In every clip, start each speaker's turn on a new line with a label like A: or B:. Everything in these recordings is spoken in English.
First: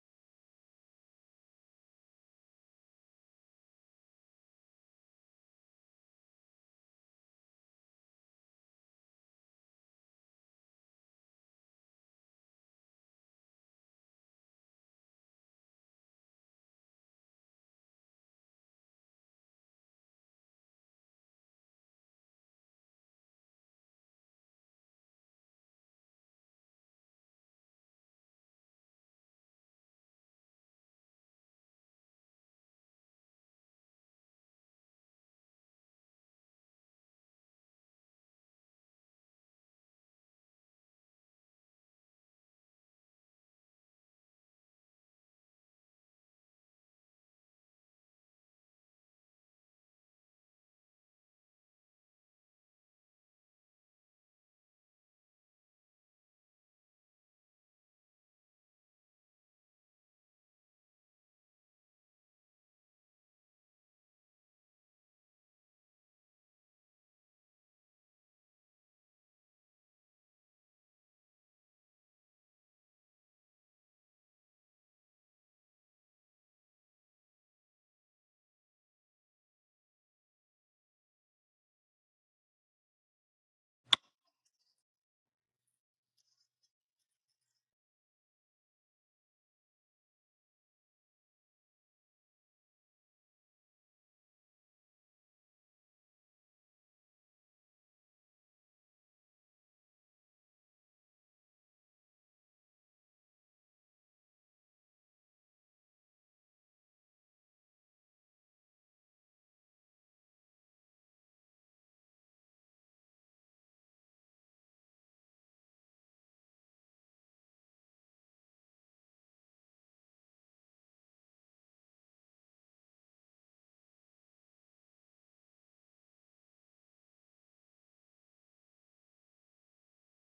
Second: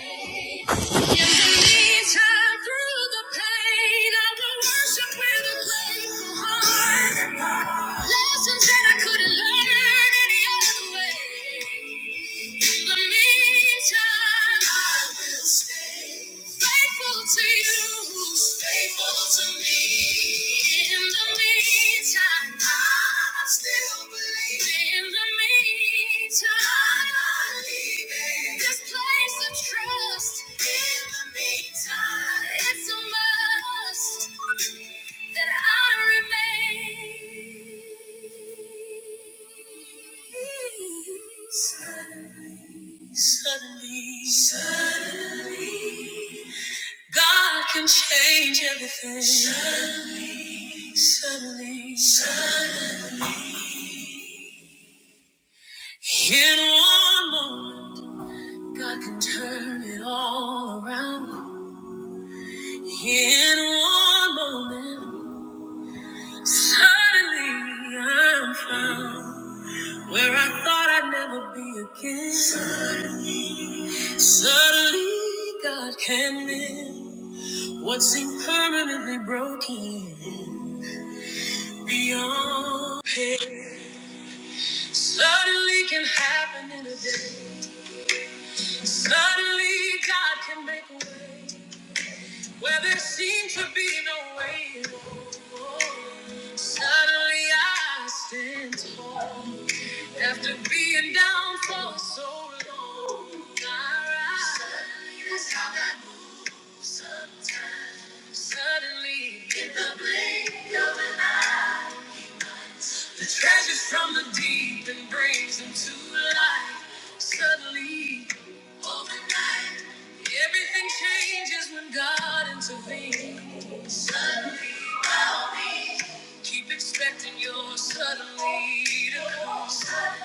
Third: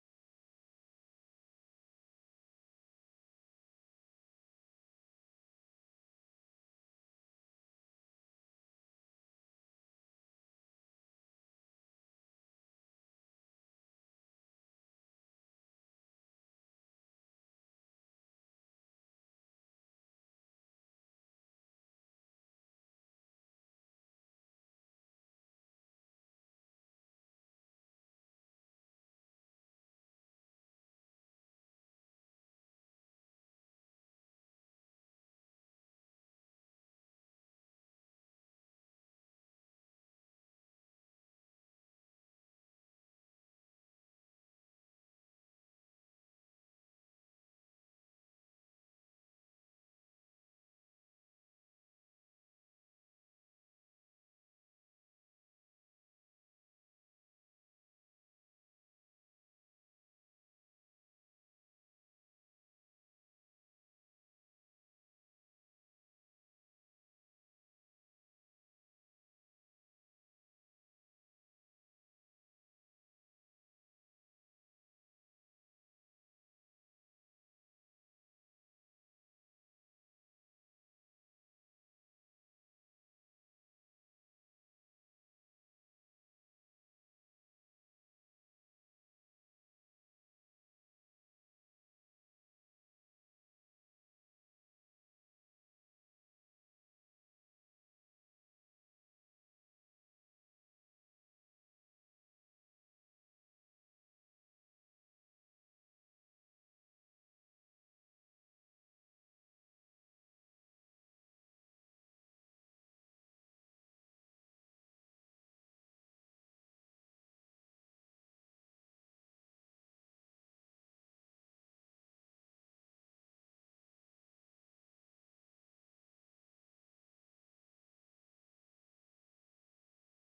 A: Through the pain, I will worship with a grateful heart. Lessons that I couldn't learn any other way. In the meantime, I will stay faithful to you, faithful to me. In the meantime, I still believe. In the meantime, I'm not leaving this place of trust. In the meantime, it's a must that I remain. Suddenly, suddenly, suddenly, God can change everything. Suddenly, suddenly, suddenly, in one moment, God can turn it all around. In one moment, suddenly I'm found. Where I thought I'd never be again. Suddenly, God came in. What seemed permanently broken beyond pain. Suddenly can happen in a day. Suddenly, God can make a way where there seemed to be no way. Suddenly, I stand tall after being down for so long. I rise. Suddenly that's how God Sometimes, suddenly, in the blink, of- the treasures from the deep and brings them to light. Suddenly, overnight, everything changes when God intervenes. Suddenly, I'll be. Keep expecting your suddenly to come. Sudden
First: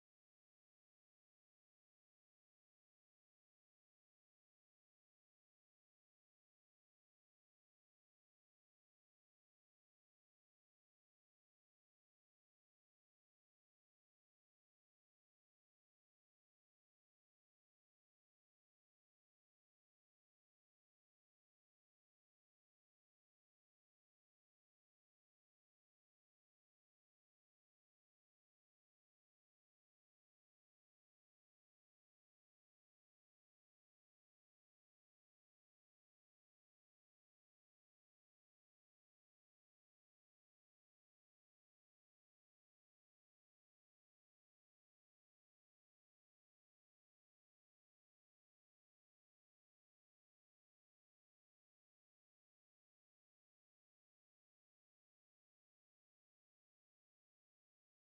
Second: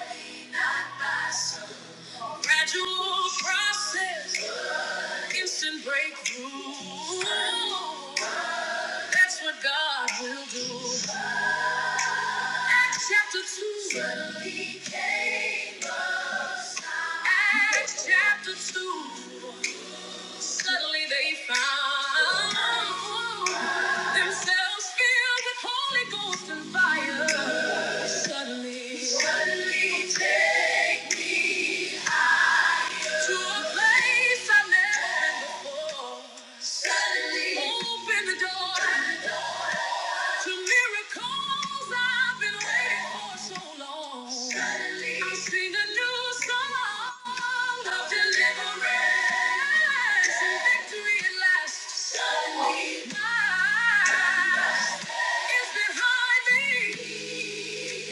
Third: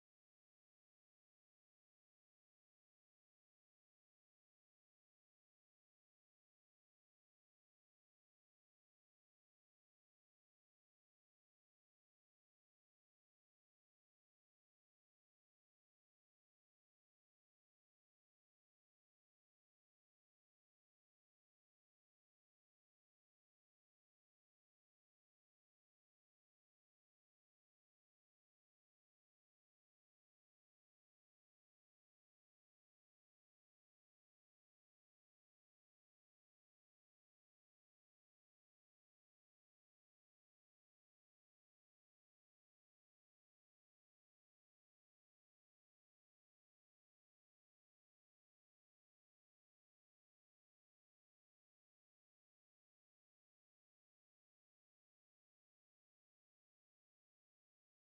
A: by sudden. Gradual process, instant breakthrough. That's what God will do. Chapter 2. Acts chapter 2. Suddenly they found themselves filled with Holy Ghost and fire. Suddenly, suddenly take me to a place I have never been before. Suddenly, open the door. to miracles I've been waiting for so long. Suddenly, I sing a new song of deliverance and victory at last. Suddenly, my is behind me,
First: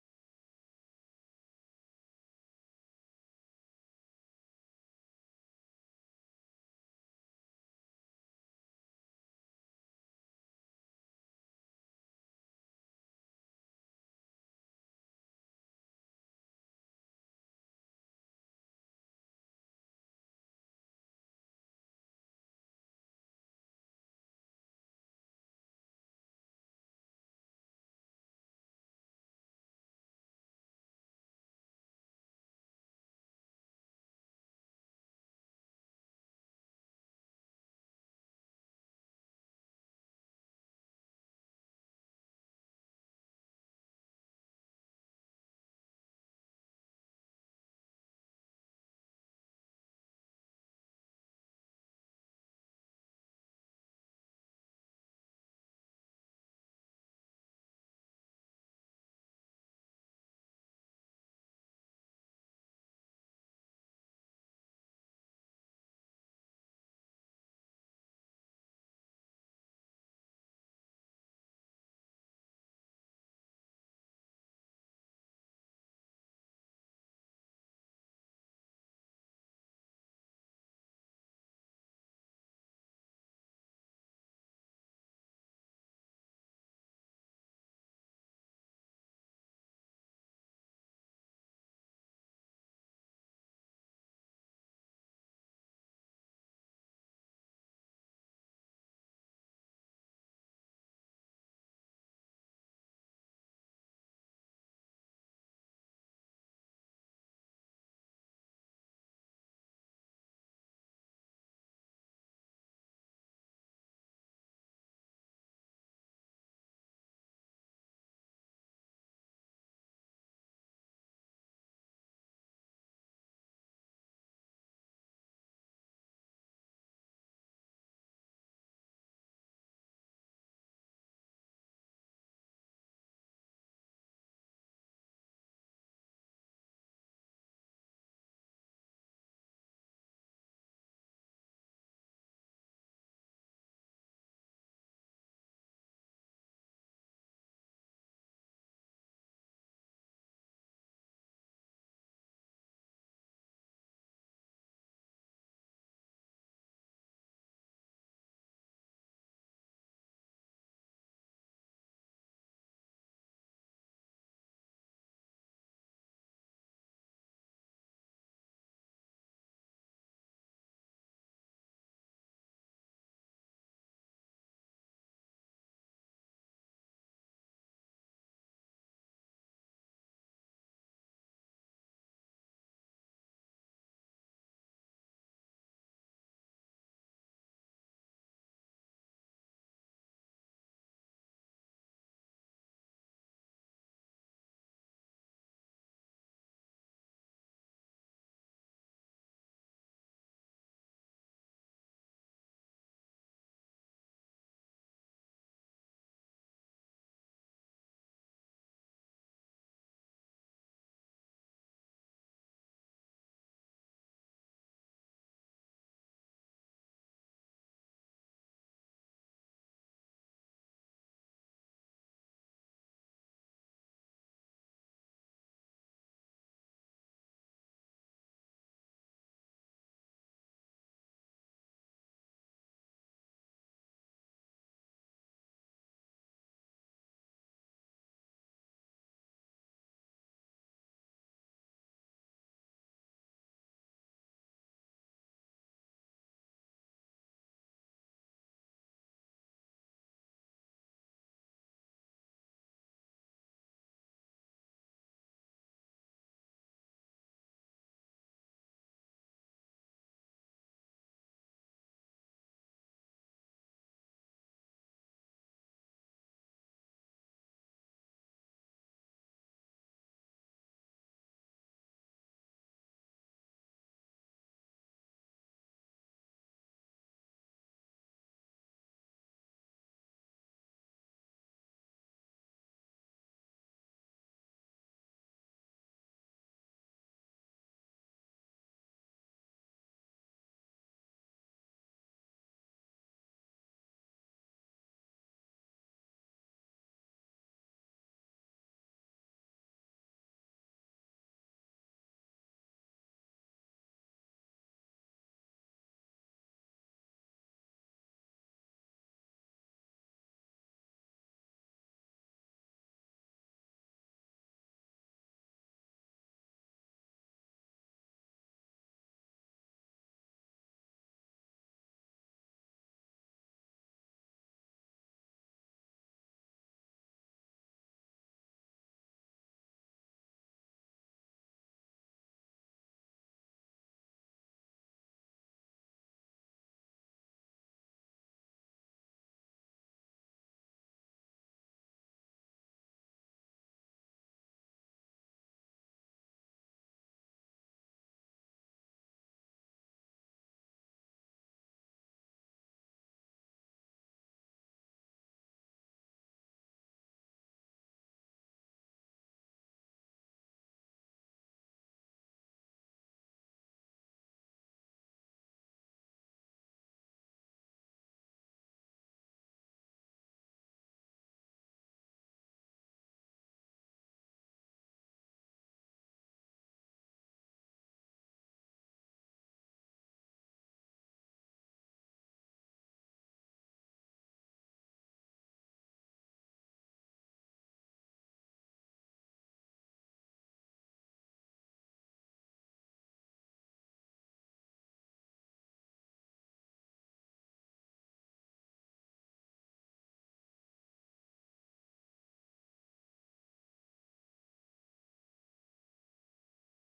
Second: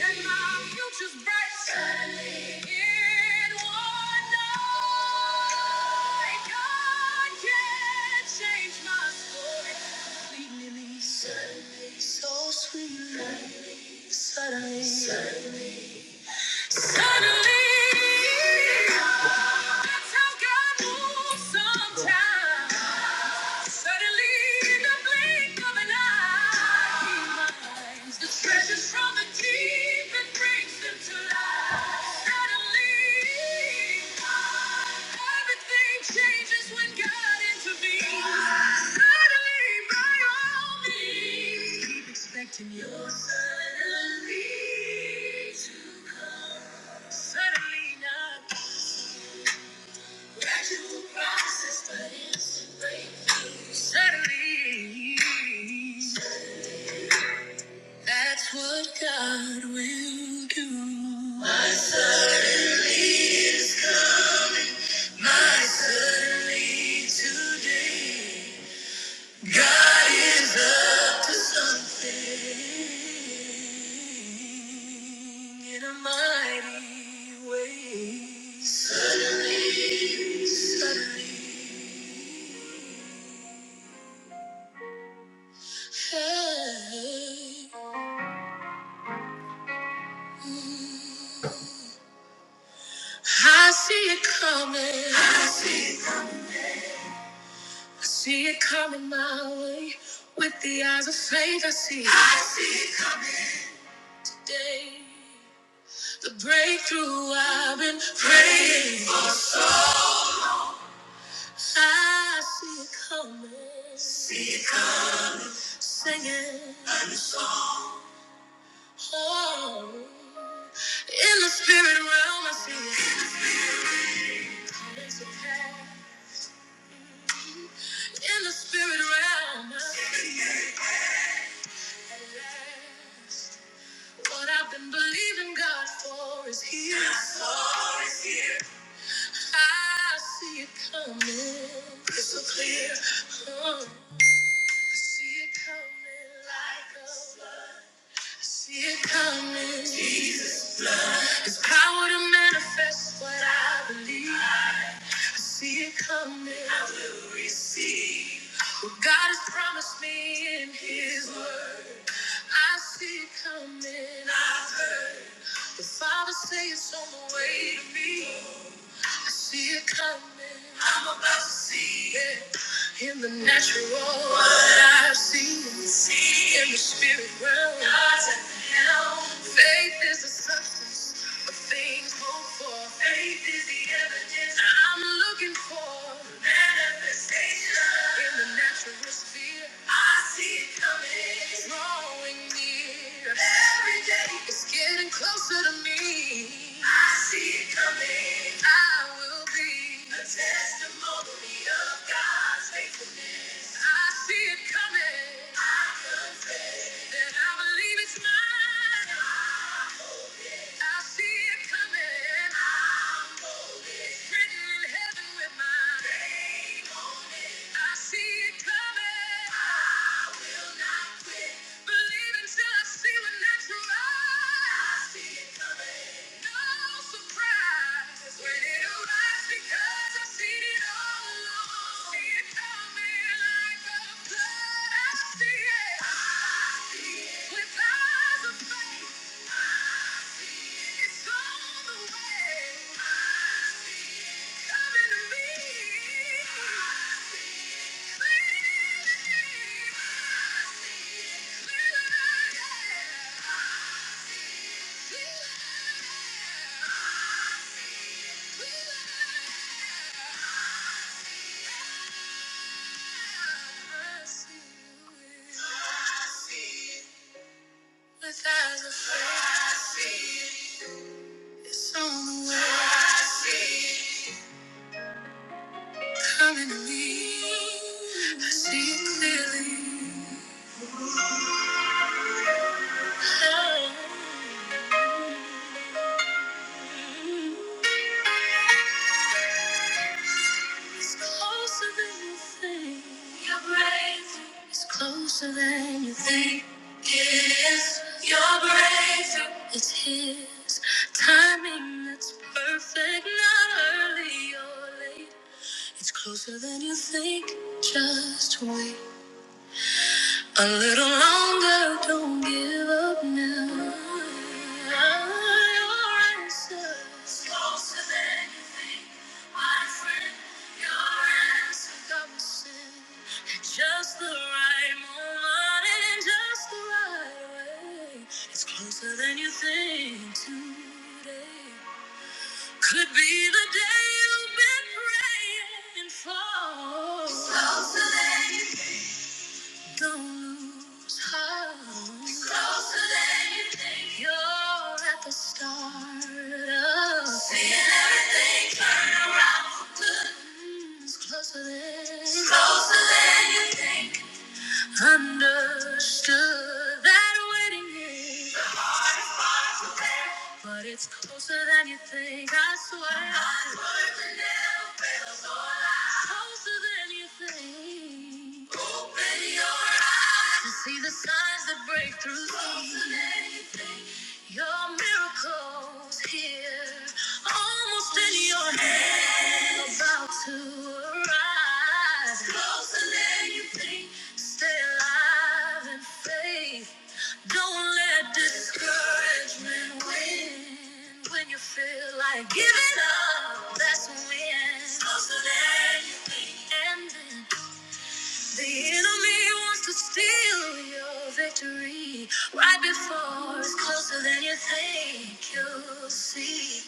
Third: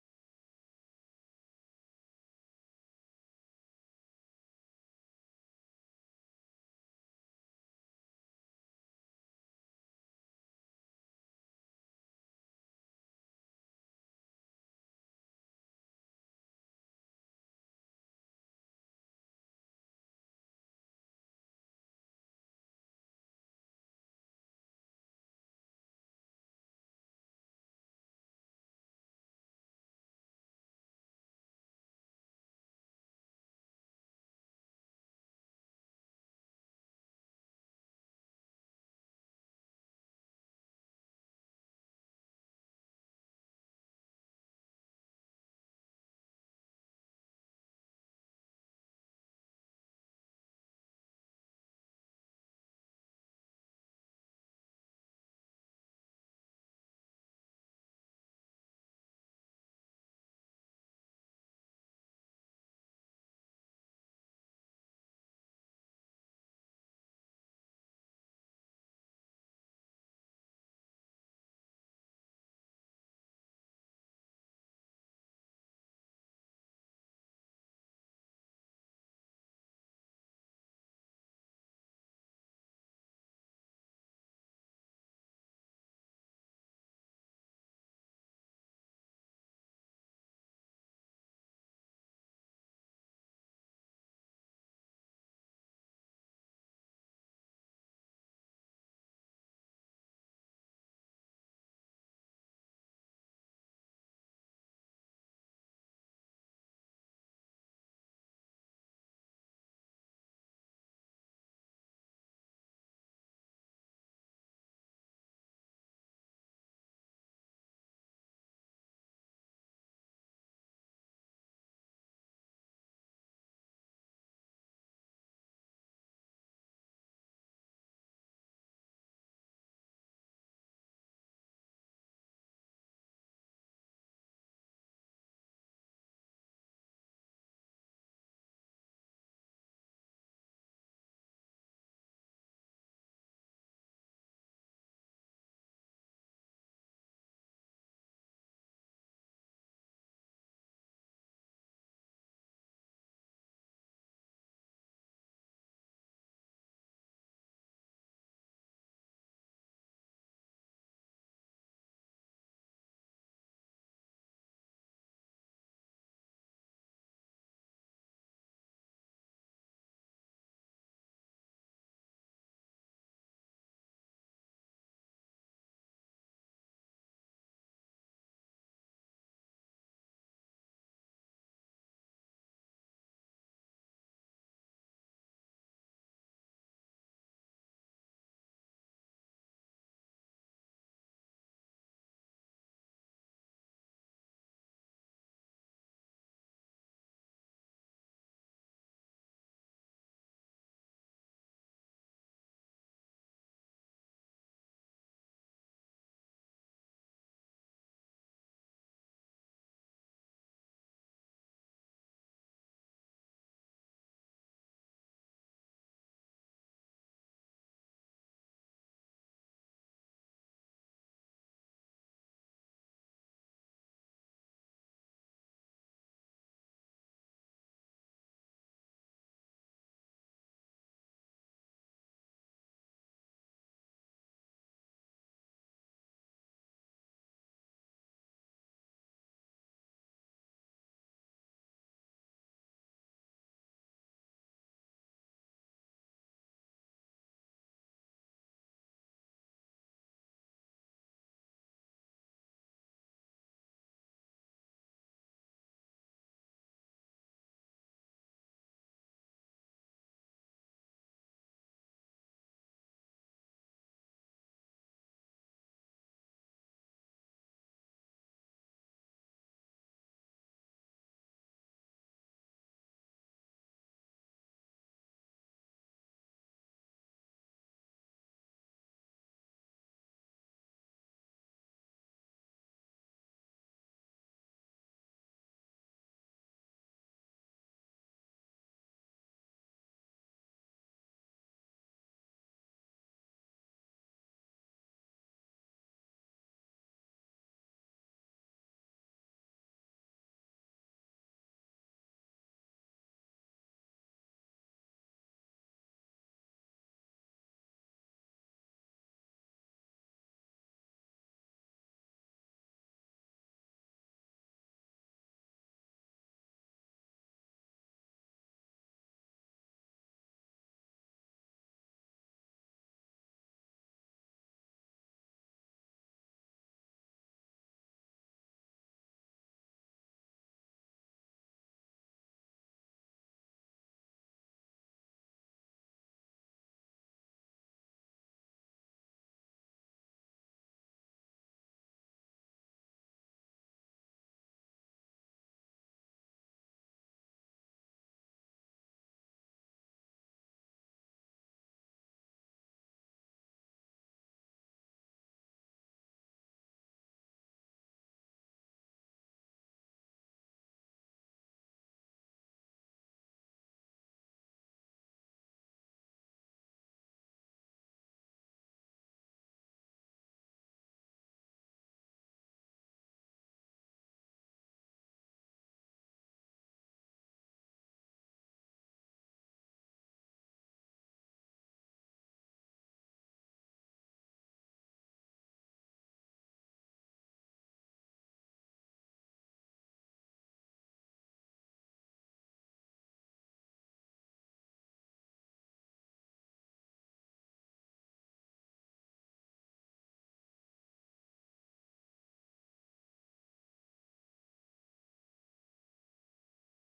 A: and my future's bright. Suddenly, In one night, God can change my story completely. Suddenly, so sweetly, suddenly, suddenly. Suddenly. That's how God moves sometimes. Suddenly, in the blink of an eye, the treasures from the deep that brings them to life. Suddenly, everything changes when God intervenes. Suddenly, by all means, keep expecting your suddenly to come. Suddenly, not gradual process, but instant break. Suddenly, that's what God will do. My suddenly is coming. My suddenly today. God is up to something in a mighty way. Suddenly, suddenly. Hey. I see it coming. I see it, I see it coming my way. With the eyes of faith, I see it. I see it coming today. The breakthrough I've been praying. for. I see it coming. Singing. Oh. In the spirit realm, I see it. coming to pass. In the spirit realm, I see it. What I've been believing God for is here. God for is here. I see it coming. Crystal clear. Uh, I see it coming like a flood. I see it coming. Jesus. It's power to manifest what I believe see it coming. I will receive what God has promised me in His Word. I see it coming. I've heard the Father say it's on the way to me to see it coming. I'm about to see it in the natural. What I see, see in the spirit realm. God's at the helm. Faith is the substance of things hoped for. Faith is the evidence I'm looking for. Manifestation in the natural sphere. I see it coming. Every day it's getting closer to me. I see it coming. I will be a testimony of God's faithfulness. I see it coming. I know it. I believe it's mine. I see it coming. I'm with eyes of faith. It's on the way. Coming to me. Clearly. Clearly. Clearly. Clearly. It's on the way. Coming to me, I see it clearly. It's closer than you think. Your breakthrough is closer than you think. Yes, your breakthrough. It's His timing that's perfect, not early or late. It's closer than you think. Just wait. A little longer, don't give up now. Your answer's closer than you think, my friend. Your answer comes soon. At just the right moment and in just the right way. It's closer than you think today. Could be the day you've been praying for. It's closer don't lose heart. It's closer than you think. You're at the start of things. Closer than closer than you understood that waiting is. But it's closer than you think. I swear. Closer than you think. To see the signs that break through. Closer than Your miracle's here, almost in your hand, about to arise. Closer than you think. Stay alive in faith. Don't let discouragement win. When you feel like giving up, that's when. Closer than you think. And then the enemy wants to steal your victory right before it's closer than you think you'll see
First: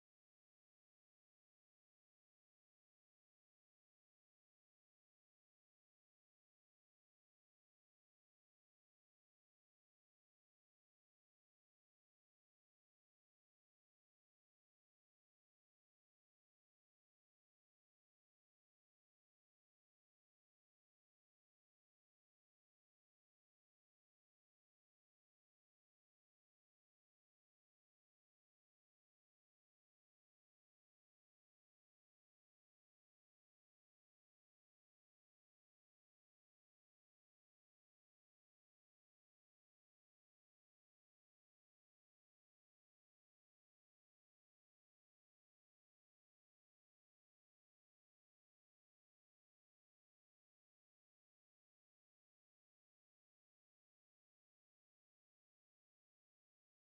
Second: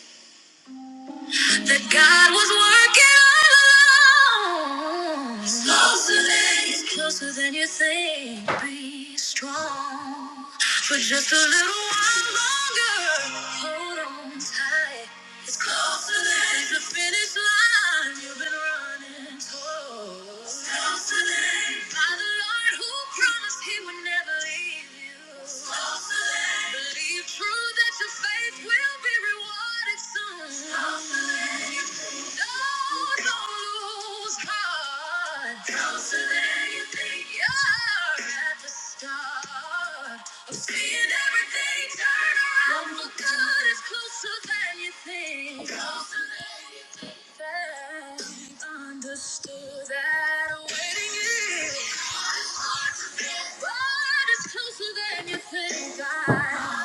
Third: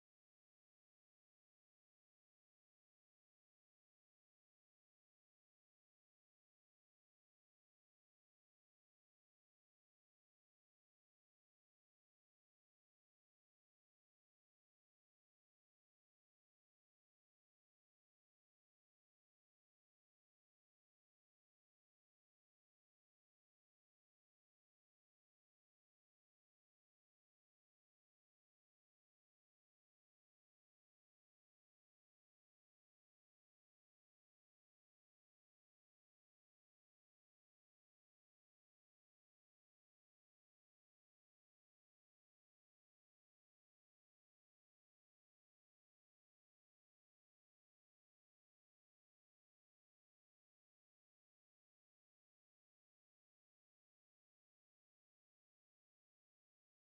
A: that God was working all along. He's closer than you He's closer than you think. Be strong for just a little while longer. Hold on tight. It's closer than the finish line you've been running towards. It's closer than by the Lord who promised. He Closer than you think. You're at the start of seeing everything turn around for good. It's closer than you think. Closer than understood that waiting is. God is closer than you think. God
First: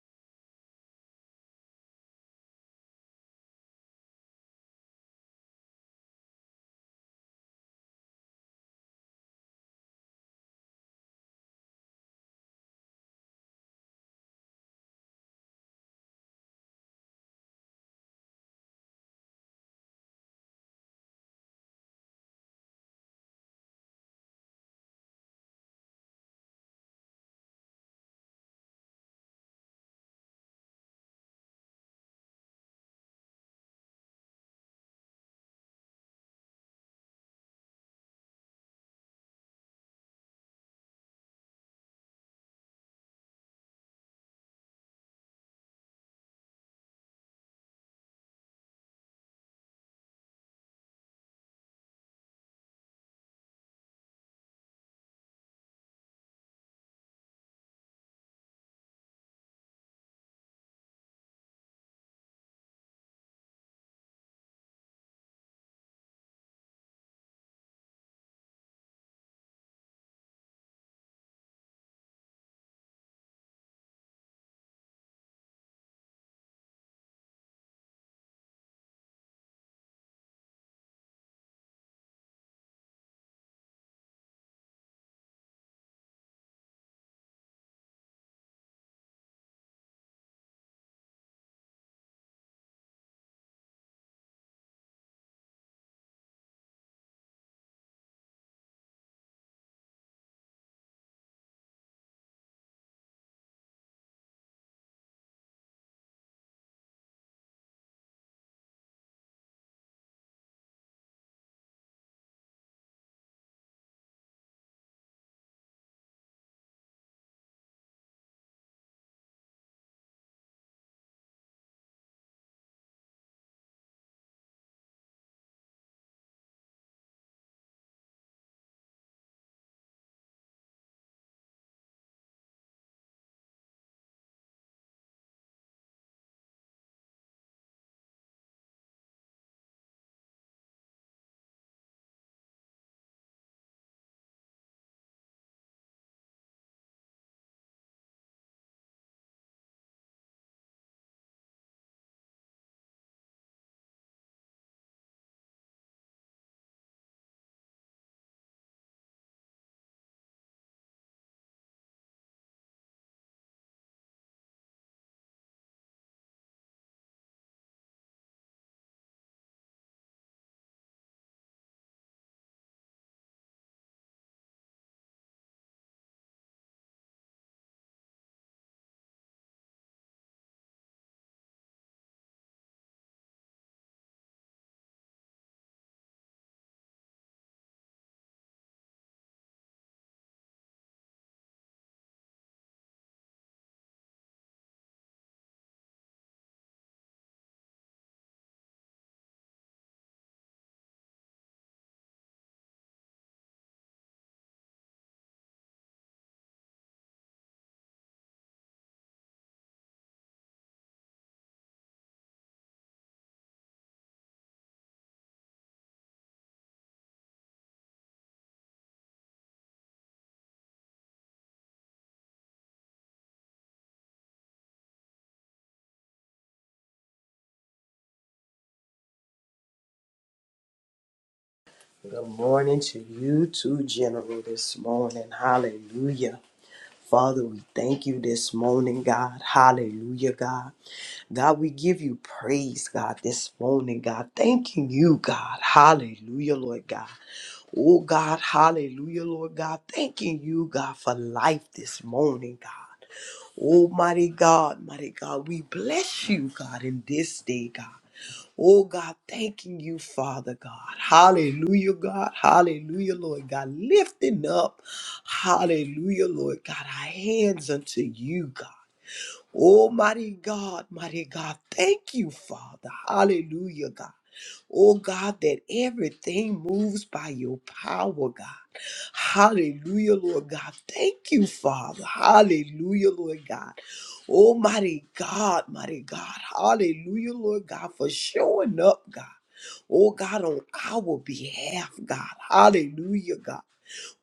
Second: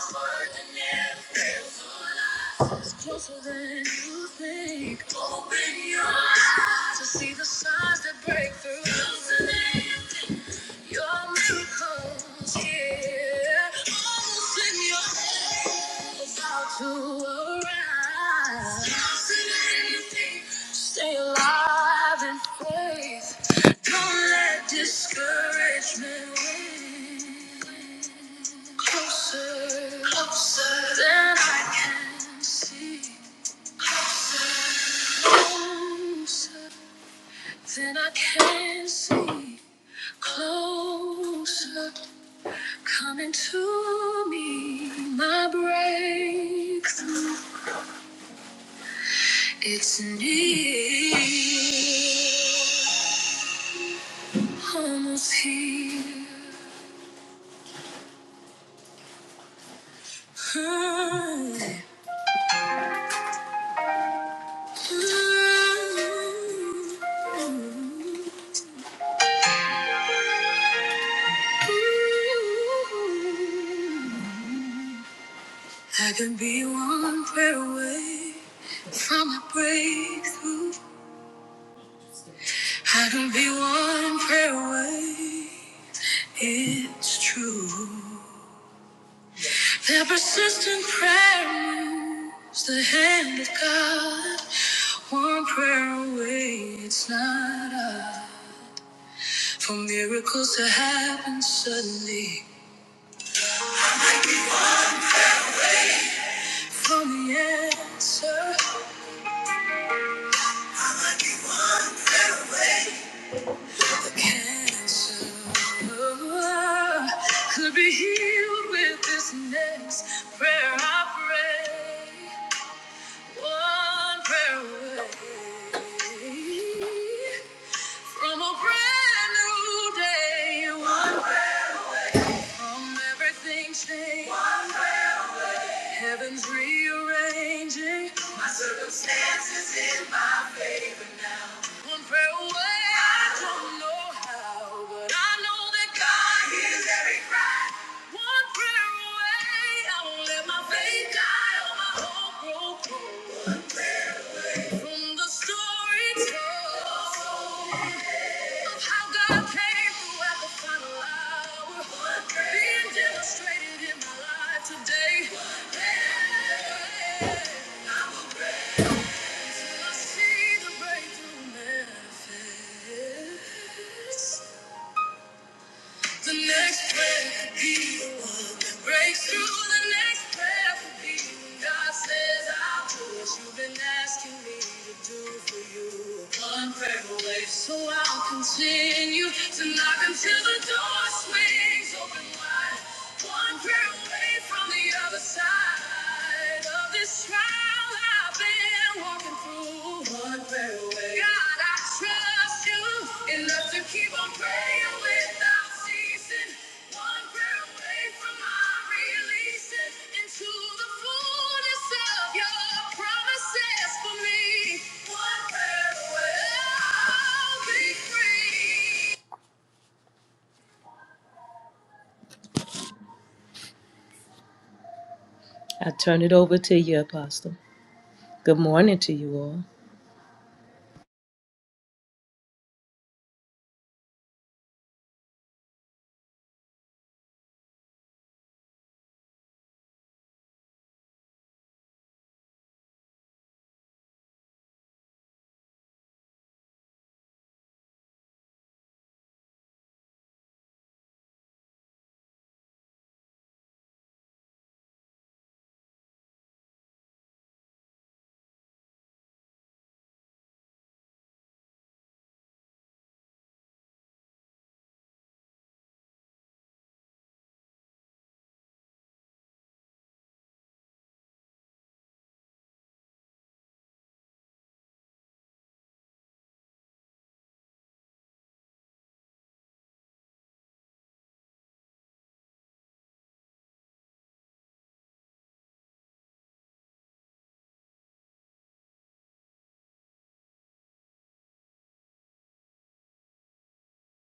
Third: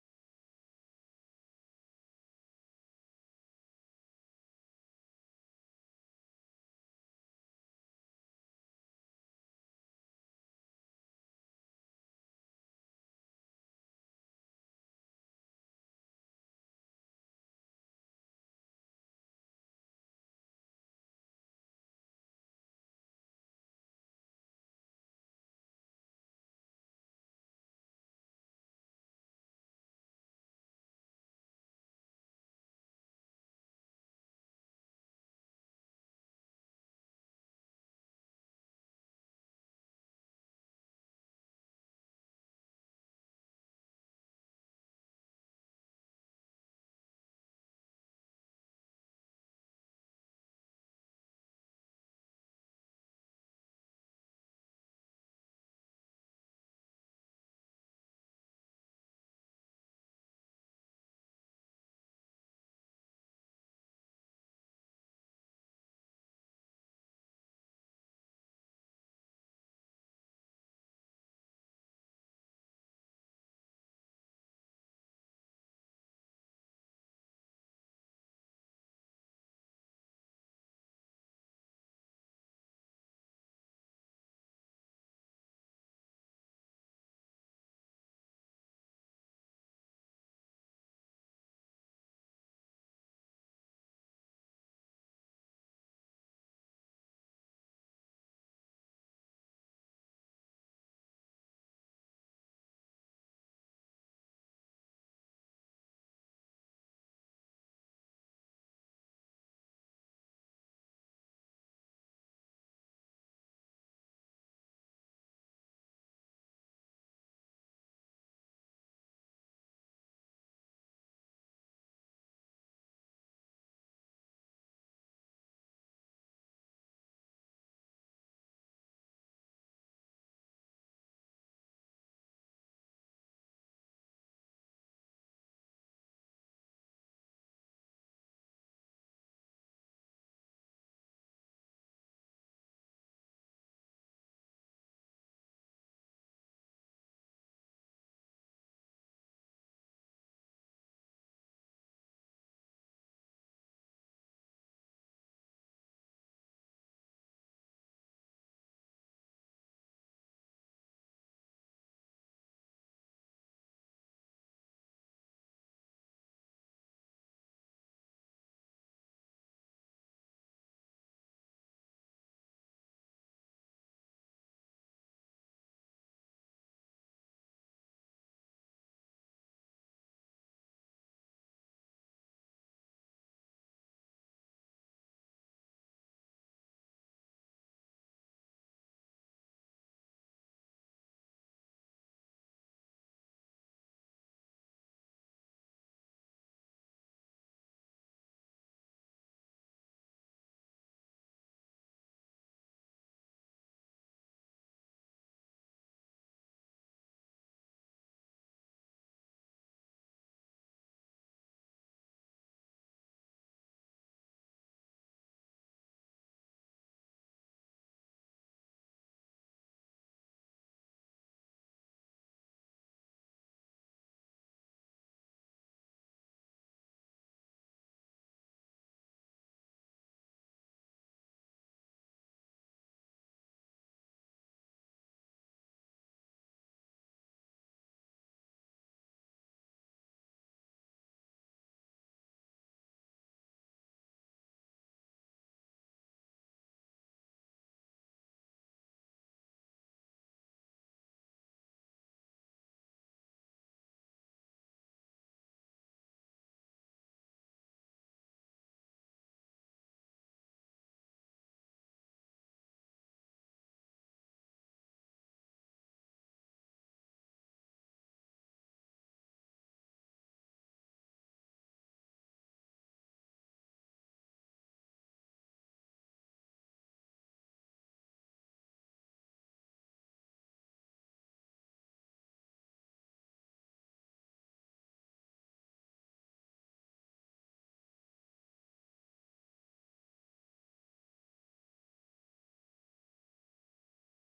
A: is closer than you think. Open your eyes to see the signs that break through. Closer than you think. Your miracles, yeah, almost in your hand, about to arrive. Closer than you think. Stay alive in faith. Don't let discouragement win. Closer, closer than I can see. Closer than I can see. Closer, coming to me. My breakthrough, it's near. Almost here. I can be one prayer away from a breakthrough. I can be one prayer away. It's true. That persistent prayer moves the hand of God. One prayer away. It's not us. For miracles to happen suddenly. For the answer, the cancer could be healed with this next prayer I pray. One prayer away from a brand new day. One from everything changed. Heaven's rearranging. One prayer away. I don't know how, but I know that God hears. one prayer away. I won't let my faith die or my hope grow cold. From the story told of how God came through at the final hour, being demonstrated in my life today. Yeah. I will praise Him. I see the breakthrough manifest. The next prayer could be the one that breaks through. The next prayer could be when God says, I'll do what you've been asking me to do for you. One prayer away, so I'll continue to knock until the door swings open wide. One prayer away from the other side of this trial. I turn it over to you, Apostle. Good morning to you all.
B: Good morning to you too, General, this morning. Hallelujah. Father, we thank you this morning, God. Hallelujah, God. God, we give you praise, God, this morning, God. Thanking you, God. Hallelujah, Lord God. Oh, God. Hallelujah, Lord God. Thanking you, God, for life this morning, God. Oh, mighty God, mighty God, we bless you, God, in this day, God. Oh, God, thanking you, Father God. Hallelujah, God. Hallelujah, Lord God. Lifting up, hallelujah, Lord God, our hands unto you, God. Oh, mighty God, mighty God, thank you, Father. Hallelujah, God. Oh, God, that everything moves by your power, God. Hallelujah, Lord God. Thank you, Father. Hallelujah, Lord God. Oh, mighty God, mighty God. Hallelujah, Lord God, for showing up, God. Oh, God, on our behalf, God. Hallelujah, God.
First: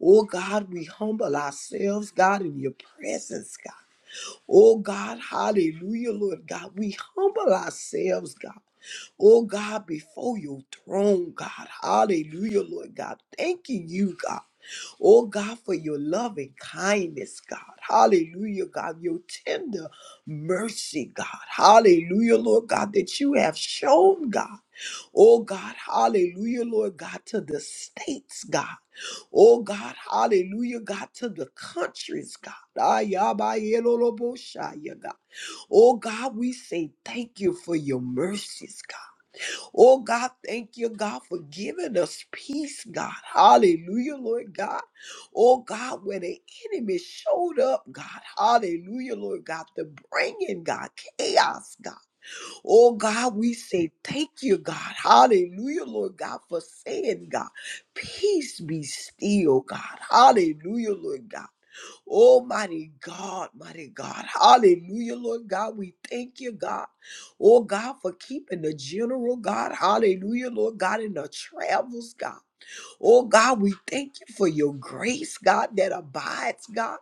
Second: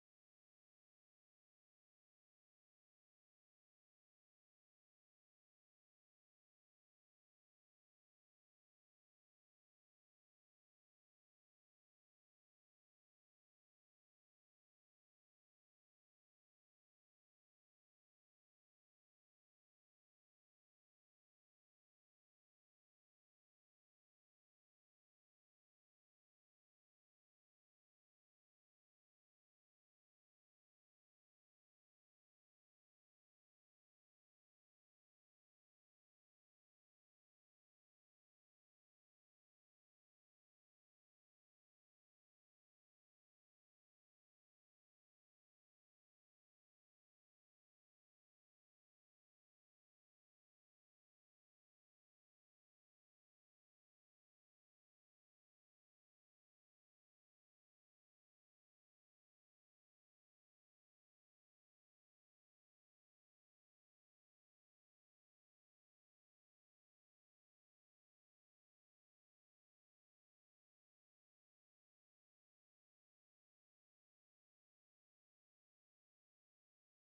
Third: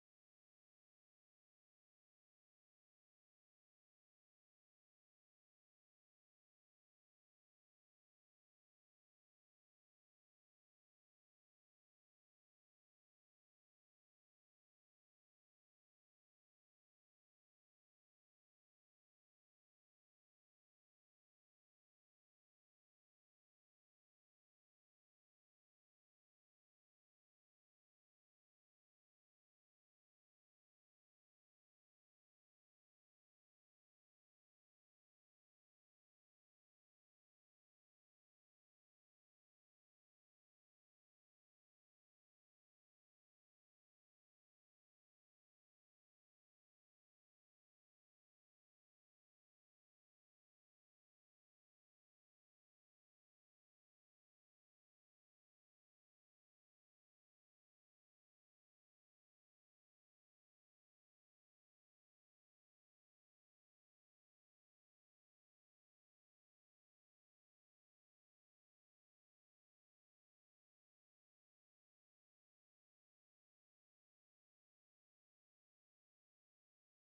B: Oh, God, we humble ourselves, God, in your presence, God. Oh God, hallelujah, Lord God. We humble ourselves, God. Oh God, before your throne, God. Hallelujah, Lord God. Thanking you, God. Oh God, for your love and kindness, God. Hallelujah, God. Your tender mercy, God. Hallelujah, Lord God, that you have shown, God. Oh God, hallelujah, Lord God, to the states, God. Oh God, hallelujah, God, to the countries, God. Ayabayeloloboshaya, God. Oh God, we say thank you for your mercies, God. Oh God, thank you, God, for giving us peace, God. Hallelujah, Lord God. Oh God, where the enemy showed up, God. Hallelujah, Lord God, to bring in, God, chaos, God. Oh God, we say thank you, God. Hallelujah, Lord God, for saying, God, peace be still, God. Hallelujah, Lord God. Oh, mighty God, mighty God. Hallelujah, Lord God. We thank you, God. Oh, God, for keeping the general, God. Hallelujah, Lord God, in the travels, God. Oh, God, we thank you for your grace, God, that abides, God.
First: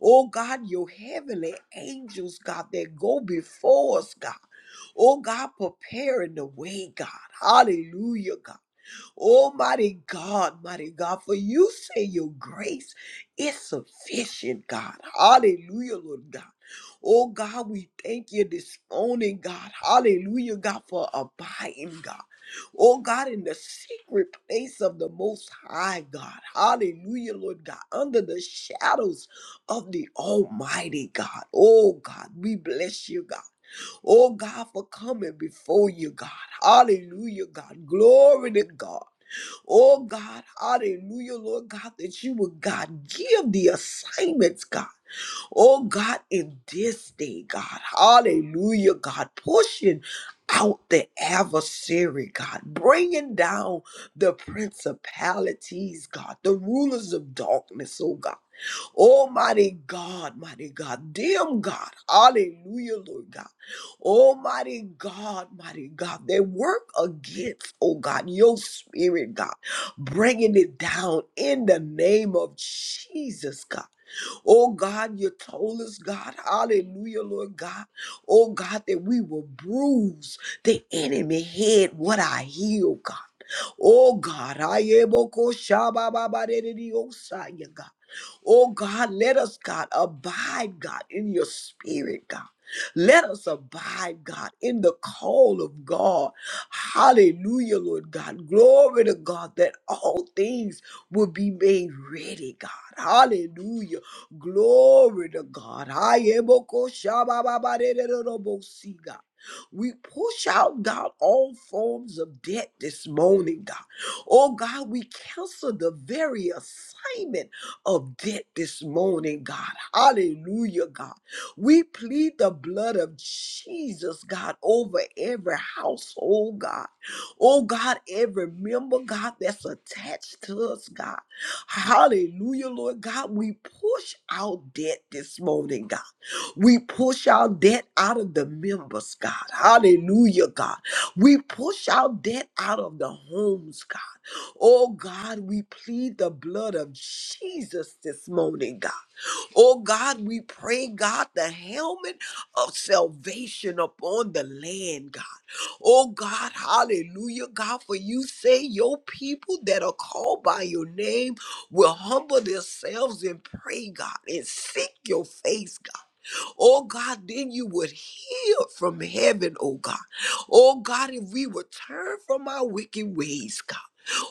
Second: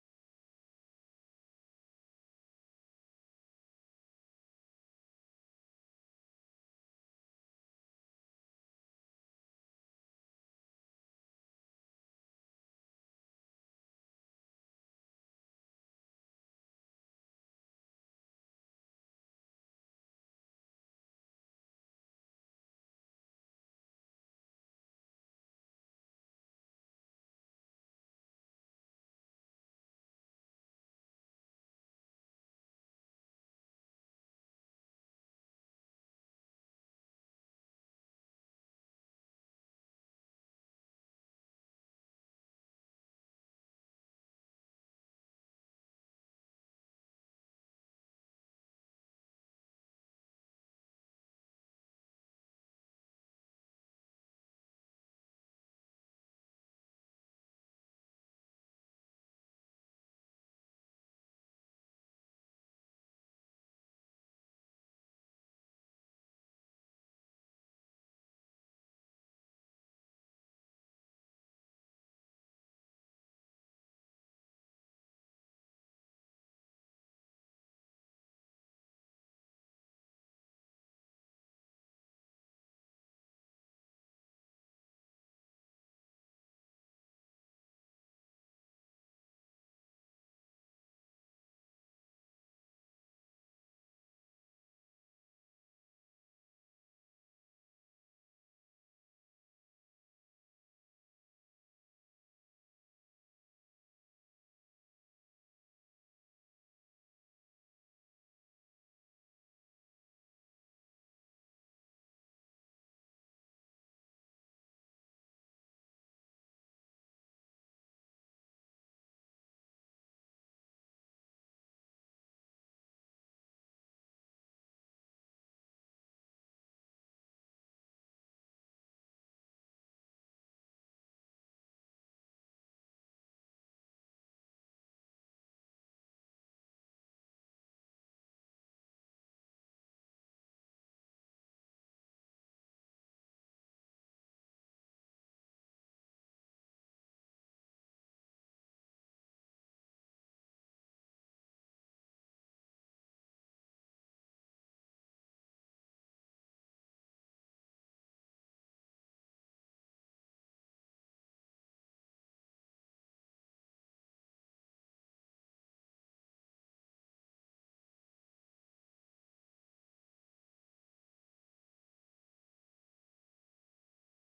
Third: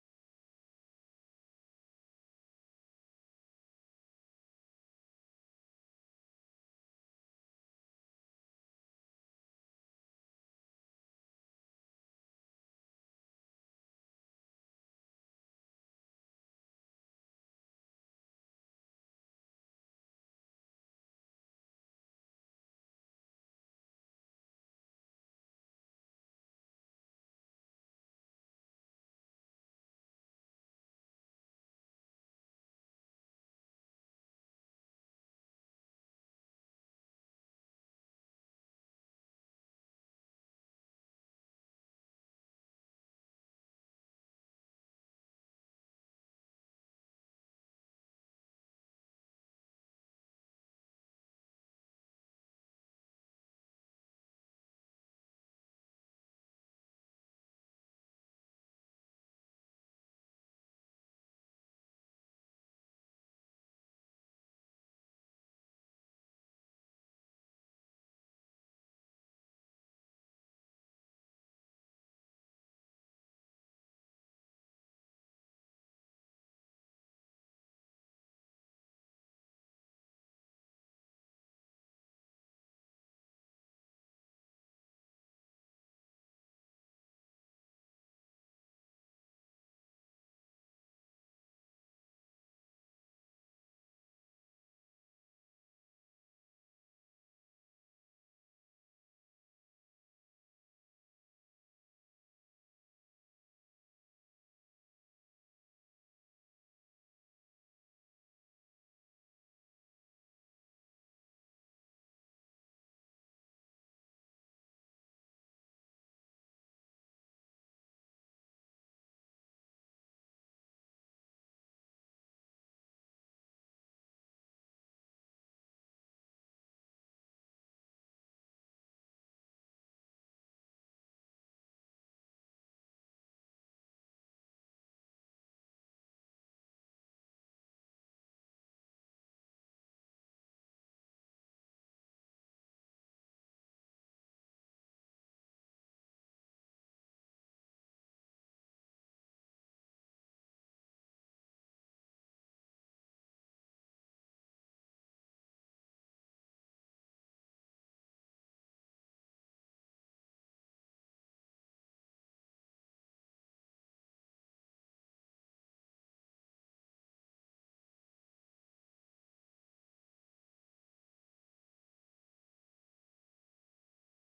B: Oh, God, your heavenly angels, God, that go before us, God. Oh, God, preparing the way, God. Hallelujah, God. Oh, mighty God, mighty God, for you say your grace is sufficient, God. Hallelujah, Lord God. Oh, God, we thank you this morning, God. Hallelujah, God, for abiding, God. Oh, God, in the secret place of the Most High, God. Hallelujah, Lord God. Under the shadows of the Almighty, God. Oh, God, we bless you, God. Oh, God, for coming before you, God. Hallelujah, God. Glory to God. Oh God, hallelujah, Lord God, that you would, God, give the assignments, God. Oh God, in this day, God, hallelujah, God, pushing out the adversary, God, bringing down the principalities, God, the rulers of darkness, oh God. Oh, mighty God, mighty God, damn God, hallelujah, Lord God. Oh, mighty God, mighty God, they work against, oh God, your spirit, God, bringing it down in the name of Jesus, God. Oh, God, you told us, God, hallelujah, Lord God, oh God, that we will bruise the enemy head, what I heal, God. Oh God, I able shaba baba ba de de de oh yeah, God. Oh God, let us, God, abide, God, in your spirit, God. Let us abide, God, in the call of God. Hallelujah, Lord God. Glory to God that all things will be made ready, God. Hallelujah. Glory to God. I am a kosha ba ba ba de de de de bo si, God. We push out, God, all forms of debt this morning, God. Oh, God, we cancel the very assignment of debt this morning, God. Hallelujah, God. We plead the blood of Jesus, God, over every household, God. Oh, God, every member, God, that's attached to us, God. Hallelujah, Lord God. We push out debt this morning, God. We push out debt out of the members, God. Hallelujah, God. We push out debt out of the homes, God. Oh, God, we plead the blood of Jesus this morning, God. Oh, God, we pray, God, the helmet of salvation upon the land, God. Oh, God, hallelujah, God. For you say your people that are called by your name will humble themselves and pray, God, and seek your face, God. Oh God, then you would hear from heaven, oh God. Oh God, if we would turn from our wicked ways, God.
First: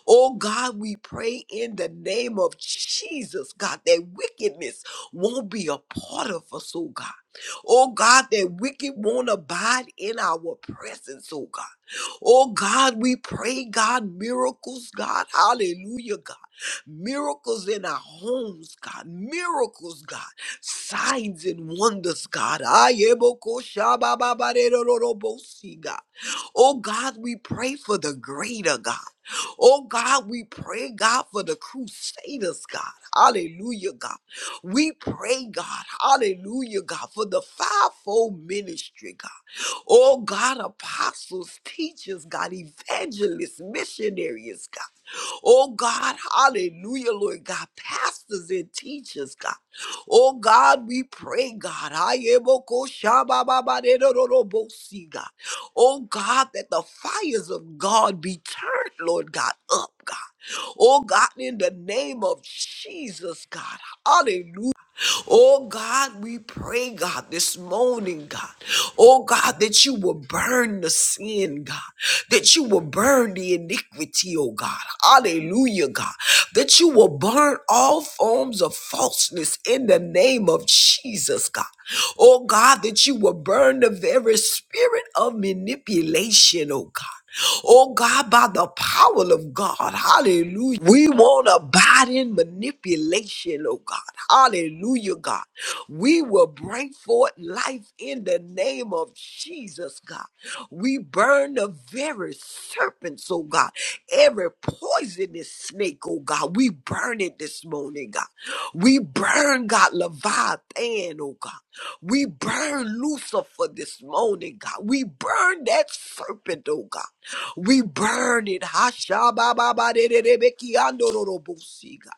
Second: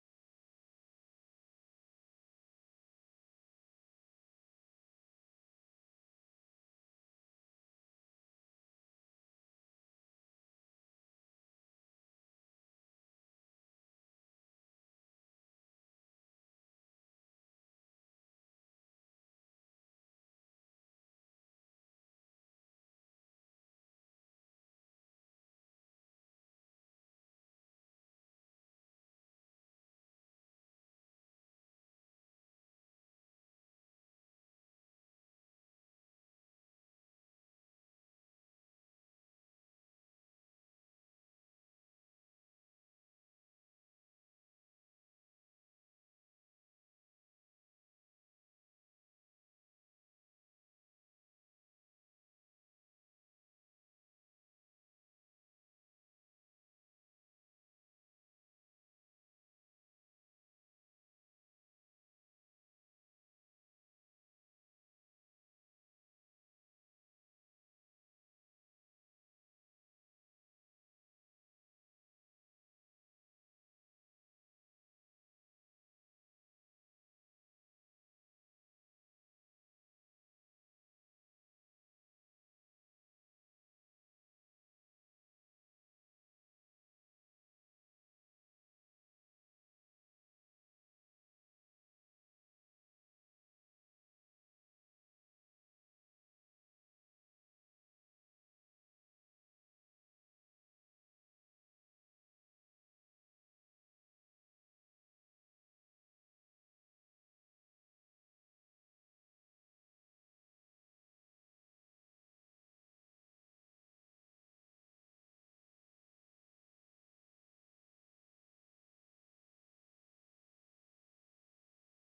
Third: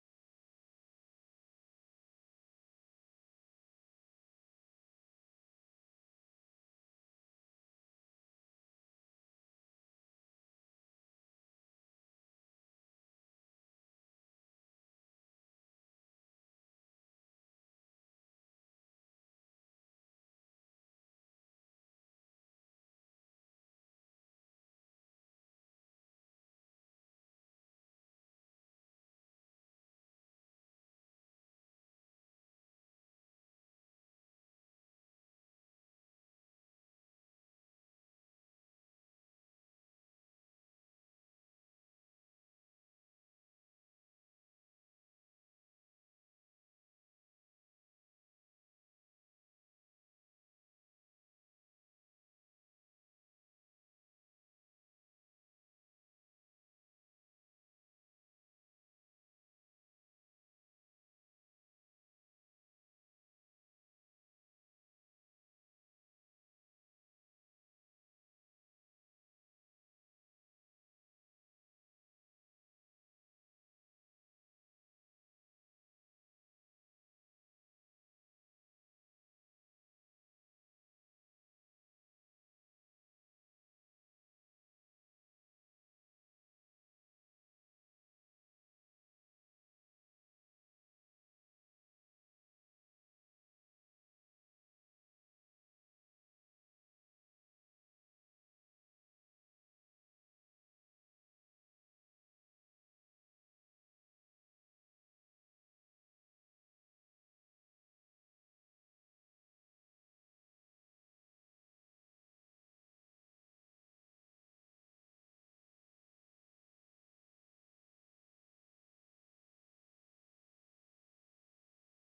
B: Oh God, we pray in the name of Jesus, God, that wickedness won't be a part of us, oh God. Oh God, that wicked won't abide in our presence, oh God. Oh God, we pray, God, miracles, God, hallelujah, God. Miracles in our homes, God. Miracles, God. Signs and wonders, God. Ayeboko shabababarerorobosi, God. Oh God, we pray for the greater, God. Oh God, we pray, God, for the crusaders, God. Hallelujah, God. We pray, God. Hallelujah, God, for the fivefold ministry, God. Oh God, apostles, teachers, God, evangelists, missionaries, God. Oh God, hallelujah, Lord God. Pastors and teachers, God. Oh God, we pray, God. Ayebokoshabababaderororobosi, God. Oh God, that the fires of God be turned, Lord God, up, God. Oh God, in the name of Jesus, God. Hallelujah. Oh God, we pray, God, this morning, God. Oh God, that you will burn the sin, God. That you will burn the iniquity, oh God. Hallelujah, God. That you will burn all forms of falseness in the name of Jesus, God. Oh God, that you will burn the very spirit of manipulation, oh God. Oh God, by the power of God, hallelujah. We won't abide in manipulation, oh God, hallelujah, God. We will bring forth life in the name of Jesus, God. We burn the very serpents, oh God, every poisonous snake, oh God. We burn it this morning, God. We burn, God, Leviathan, oh God. We burn Lucifer this morning, God. We burn that serpent, oh God. We burn it. Hasha ba ba ba Hashabababadedebeki andororobosi, God.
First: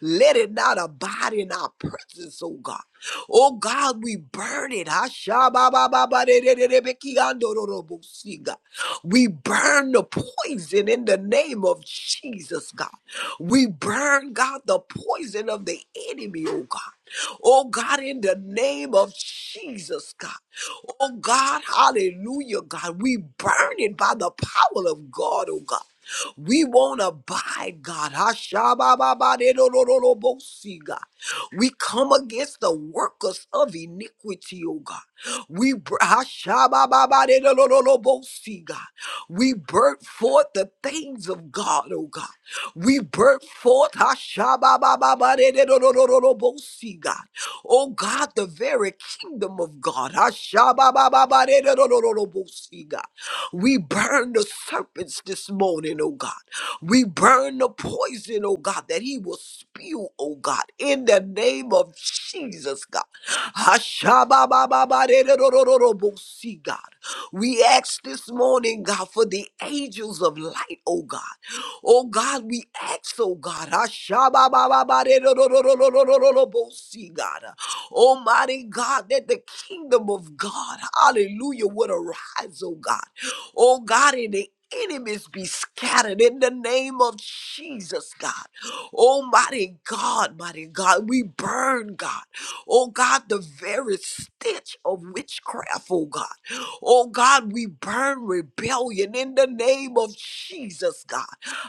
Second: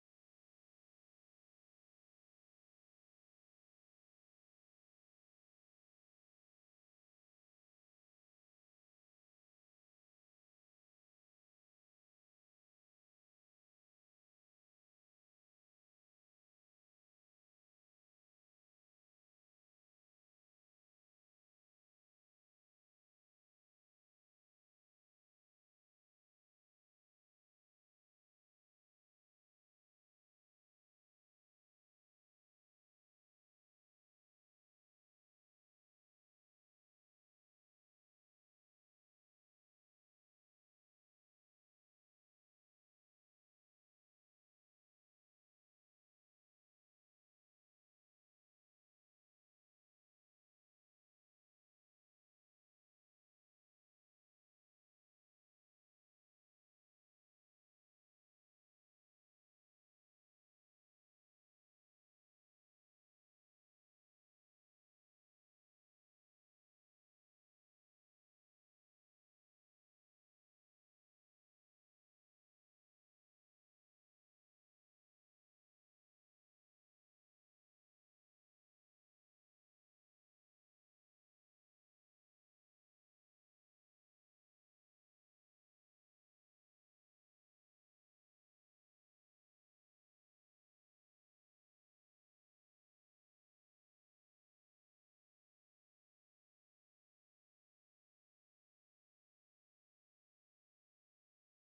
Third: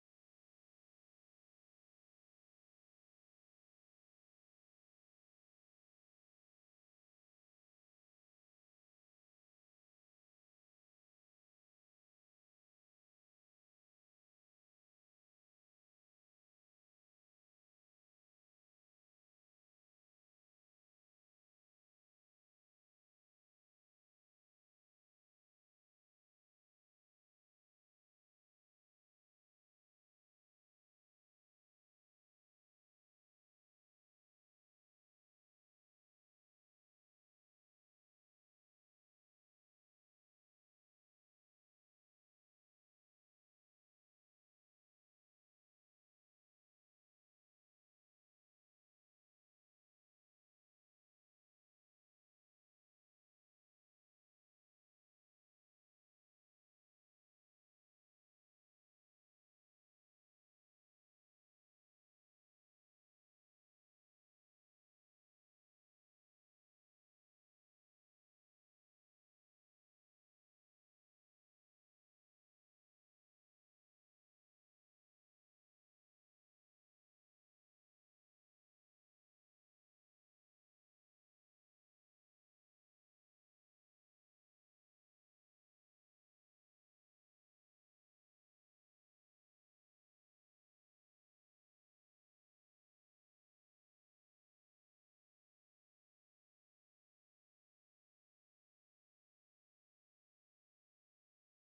B: Let it not abide in our presence, oh God. Oh God, we burn it. Hashababababadedebeki andororobosi, God. We burn the poison in the name of Jesus, God. We burn, God, the poison of the enemy, oh God. Oh God, in the name of Jesus, God. Oh God, hallelujah, God. We burn it by the power of God, oh God. We won't abide, God. Ashabababadedododobosi, God. We come against the workers of iniquity, oh God. We br- Ashabababadedododobosi, God. We birth forth the things of God, oh God. We birth forth Ashababababadedododobosi, God. Oh God, the very kingdom of God. Ashababababadedododobosi, God. We burn the serpents this morning, oh God. We burn the poison, oh God, that he will spew, oh God, in the name of Jesus, God. Ashababababaredorororobosi, God. We ask this morning, God, for the angels of light, oh God. Oh God, we ask, oh God. Ashababababaredororororobosi, God. Almighty God, that the kingdom of God, hallelujah, would arise, oh God. Oh God, and the enemies be scattered in the name of Jesus, God. Almighty God, mighty God, we burn, God. Oh God, the very stench of witchcraft, oh God. Oh God, we burn rebellion in the name of Jesus, God.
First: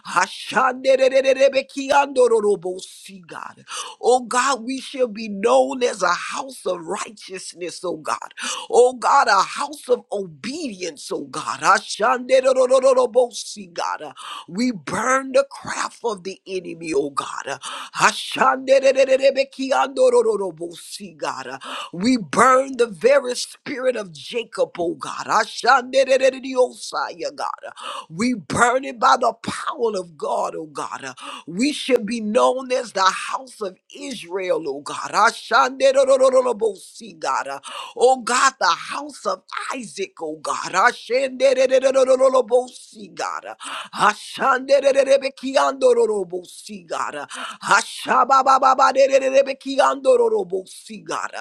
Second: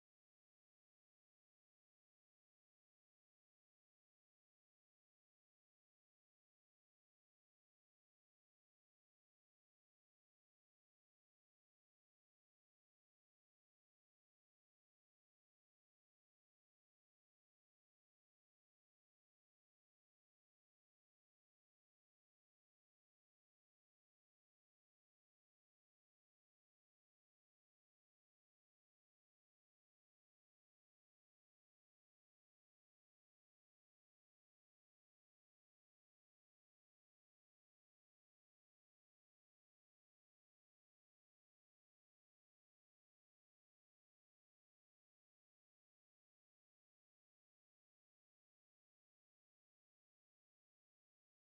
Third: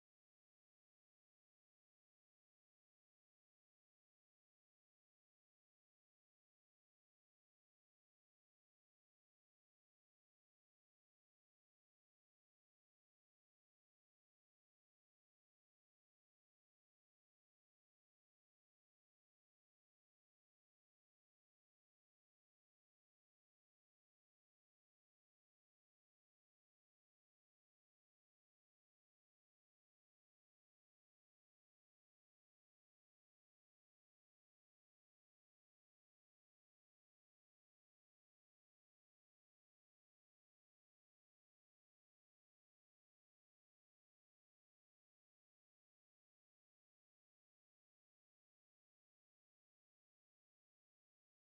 B: Ashanderererebekiandororobosi, God. Oh God, we shall be known as a house of righteousness, oh God. Oh God, a house of obedience, oh God. Ashanderorororobosi, God. Uh, We burn the craft of the enemy, oh God. Uh, Ashanderererebekiandorororobosi, God. Uh, We burn the very spirit of Jacob, oh God. Ashanderererediosaya, God. Uh, We burn it by the power of God, oh God. Uh, We should be known as the house of Israel, oh God. Ashanderorororobosi, God. Ah, Oh God, the house of Isaac, oh God. Ashenderererererorobosi, God. Ashanderererebekiandororobosi, God. Ashababababarererebekiandororobosi, God.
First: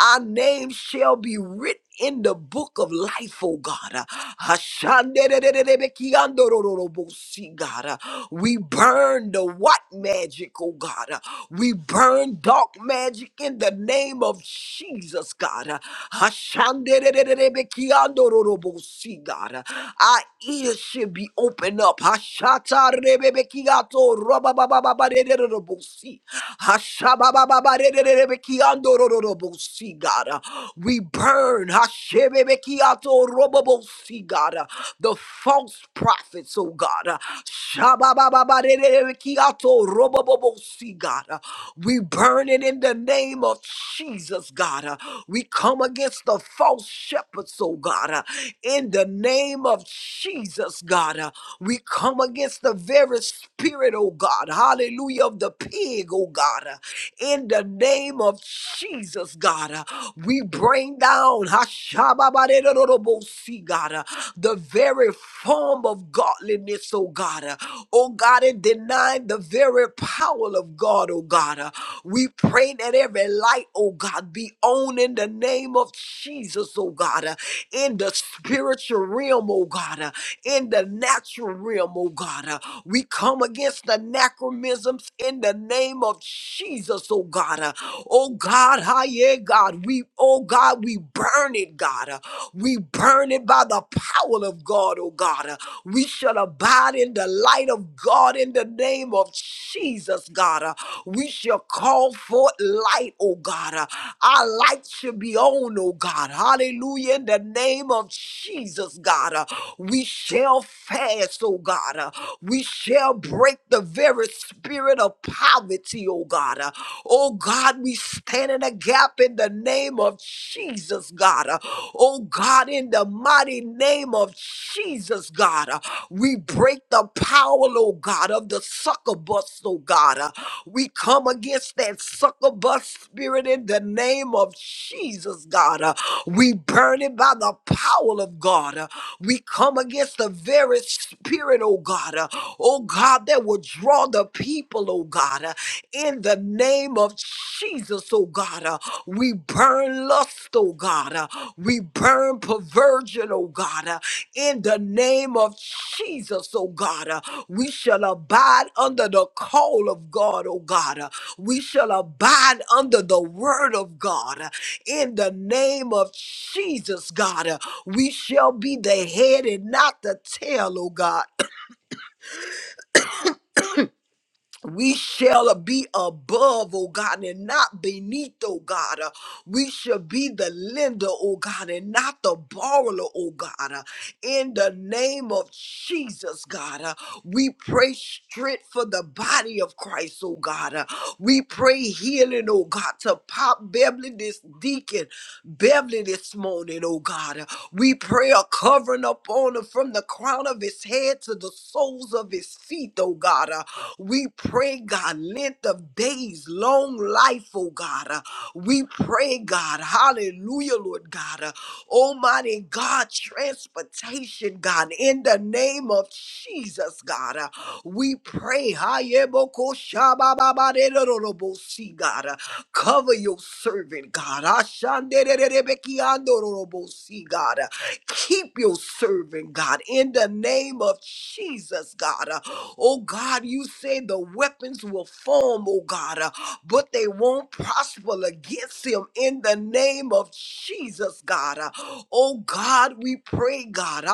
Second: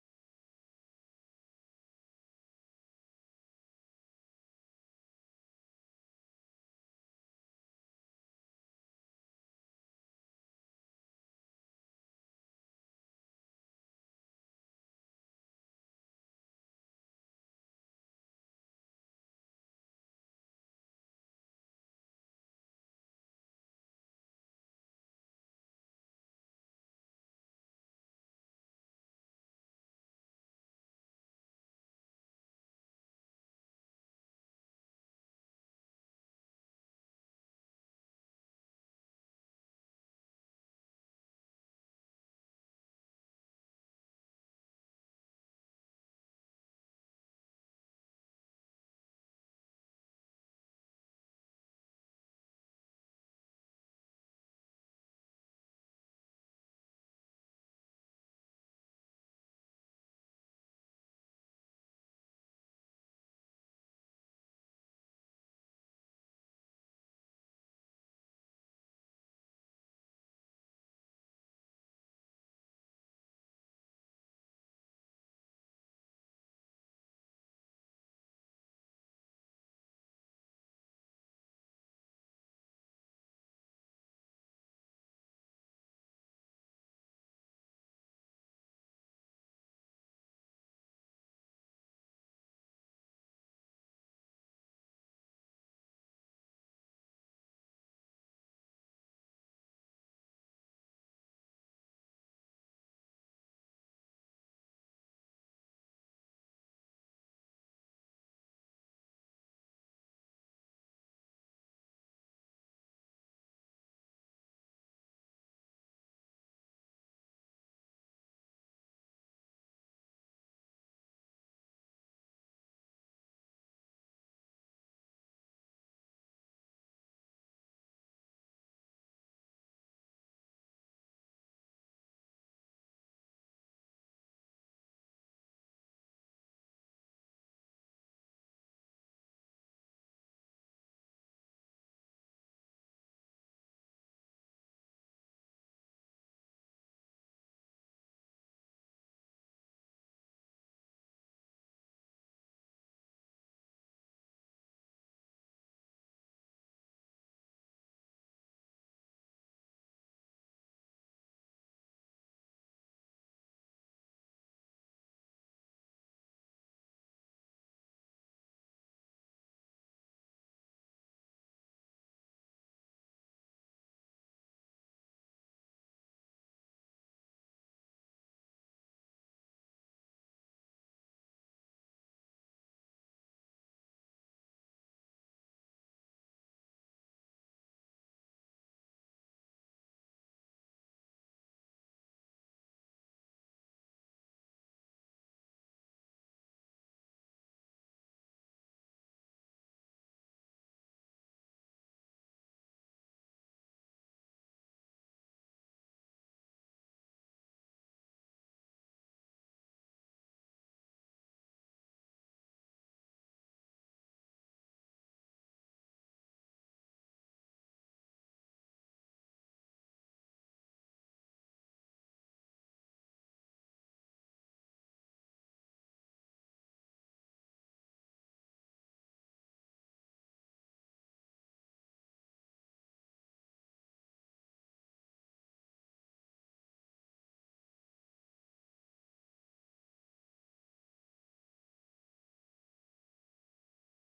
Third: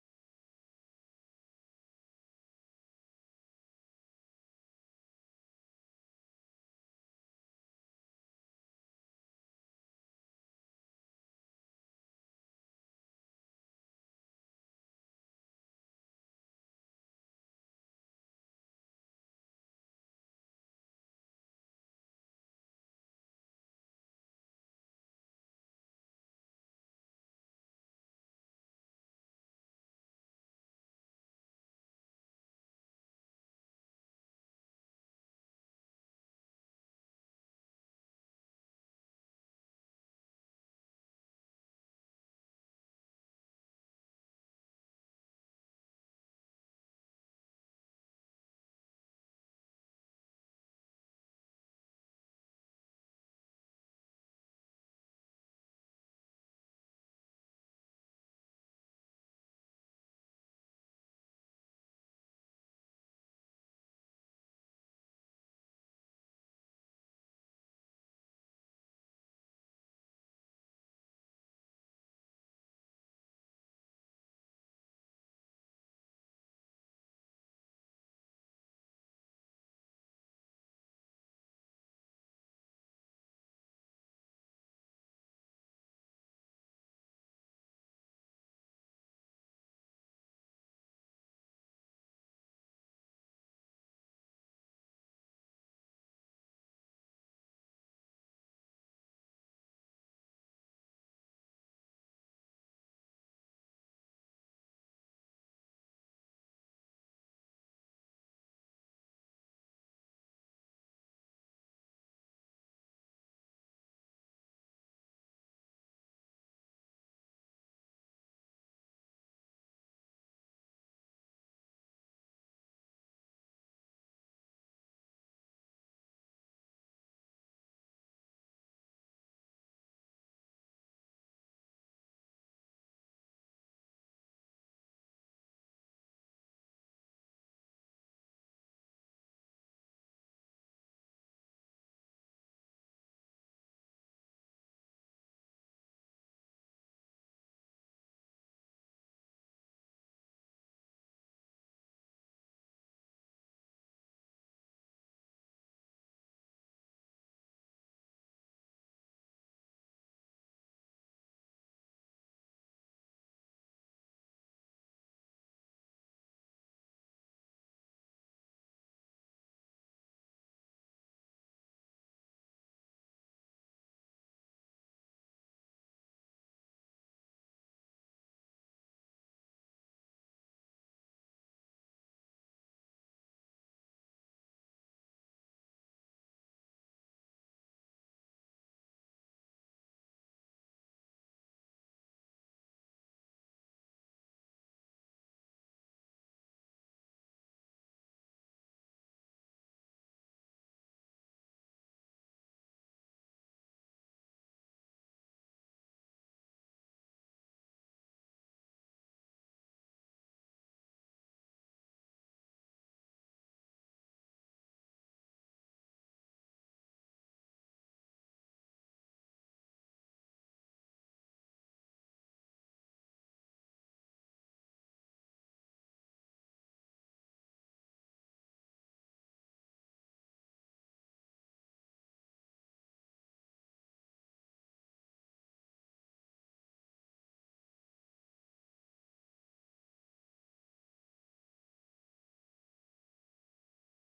B: Our name shall be written in the book of life, oh God. Uh, Ashandererererebekiandorororobosi, God. Uh, We burn the what magic, oh God. Uh, We burn dark magic in the name of Jesus, God. Uh, Ashandererererebekiandorororobosi, God. Uh, Our ears should be opened up. Hashatarebebekiato, Hashabababababarererorobosi. Hashabababababarererebekiandorororobosi, God. We burn Hashebebekiatorobobosi, God. the false prophets, oh God. Shababababarererebekiatorobobosi, God. We burn it in the name of Jesus, God. We come against the false shepherds, oh God. In the name of Jesus, God. We come against the very spirit, oh God, hallelujah, of the pig, oh God, uh, in the name of Jesus, God. uh, We bring down, Hashababadedodobosi, God, uh, the very form of godliness, oh God. uh, Oh God, and denying the very power of God, oh God. uh, We pray that every light, oh God, be on in the name of Jesus, oh God, uh, in the spiritual realm, oh God in the natural realm, oh God. Uh, we come against anachronisms in the name of Jesus, oh God. Uh, oh God, hi, yeah, God. We, oh God, we burn it, God. Uh, we burn it by the power of God, oh God. Uh, we shall abide in the light of God in the name of Jesus, God. Uh, we shall call forth light, oh God. Uh, Our light should be on, oh God. Hallelujah. In the name of Jesus, God. Uh, We shall fast, oh God. Uh, We shall break the very spirit of poverty, oh God. Uh, Oh God, we stand in a gap in the name of Jesus, God. Uh, Oh God, in the mighty name of Jesus, God. Uh, We break the power, oh God, of the succubus, oh God. Uh, we come against that sucker bus spirit in the name of Jesus, God. Uh, we burn it by the power of God. Uh, we come against the very spirit, oh God, uh, oh God, that will draw the people, oh God, uh, in the name of Jesus, oh God. Uh, we burn lust, oh God. Uh, we burn perversion, oh God. Uh, in the name of Jesus, oh God. Uh, We shall abide under the call of God, oh God. Uh, We shall abide under the word of God Uh, in the name of Jesus, God. uh, We shall be the head and not the tail, oh God. we shall be above, oh God, and not beneath, oh God. Uh, We shall be the lender, oh God, and not the borrower, oh God. Uh, In the name of Jesus, God, uh, we pray strength for the body of Christ, oh God. Uh, We pray healing, oh God, to Pop Beverly, this deacon, Beverly this morning, oh God. Uh, We pray a covering upon him from the crown of his head to the soles of his feet, oh God. Uh, we pray, God, length of days, long life, oh God. Uh, we pray, God, hallelujah, Lord God. Uh, Almighty God, transportation, God, in the name of Jesus, God. Uh, we pray, Hayebokoshabababaderorobosi, God. Uh, cover your servant, God. God. Keep your servant, God, in the name of Jesus, God. Oh, God, you say the weapons will form, oh, God, but they won't prosper against him in the name of Jesus, God. Oh, God, we pray, God.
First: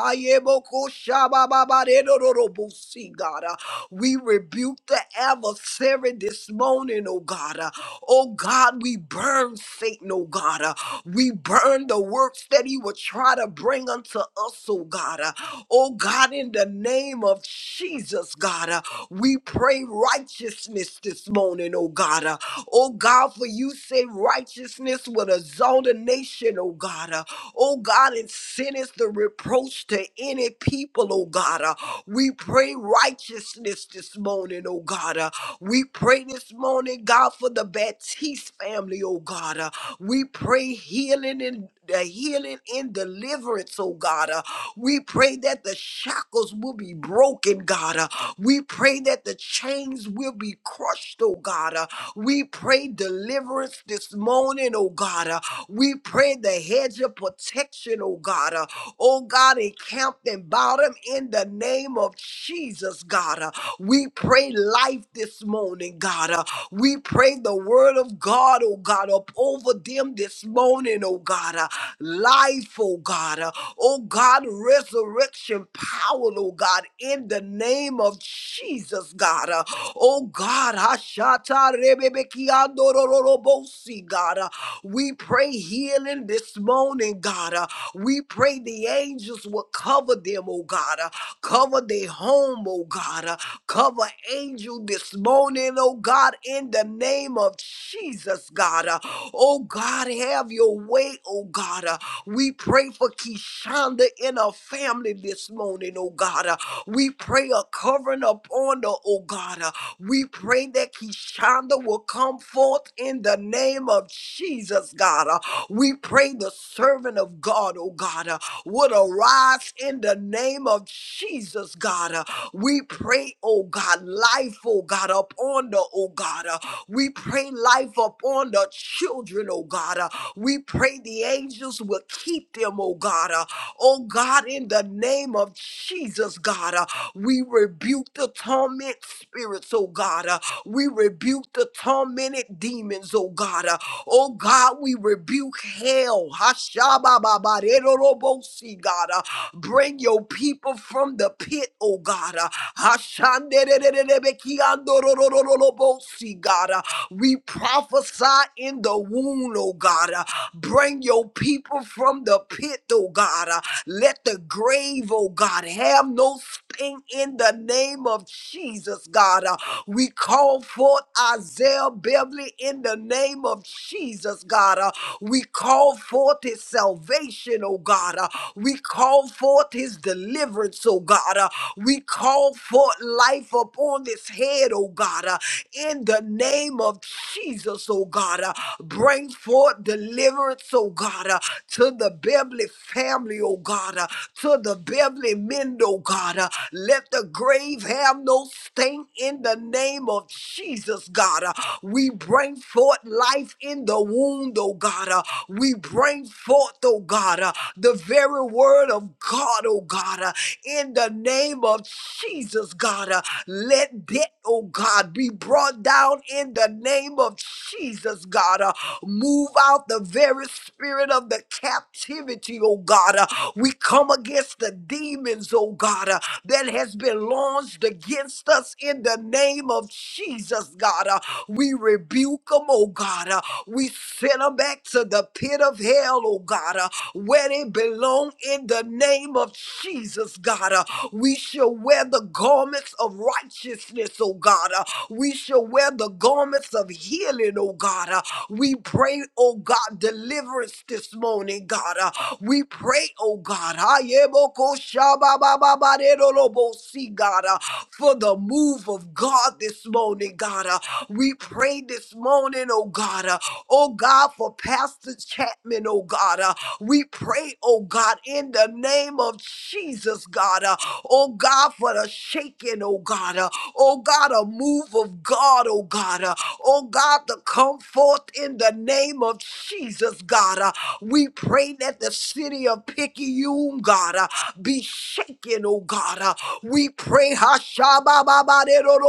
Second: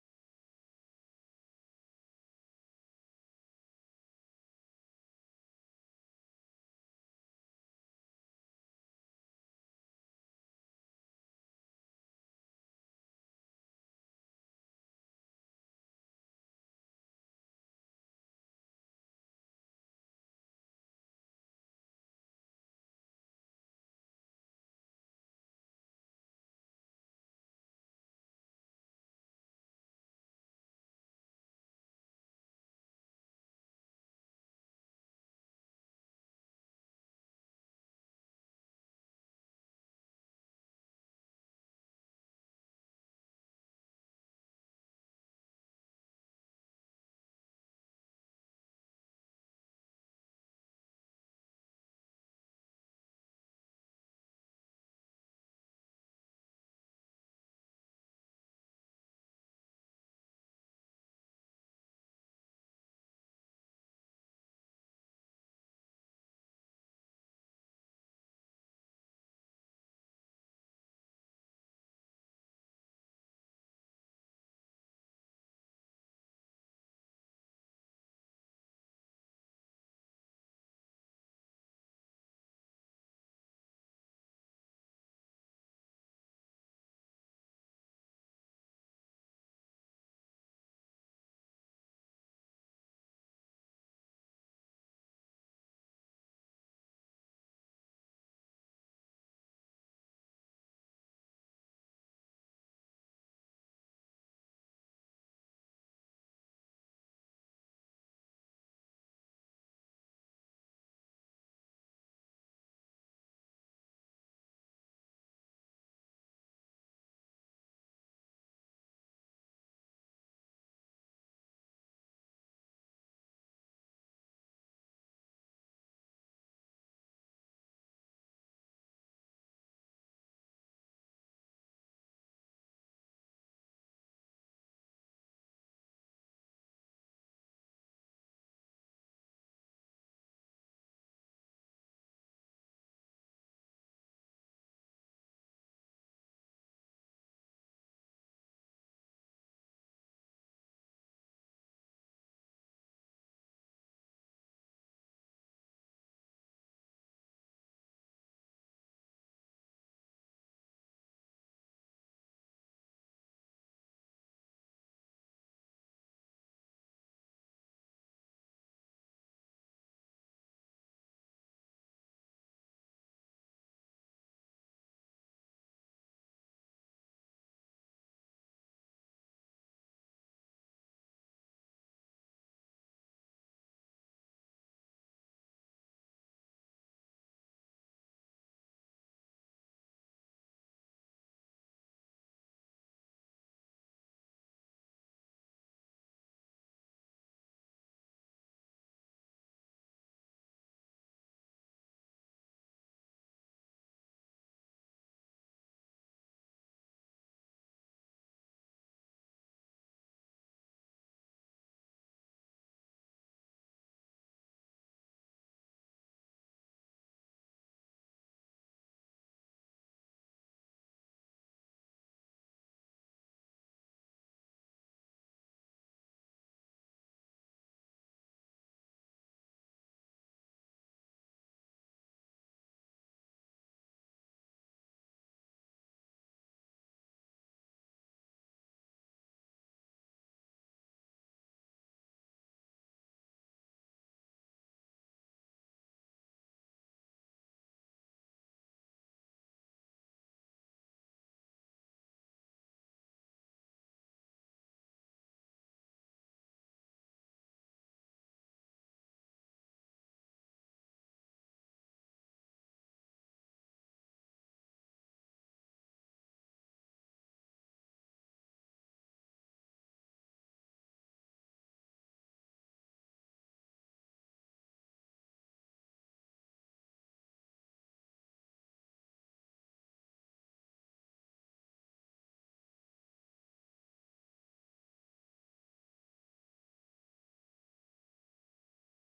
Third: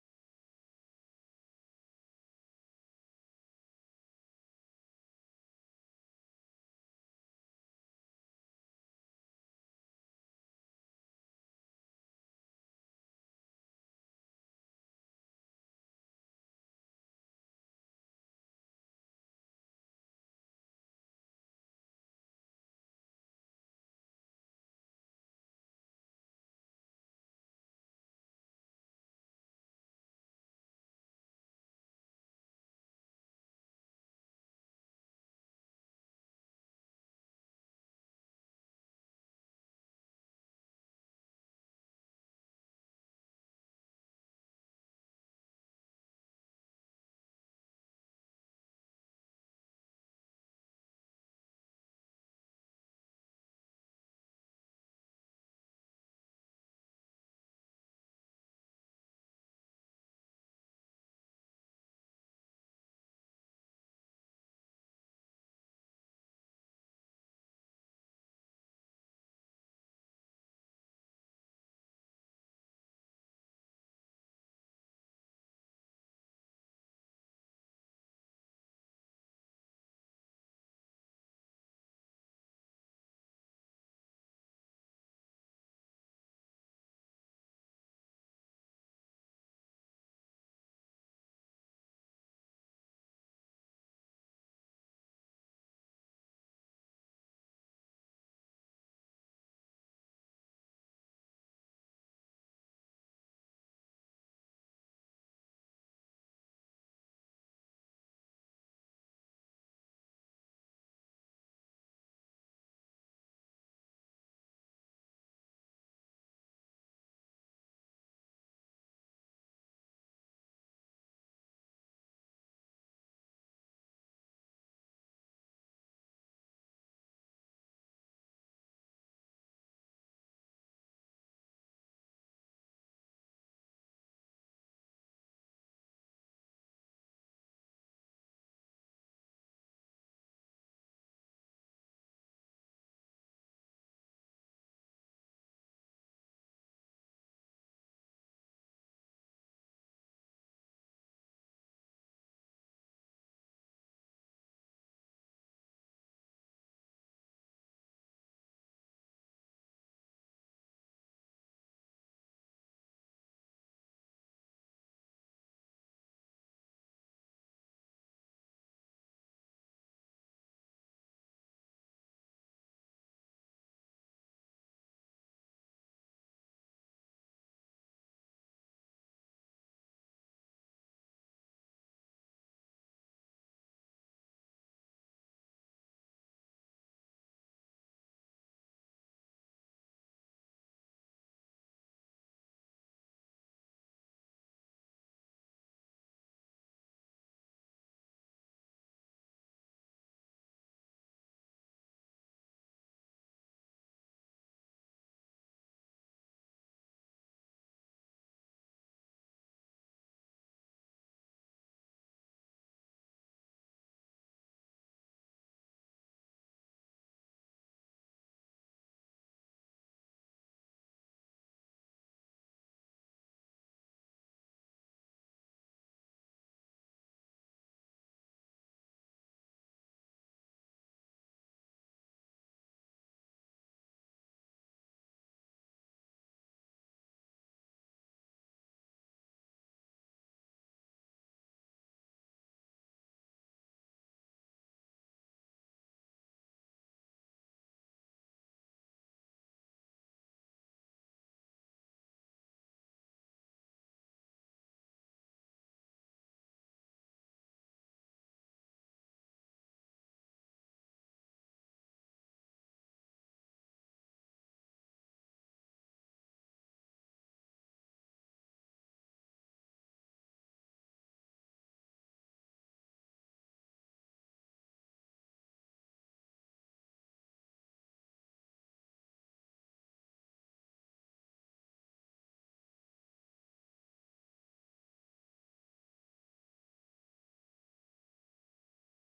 B: See, God. We rebuke the adversary this morning, oh, God. Oh God, we burn Satan, oh God. We burn the works that he would try to bring unto us, oh God. Uh, Oh God, in the name of Jesus, God, uh, we pray righteousness this morning, oh God. Uh, Oh God, for you say righteousness will exalt a nation, oh God. Uh, Oh God, and sin is the reproach to any people, oh God. Uh, We pray righteousness this morning, oh God. Uh, We pray this morning, God, for the Baptiste family, oh God. Uh, we pray healing and the healing and deliverance, oh God. Uh, we pray that the shackles will be broken, God. Uh, we pray that the chains will be crushed, oh God. Uh, we pray deliverance this morning, oh God. Uh, we pray the hedge of protection, oh God. Uh, oh God, encamped and bottom in the name of Jesus, God. Uh, we pray life this morning, God. Uh, we pray the word of God, oh God, up over them this morning, oh God. Uh, life, oh God. Uh, oh God, resurrection power, oh God, in the name of Jesus, God. Uh, oh God, Hashata Rebebekiandorororobosi, God. Uh, we pray healing this morning, God. Uh, we pray the angels will cover them, oh God. Uh, cover their home, oh God. Uh, Cover angel this morning, oh God, in the name of Jesus, God. Uh, oh God, have your way, oh God. Uh, we pray for Keshonda and her family this morning, oh God. Uh, we pray a covering upon her, oh God. Uh, we pray that Keshonda will come forth in the name of Jesus, God. Uh, we pray the servant of God, oh God, uh, would arise in the name of Jesus, God. Uh, we pray, oh God, life, oh God, upon the, oh God. uh, we pray life upon the children, oh God. uh, we pray the angels will keep them, oh God. uh, oh God, in the name of Jesus, God, uh, we rebuke the torment spirits, oh God. uh, we rebuke the tormented demons, oh God. uh, oh God, we rebuke hell. Hashabababarerorobosi, God. uh, bring your people from the pit, oh God. uh, Ashanderererebekiandororororobosi, God. Uh, We prophesy in the womb, oh God. Uh, Bring your people from the pit, oh God. Uh, Let the grave, oh God, have no sting in the name of Jesus, God. Uh, We call forth Isaiah Beverly in the name of Jesus, God. Uh, We call forth his salvation, oh God. Uh, We call forth his deliverance deliverance, oh God. Uh, we call forth life upon this head, oh God. Uh, in the name of Jesus, oh God. Uh, bring forth deliverance, oh God, uh, to the Beverly family, oh God, uh, to the Beverly men, oh God. uh, let the grave have no stain in the name of Jesus, God. uh, we bring forth life in the wound, oh God. uh, we bring forth, oh God, uh, the very word of God, oh God, uh, in the name of Jesus, God. uh, let debt, oh God, be brought down in the name of Jesus, God. uh, move out the very spirit of the captivity, oh God. uh, we come against the demons, oh God, uh, that has been launched against us in the name of Jesus, God. uh, we rebuke them, oh God. uh, we send them back to the pit of of hell, oh God, uh, where they belong in the name of Jesus, God. uh, we shall wear the garments of righteousness, oh God. uh, we shall wear the garments of healing, oh God. uh, we pray, oh God, deliverance this morning, God. uh, we pray, oh God, ayeboko shababababadedolobosi, God, uh, for the move of God this morning, God. uh, we pray this morning, oh God. uh, Oh God, for Pastor Chapman, oh God. Uh, we pray, oh God, in the name of Jesus, God. Uh, oh God, for the shaking, oh God. Uh, oh God, a move of God, oh God. Uh, oh God, to come forth in the name of Jesus, God. Uh, we pray that the city of Picayune, God, uh, be shaken, oh God. Uh, we pray, Hashabababadero,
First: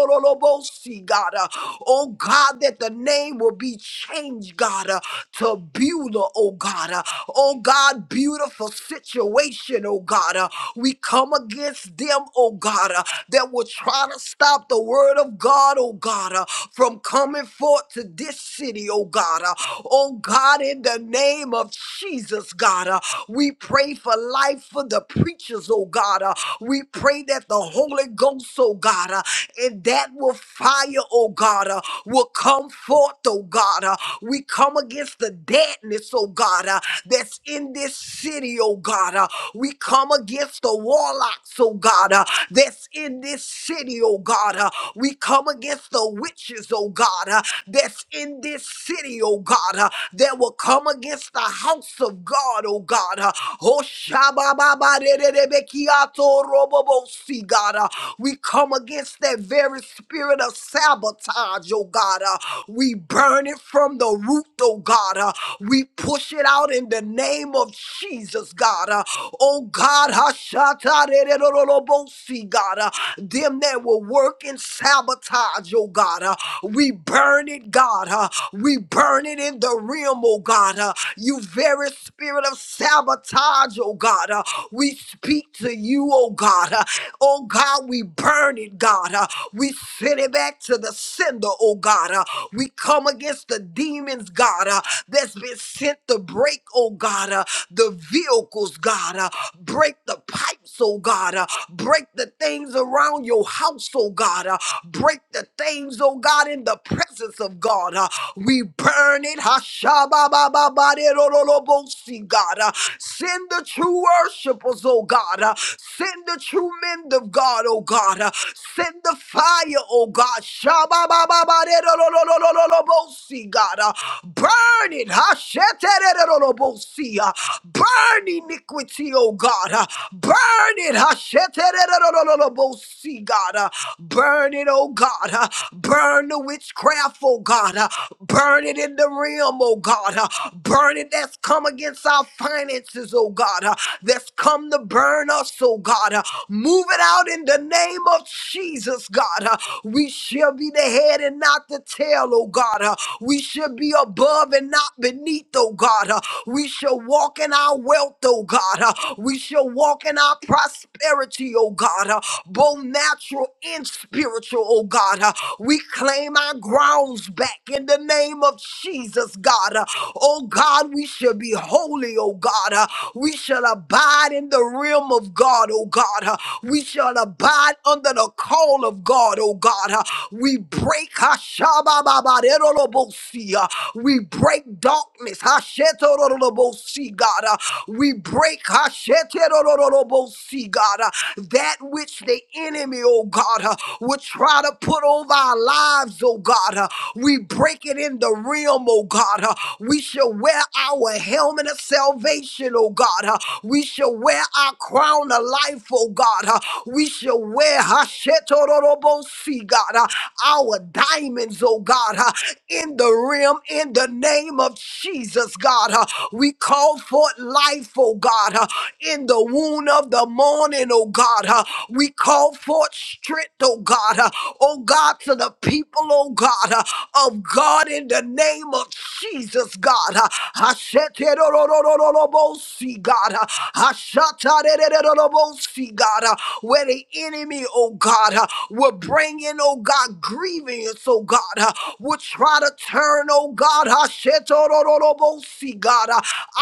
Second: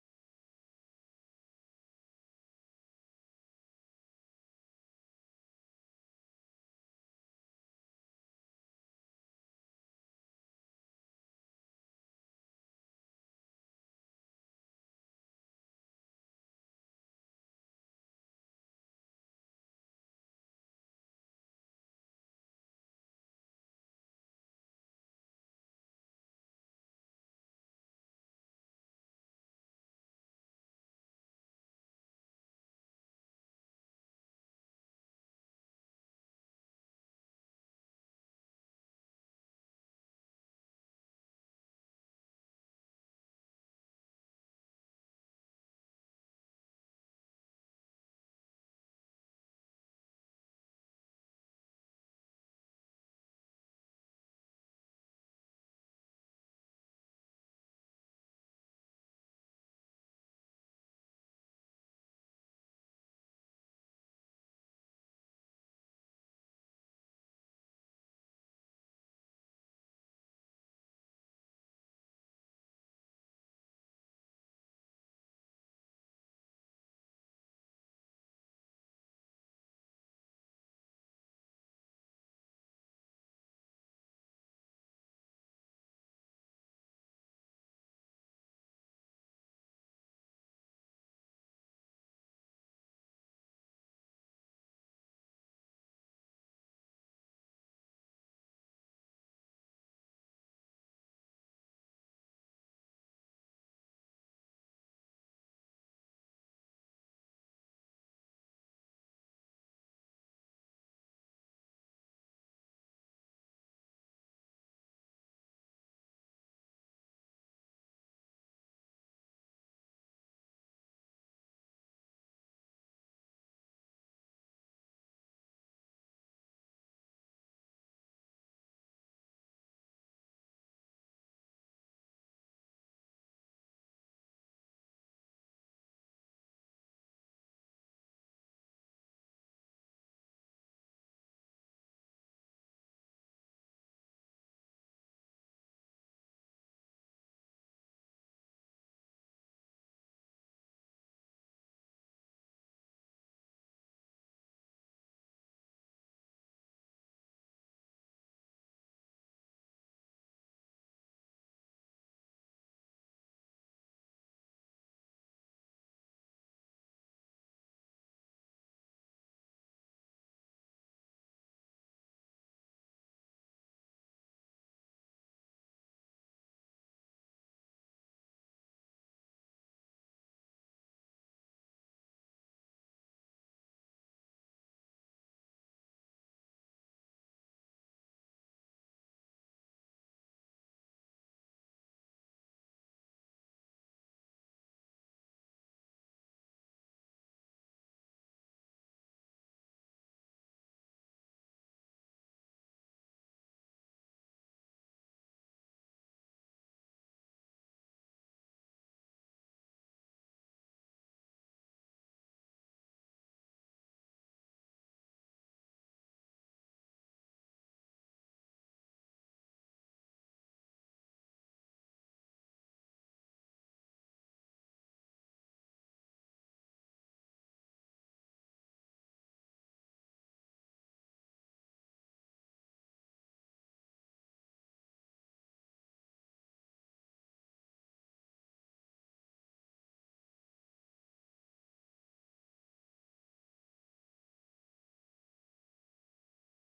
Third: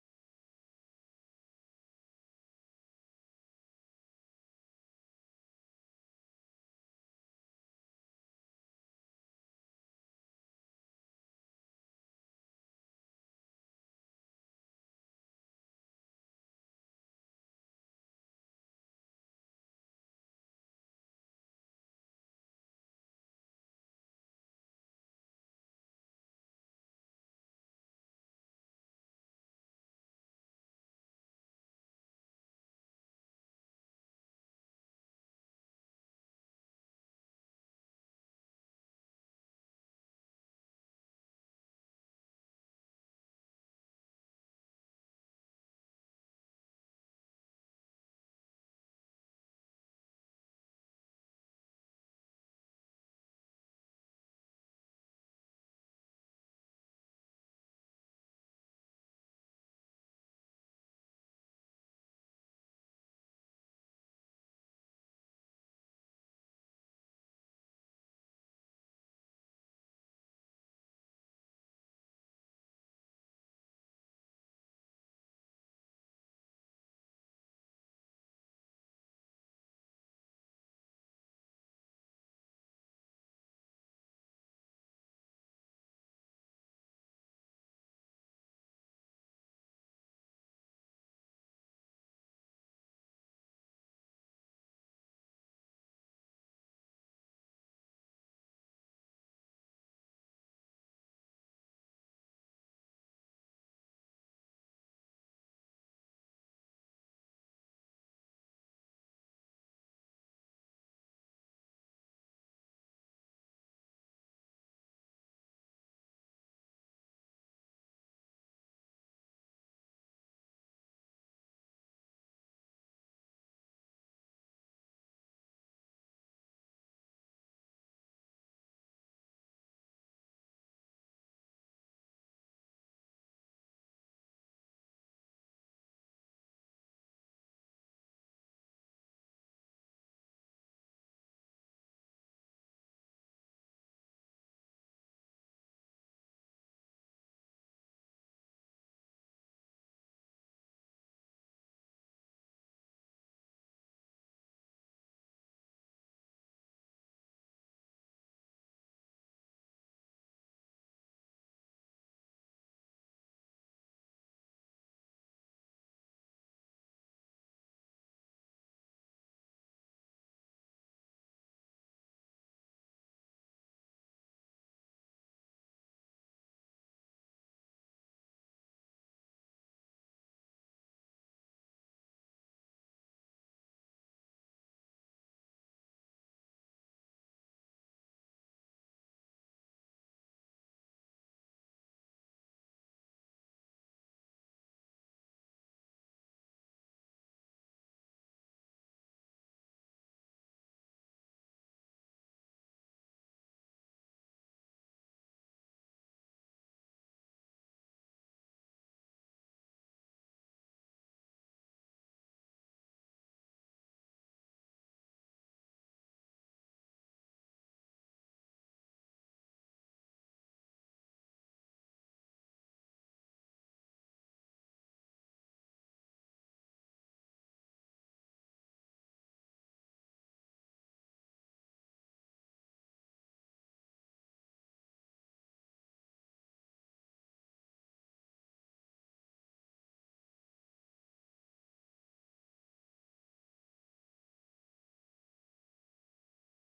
B: God. Uh, Oh God. God, that the name will be changed, God, uh, to Beulah, oh God. Uh, oh God, beautiful situation, oh God. Uh, we come against them, oh God, uh, that will try to stop the word of God, oh God, uh, from coming forth to this city, oh God. Uh, oh God, in the name of Jesus, God, uh, we pray for life for the preachers, oh God. Uh, we pray that the Holy Ghost, oh God, uh, in that that will fire, oh God, uh, will come forth, oh God. uh. we come against the deadness, oh God, uh, that's in this city, oh God. uh. we come against the warlocks, oh God, uh, that's in this city, oh God. uh. we come against the witches, oh God, uh, that's in this city, oh God, uh, that will come against the house of God, oh God. uh. Oh, shabba, ba, ba, de, de, be, ki, ah, to, bo, bo, God. uh, we come against that very spirit of sabotage, oh God. Uh, we burn it from the root, oh God. Uh, we push it out in the name of Jesus, God. Uh, oh God, Hashatarererorobosi, God. Uh, them that will work in sabotage, oh God. Uh, we burn it, God. Uh, we burn it in the realm, oh God. Uh, you very spirit of sabotage, oh God. Uh, we speak to you, oh God. Uh, Oh God, we burn it, God. Uh, we send it back to the sender, oh God. Uh, we come against the demons, God, uh, that's been sent to break, oh God, uh, the vehicles, God. Uh, break the pipes, oh God. Uh, break the things around your house, oh God. Uh, break the things, oh God, in the presence of God. Uh, we burn it. Hashababababaderololobosi, God. Uh, Send the true worshipers, oh God. Uh, Send the true men of God, oh God. Uh, Send the fire, oh God. Shababababaderololololobosi, God. Uh, Burn it. Hashetererololobosi, uh, Burn iniquity, oh God. Uh, Burn it. Hashetererololobosi, God. Uh, Burn it, oh God. Uh, Burn the witchcraft, oh God. Uh, Burn it in the realm, oh God. Uh, Burn it that's come against our finances, oh God. Uh, That's come to burn us, oh God. Uh, Move it out in the name of Jesus, God. Uh, We shall be the head and not the tail, oh God. Uh, We shall be above and not beneath, oh God. Uh, We shall walk in our wealth, oh God. Uh, We shall walk in our prosperity, oh God. Uh, Both natural natural and spiritual, oh God. Uh, We claim our grounds back in the name of Jesus, God. Uh, Oh God, we shall be holy, oh God. Uh, We shall abide in the realm of God, oh God. Uh, We shall abide under the call of God, oh God. Uh, We break Hashabababaderolobosi, uh, we break darkness, Hashetorolobosi, God. Uh, We break Hashetorolobosi, God. Uh, that which the enemy, oh God, uh, would try to put over our lives, oh God. uh, we break it in the realm, oh God. uh, we shall wear our helmet of salvation, oh God. uh, we shall wear our crown of life, oh God. uh, we shall wear Hashetororobosi, God, uh, our diamonds, oh God, uh, in the realm, in the name of Jesus, God. uh, we call forth life, oh God, uh, in the wound of the morning morning, oh God. Uh, we call forth strength, oh God. Uh, oh God, to the people, oh God, uh, of God in the name of Jesus, God. Uh, Hasheterorororobosi, God. Uh, Hashatarererorobosi, God. Uh, where the enemy, oh God, uh, will bring in, oh God, grievance, oh God, uh, will try to turn, oh God, Hashetorororobosi, God, uh,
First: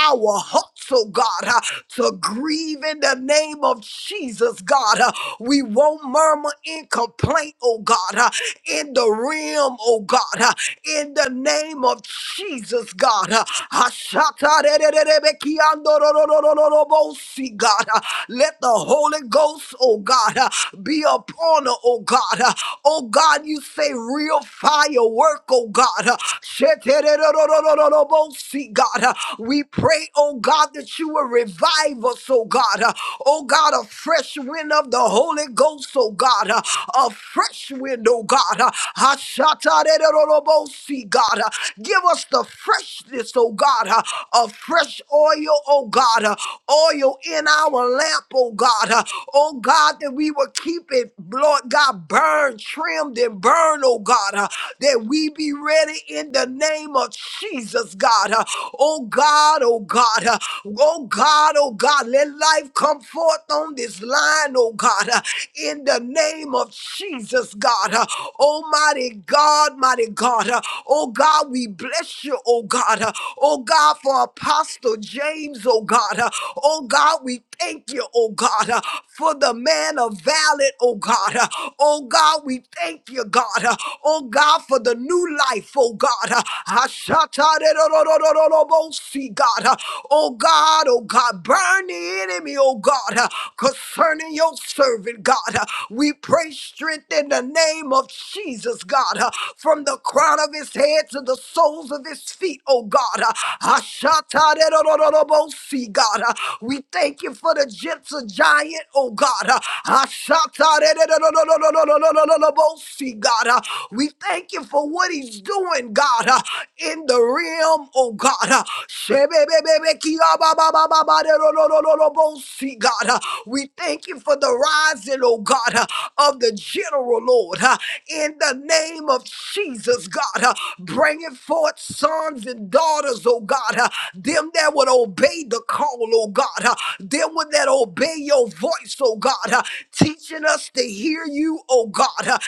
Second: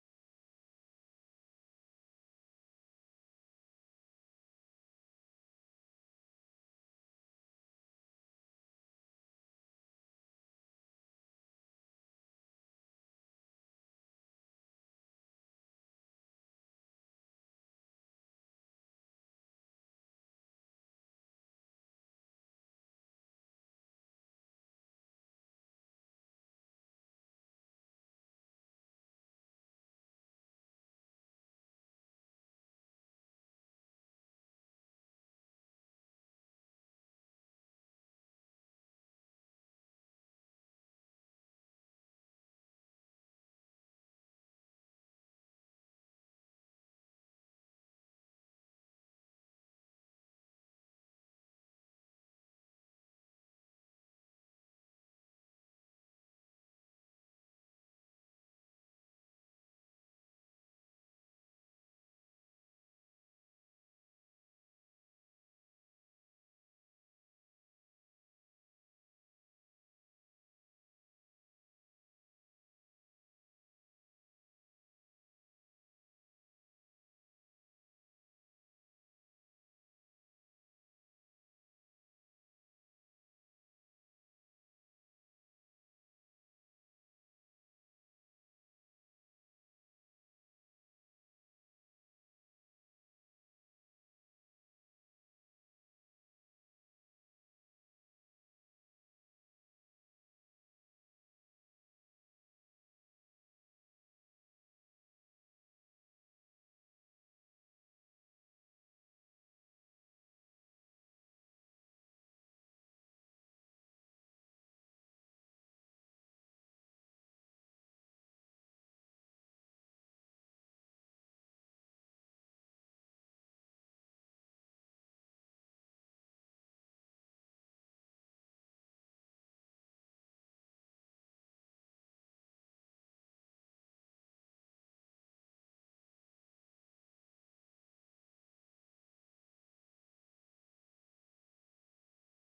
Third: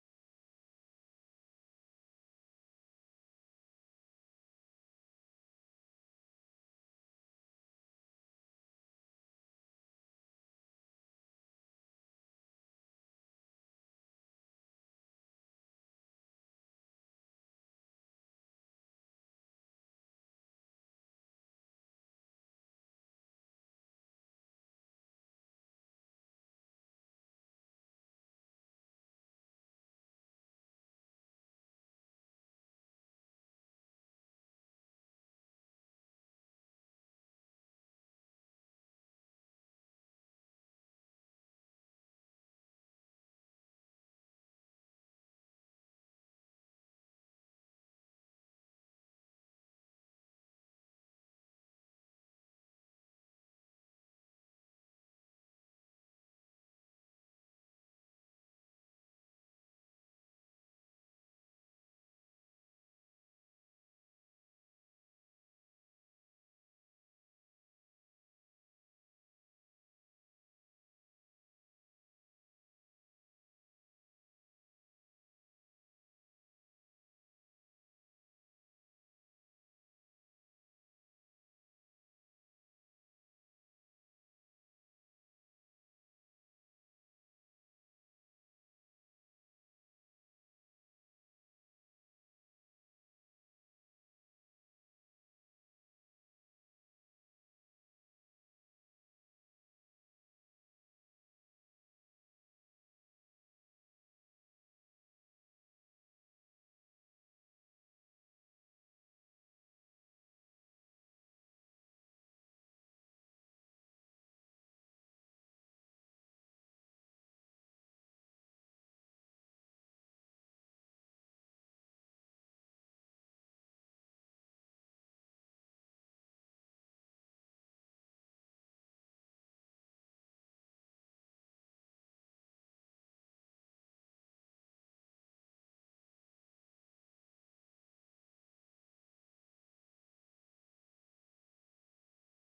B: our hearts, oh God, uh, to grieve in the name name of Jesus, God. Uh, We won't murmur in complaint, oh God, uh, in the realm, oh God, uh, in the name of Jesus, God. Uh, Ashatarererebekiandororororobosi, God. Uh, Let the Holy Ghost, oh God, uh, be upon her, oh God. Uh, Oh God, you say real firework, oh God. Uh, Shetererorororobosi, God. Uh, We pray, oh God, that you will revive us, oh God. God. Uh, Oh God, a fresh wind of the Holy Ghost, oh God. Uh, A fresh wind, oh God. Uh, Hashatarerorobosi, God. Uh, Give us the freshness, oh God. Uh, A fresh oil, oh God. Uh, Oil in our lamp, oh God. Uh, Oh God, that we will keep it, Lord God, burned, trimmed, and burned, oh God. Uh, That we be ready in the name of Jesus, God. Uh, Oh God, oh God. Uh, Oh God, oh God. God. Let life come forth on this line, oh God, uh, in the name of Jesus, God. Uh, Almighty God, mighty God. Uh, Oh God, we bless you, oh God. Uh, Oh God, for Apostle James, oh God. Uh, Oh God, we thank you, oh God, uh, for the man of valor, oh God. Uh, Oh God, we thank you, God. Uh, Oh God, for the new life, oh God. Uh, Ashataderororororobosi, God. Uh, Oh God, oh God. God. Burn the enemy, oh God, uh, concerning your servant, God. Uh, We pray strength in the name of Jesus, God, uh, from the crown of his head to the soles of his feet, oh God. Uh, Ashataderororobosi, God. Uh, We thank you for the gentle giant, oh God. Uh, Ashataderorororobosi, God. Uh, We thank you for what he's doing, God, uh, in the realm, oh God. Uh, Ba ba ba ba ba. Lord Lord Lord Lord. We see God. We thank you for the rising, O God, of the general Lord. In the name of Jesus, God, bringing forth sons and daughters, O God, them that would obey the call, O God, them would that obey your voice, O God, teaching us to hear you, O God.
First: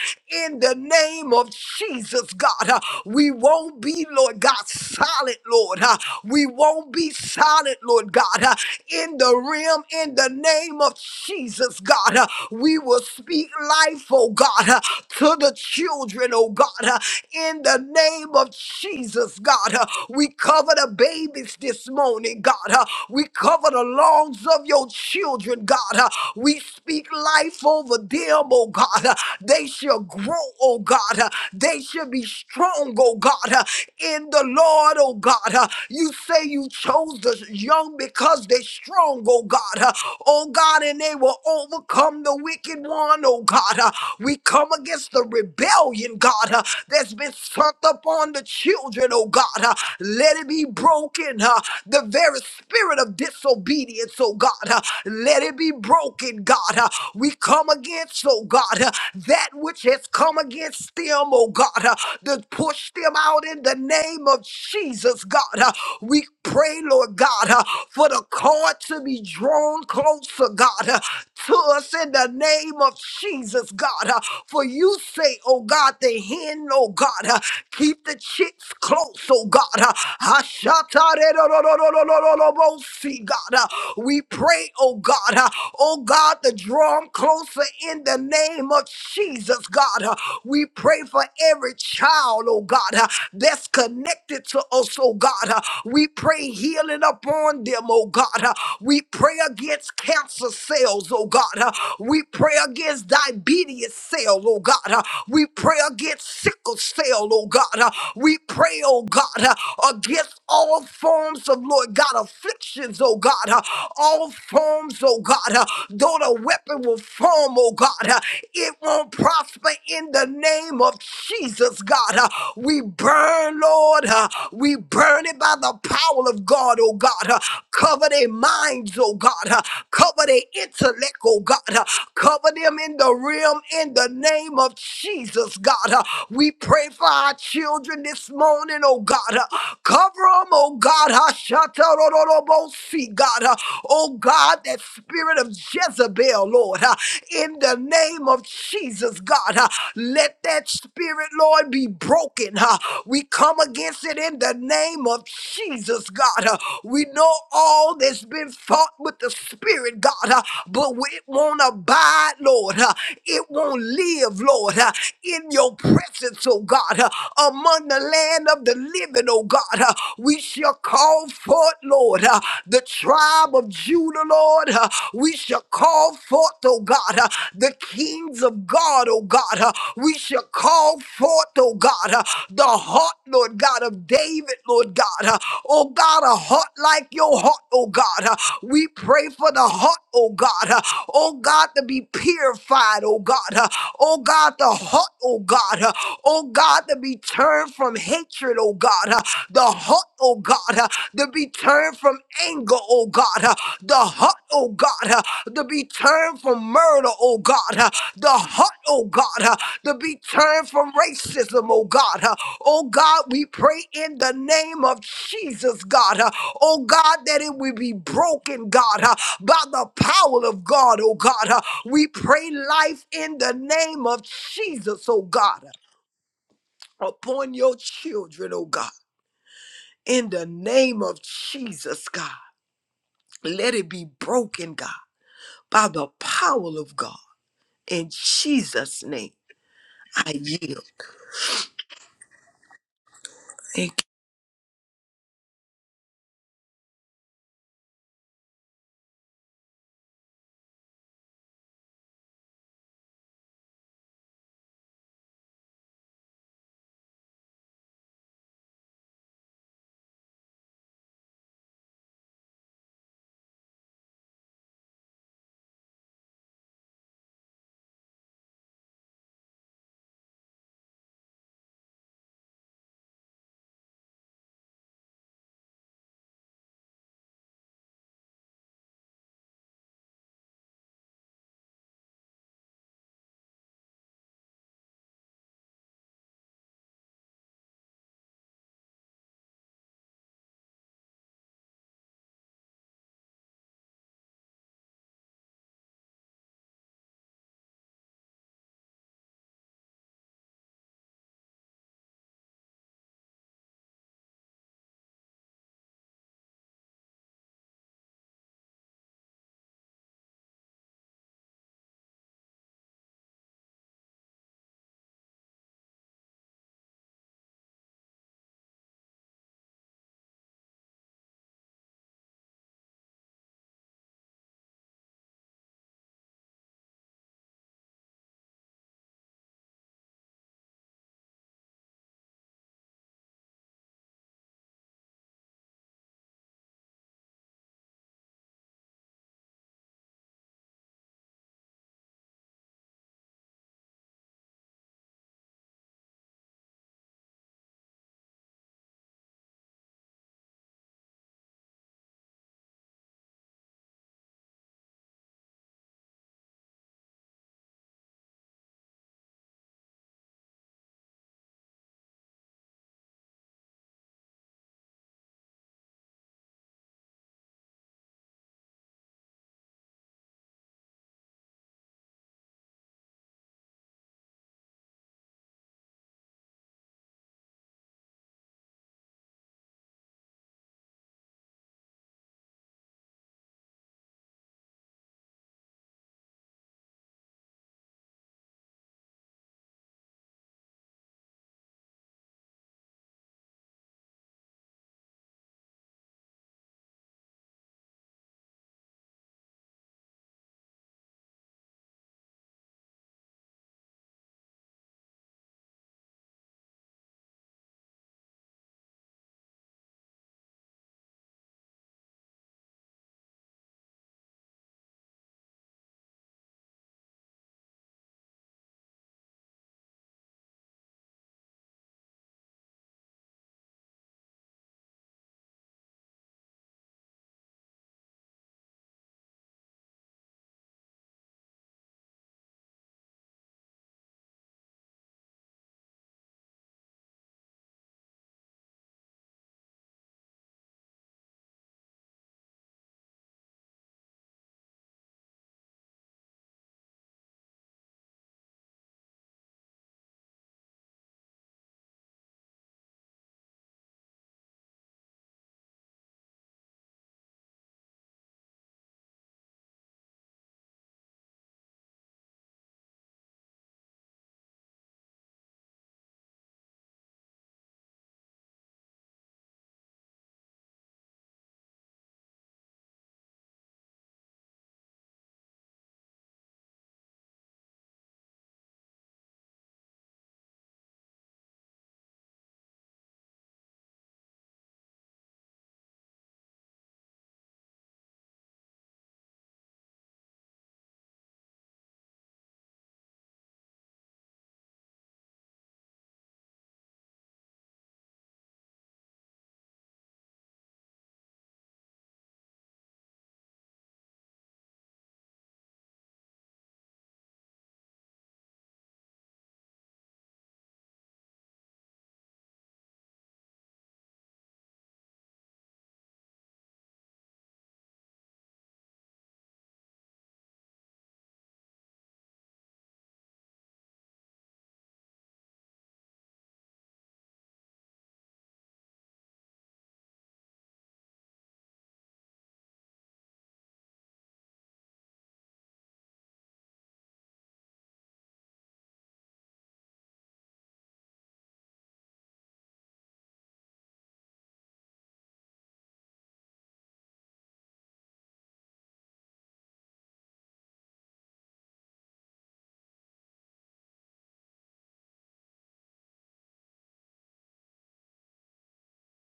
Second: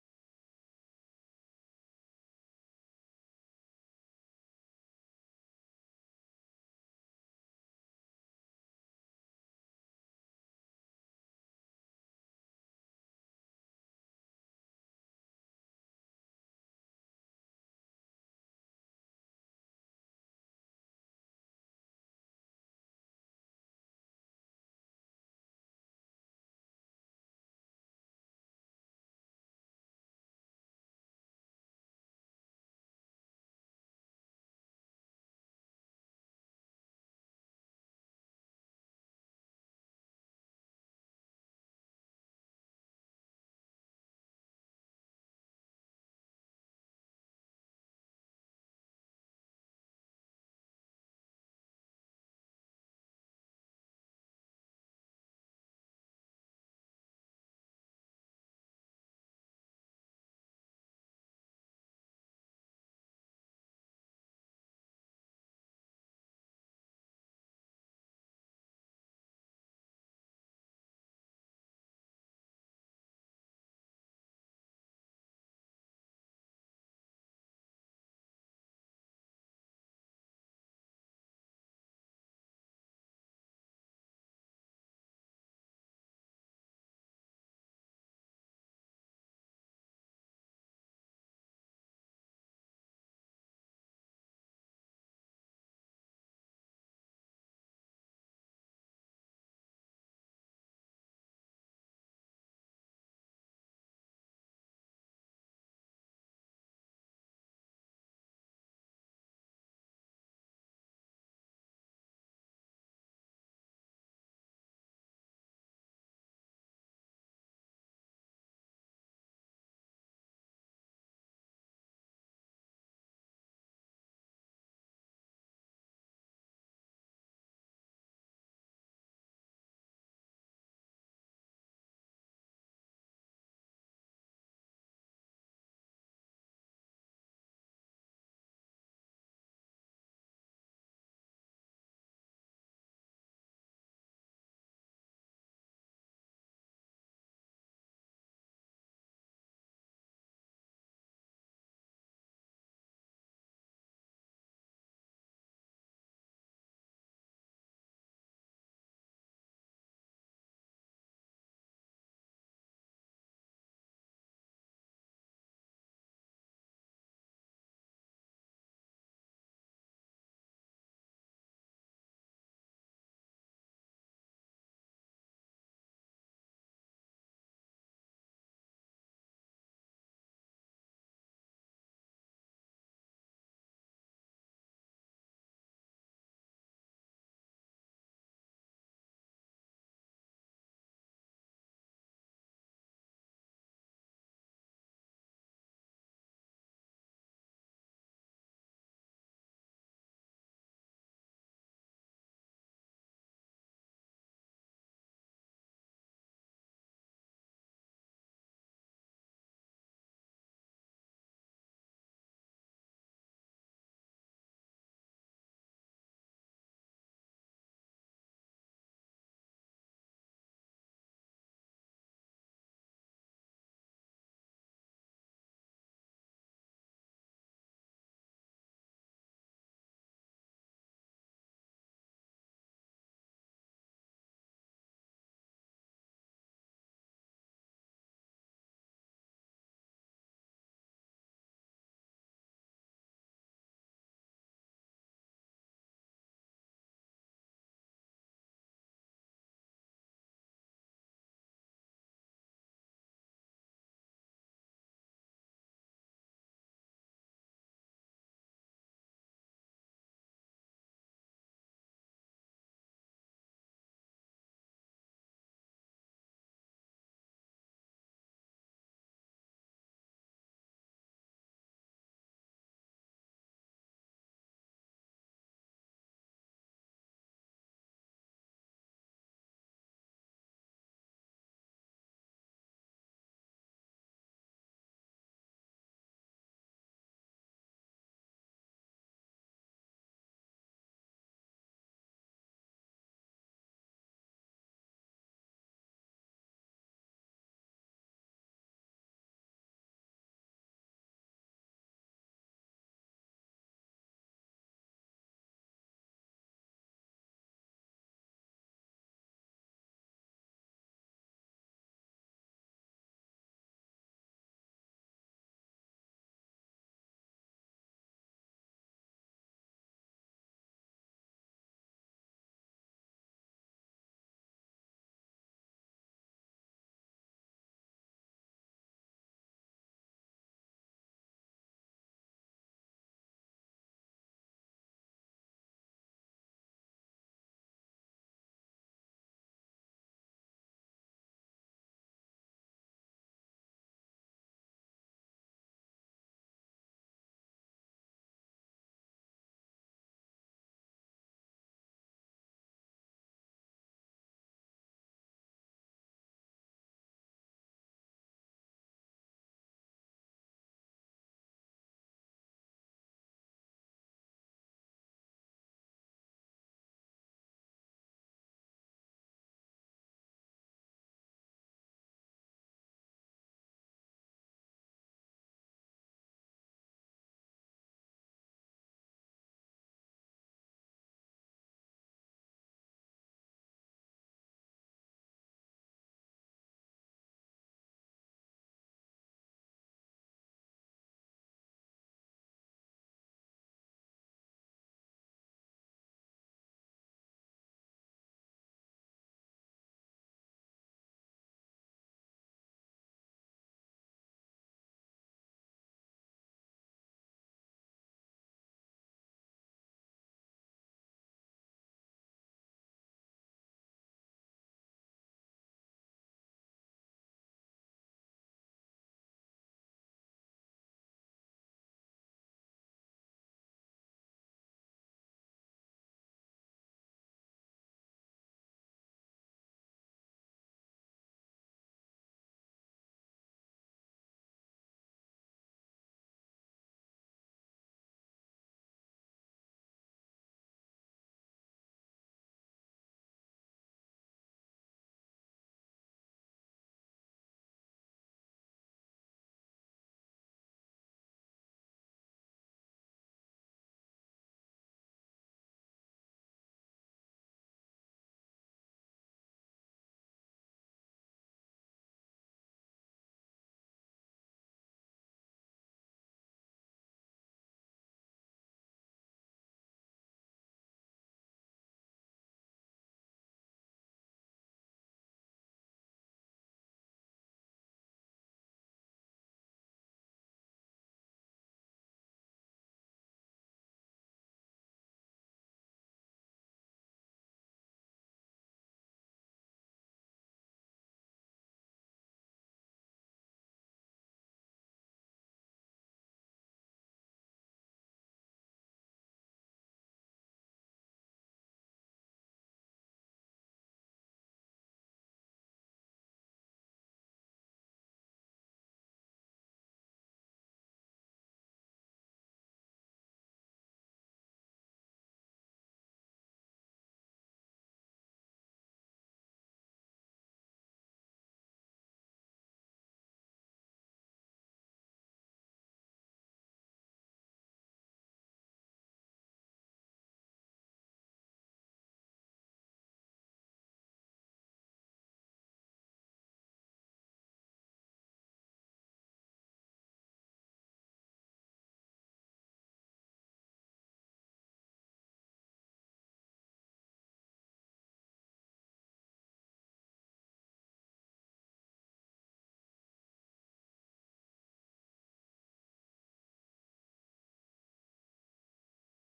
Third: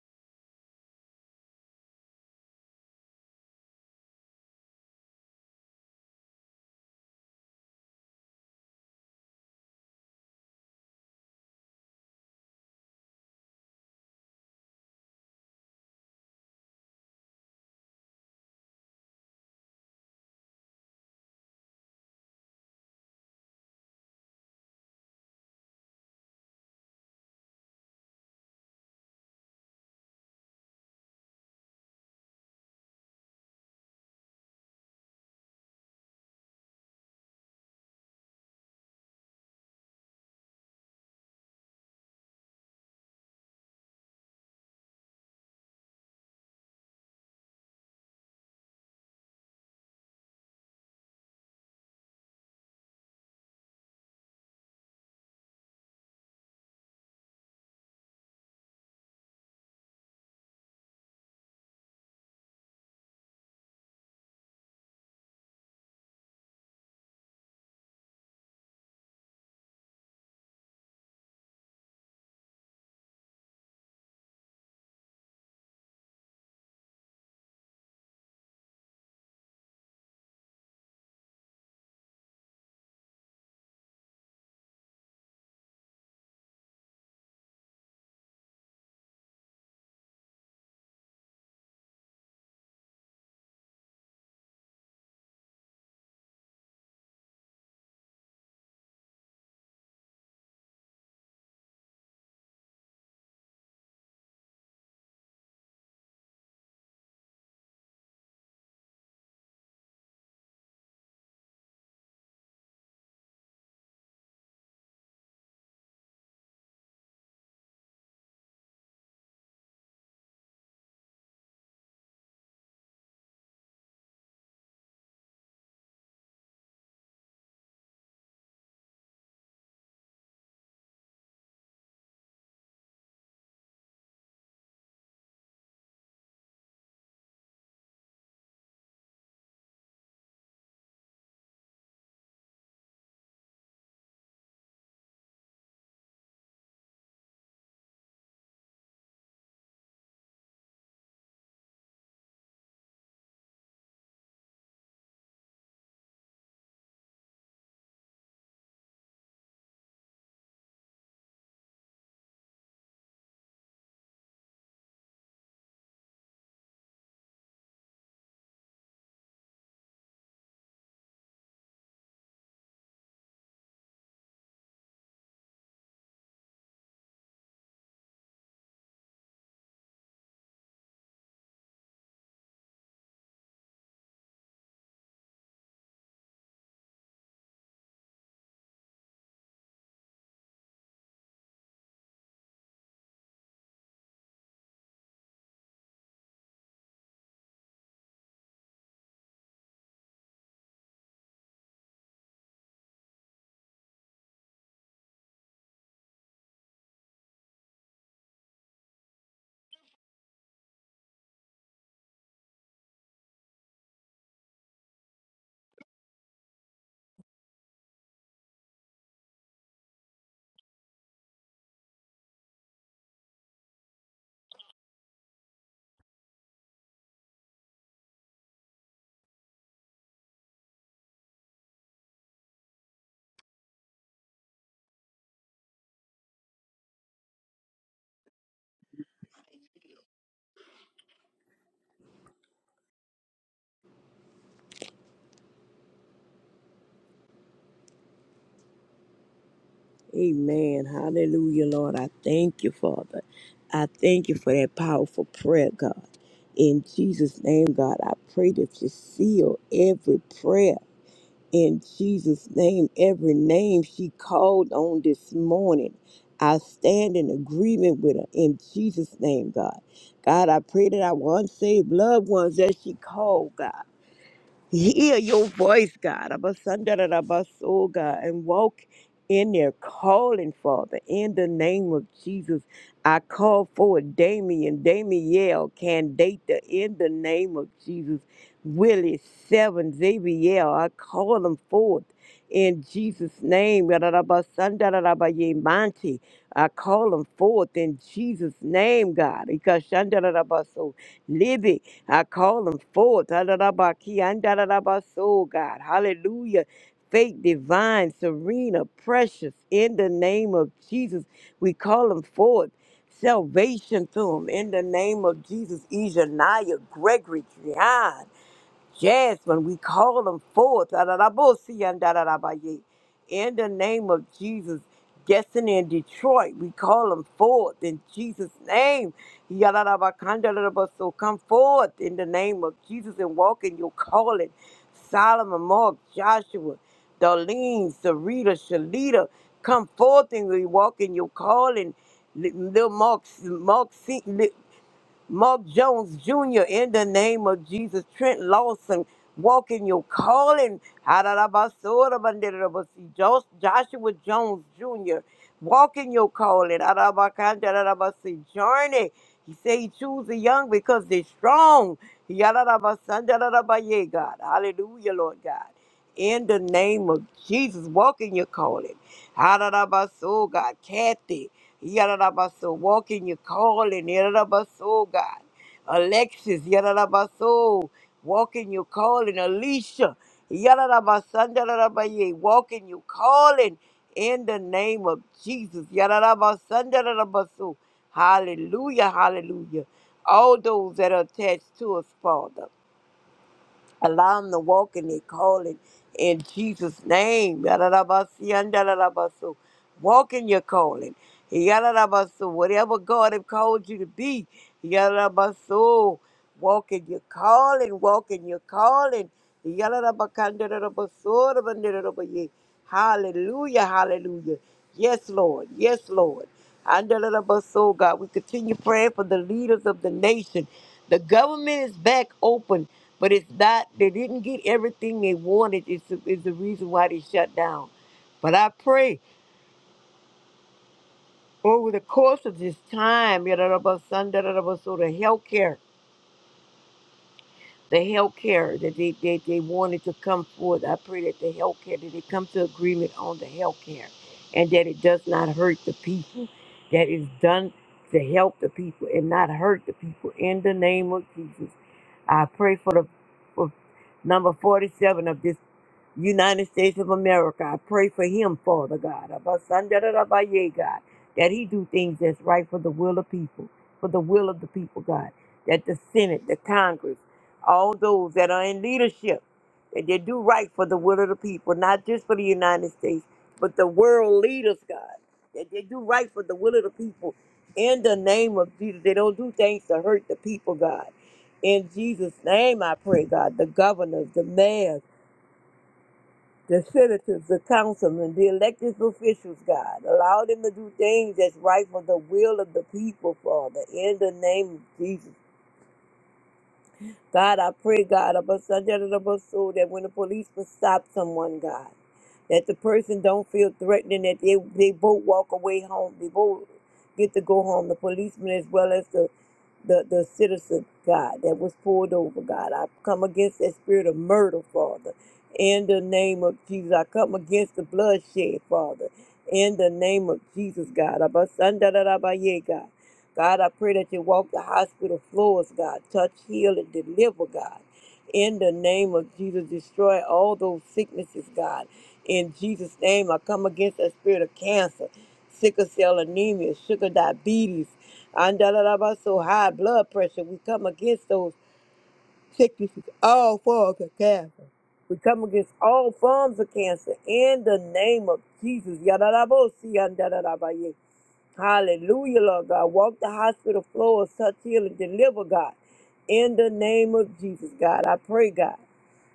B: In the name of Jesus, God, we won't be, Lord God, silent, Lord. We won't be solid, Lord God, uh, in the realm, in the name of Jesus, God. uh, We will speak life, oh God, uh, to the children, oh God, uh, in the name of Jesus, God. uh, We cover the babies this morning, God. uh, We cover the lungs of your children, God. uh, We speak life over them, oh God. uh, They shall grow, oh God. uh, They shall be strong, oh God, uh, in the Lord, oh God. uh, You say you you chose the young because they strong, oh God. Uh, Oh God, and they will overcome the wicked one, oh God. Uh, We come against the rebellion, God, uh, that's been sunk upon the children, oh God. Uh, Let it be broken. uh, The very spirit of disobedience, oh God. Uh, Let it be broken, God. Uh, We come against, oh God, uh, that which has come against them, oh God, uh, to push them out in the name of Jesus, God. Uh, we pray, Lord God, uh, for the cord to be drawn closer, God, uh, to us in the name of Jesus, God. uh, For you say, oh God, the hen, oh God, uh, keep the chicks close, oh God. uh, Ashatarerodorodorodorodorobosi, God, uh, we pray, oh God, uh, oh God, to draw 'em closer in the name of Jesus, God. uh, We pray for every child, oh God, uh, that's connected to us, oh God. God. Uh, We pray healing upon them, oh God. Uh, We pray against cancer cells, oh God. Uh, We pray against diabetes cell, oh God. Uh, We pray against sickle cell, oh God. Uh, We pray, oh God, uh, against all forms of, Lord God, afflictions, oh God. Uh, All forms, oh God. Uh, Though the weapon will form, oh God, uh, it won't prosper in the name of Jesus, God. Uh, We burn, Lord. uh, we burn it by the power of God, oh God. Uh, Cover their minds, oh God. Uh, Cover their intellect, oh God. Uh, Cover them in the realm in the name of Jesus, God. Uh, We pray for our children this morning, oh God. Uh, Cover them, oh God. Hashatarororobosi, God. Uh, Oh God, that spirit of Jezebel, Lord. uh, In the name of Jesus, God. uh, Let that spirit, Lord, be broken. uh, We come against against it in the name of Jesus, God. Uh, We know all that's been fought with the Spirit, God, uh, but it won't abide, Lord. Uh, It won't live, Lord, uh, in your presence, oh God, uh, among the land of the living, oh God. Uh, We shall call forth, Lord, uh, the tribe of Judah, Lord. Uh, We shall call forth, oh God, uh, the kings of God, oh God. Uh, We shall call forth, oh God, uh, the heart heart, Lord God, of David, Lord God. Uh, Oh God, a heart like your heart, oh God. Uh, We pray for the heart, oh God. Uh, Oh God, to be purified, oh God. Uh, Oh God, the heart, oh God. Uh, Oh God, to be turned from hatred, oh God. Uh, The heart, oh God, uh, to be turned from anger, oh God. Uh, The heart, oh God, uh, to be turned from murder, oh God. Uh, The heart, oh God, uh, to be turned from racism, oh God. Oh God, we pray in the name of Jesus, God. uh, Oh God, that it will be broken, God, uh, by the power of God, oh God. uh, We pray life in the name of Jesus, oh God, uh, upon your children, oh God. In the name of Jesus, God. Let it be broken, God, by the power of God. In Jesus' name, I yield.
C: Amen. Hallelujah, Lord. I thank you, Father. I thank you for that powerful prayer, God. In Jesus' name, God, I pray that you seal every prayer. In Jesus' name, every name she called on this morning. I stand in agreement with her in Jesus' name, God. God, I pray that our unsaved loved ones that she called, God. hear your voice, God, Abasandarabaso, God, and walk in their calling, Father. In the name of Jesus, I call forward Damien, Damiel, Candata, in the name of Jesus. Willie, Seven, Xavier, I call them forth in Jesus' name. Yarabasandarabayemanti, I call them forth in Jesus' name, God. Ikashandarabaso, Livy. I call them forth. Ha-da-da-ba-ki, an-da-da-da-ba-so, God. Hallelujah. Faith, divine, serena, precious. In the name of Jesus, we call them forth. Salvation to them. In the name of Jesus, Ejaniah, Gregory, Drian. Yes, when we call them forth, da-da-da-bo-si and da-da-da-ba-ye. in the name of Jesus, destiny in Detroit, we call them forth in Jesus' name. Ya-da-da-ba-kan-da-da-da-ba-so. Come forth in the name of Jesus and walk in your calling. Solomon, Mark, Joshua, Darlene, Sarita, Shalita, come forth and we walk in your calling. Li- Little Mark, Mark, Mark Jones Jr. in the name of Jesus. Trent Lawson, walk in your calling. Hararabasorabanderabashi. Jos- Joshua Jones Jr., walk in your calling. Harabakandarabashi. Journey. He said he choose the young because they're strong. Yararabasandarabaye, God. Hallelujah, Lord God. In the name of Jesus, walk in your calling. Hararabaso, God. Kathy. Yarabaso, walk in your calling, Yarabaso, God. Alexis, Yarabaso, walk in your calling. Alicia, Yarabasandarabaye, walk in your calling in the name of Jesus. Yarabasandarabaso. Hallelujah, hallelujah. All those that are attached to us, Father. Allow them to walk in their calling in Jesus' name. Yadadabasi and dadadabasu. Walk in your calling. Yadadabasu. Whatever God has called you to be. Yadadabasu. Walk in your calling. Walk in your calling. Yadadabakandadadabasorabandadadabaye. Hallelujah. Hallelujah. Yes, Lord. Yes, Lord. Andalabaso, God. We continue praying for the leaders of the nation. The government is back open, but it's not, they didn't get everything they wanted, is the, is the reason why they shut down. But I pray over the course of this time, Yadalabasan, Dadalabaso, the healthcare. the healthcare that they, they, they wanted to come forth. I pray that the healthcare that they come to agreement on the healthcare and that it does not hurt the people, that is done to help the people and not hurt the people in the name of Jesus. I pray for the for number 47 of this. United States of America. I pray for him, Father God. Abasandarabaye, God, that he do things that's right for the will of people, for the will of the people, God. That the Senate, the Congress, all those that are in leadership, that they do right for the will of the people, not just for the United States, but the world leaders, God. That they do right for the will of the people. In the name of Jesus, they don't do things to hurt the people, God. In Jesus' name, I pray, God, the governors, the mayors the senators, the councilmen, the elected officials, God. Allow them to do things that's right for the will of the people, Father, in the name of Jesus. God, I pray, God, about soul that when the police will stop someone, God, that the person don't feel threatened, that they, they both walk away home. They both get to go home, the policeman as well as the the, the citizen, God, that was pulled over, God. I come against that spirit of murder, Father. In the name of Jesus, I come against the bloodshed, Father. In the name of Jesus, God. Abasandarabaye, God. God, I pray that you walk the hospital floors, God. Touch, heal, and deliver, God. In the name of Jesus, destroy all those sicknesses, God. In Jesus' name, I come against that spirit of cancer, sickle cell anemia, sugar diabetes, and da da da ba, so high blood pressure. We come against those sickness is all forms of cancer. We come against all forms of cancer in the name of Jesus. Yadadabosi, yandadadabaye. Hallelujah, Lord God. Walk the hospital floor, touch, heal, and deliver, God. In the name of Jesus, God. I pray, God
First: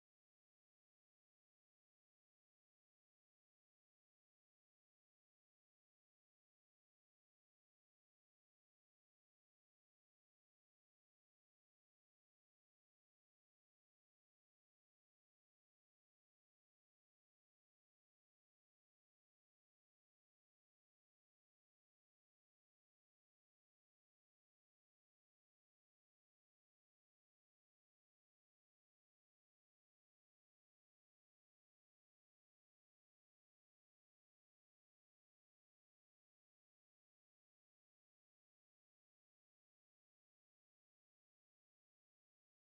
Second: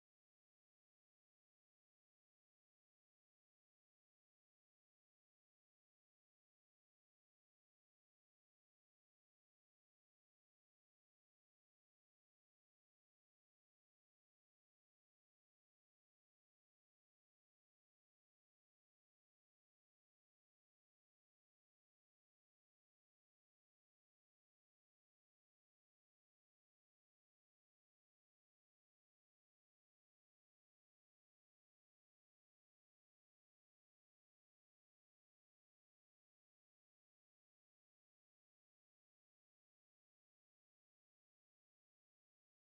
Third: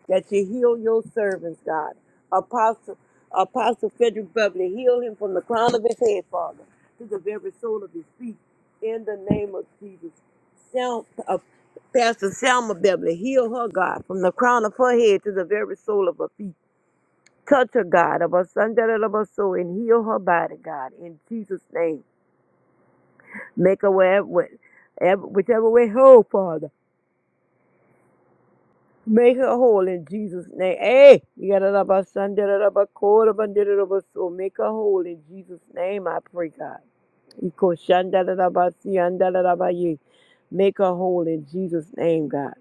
C: that you heal your servants, God. Apostle, Apostle Frederick Beverly, heal him from the crown of his head, Father, to the very sole of his feet, in the name of Jesus. Sal, uh, Pastor Selma Beverly, heal her, God, from the crown of her head to the very sole of her feet. Touch her, God, of her son, that of her soul, and heal her body, God, in Jesus' name. Make her wherever, whichever way whole, Father. Make her whole in Jesus' name. Hey, you got it up our son, da da da ba ko da ba da da da our soul. Make her whole in Jesus' name. I pray, God. Iko shan da da da ba si an da da ba ye. Make her whole in Jesus' name, God.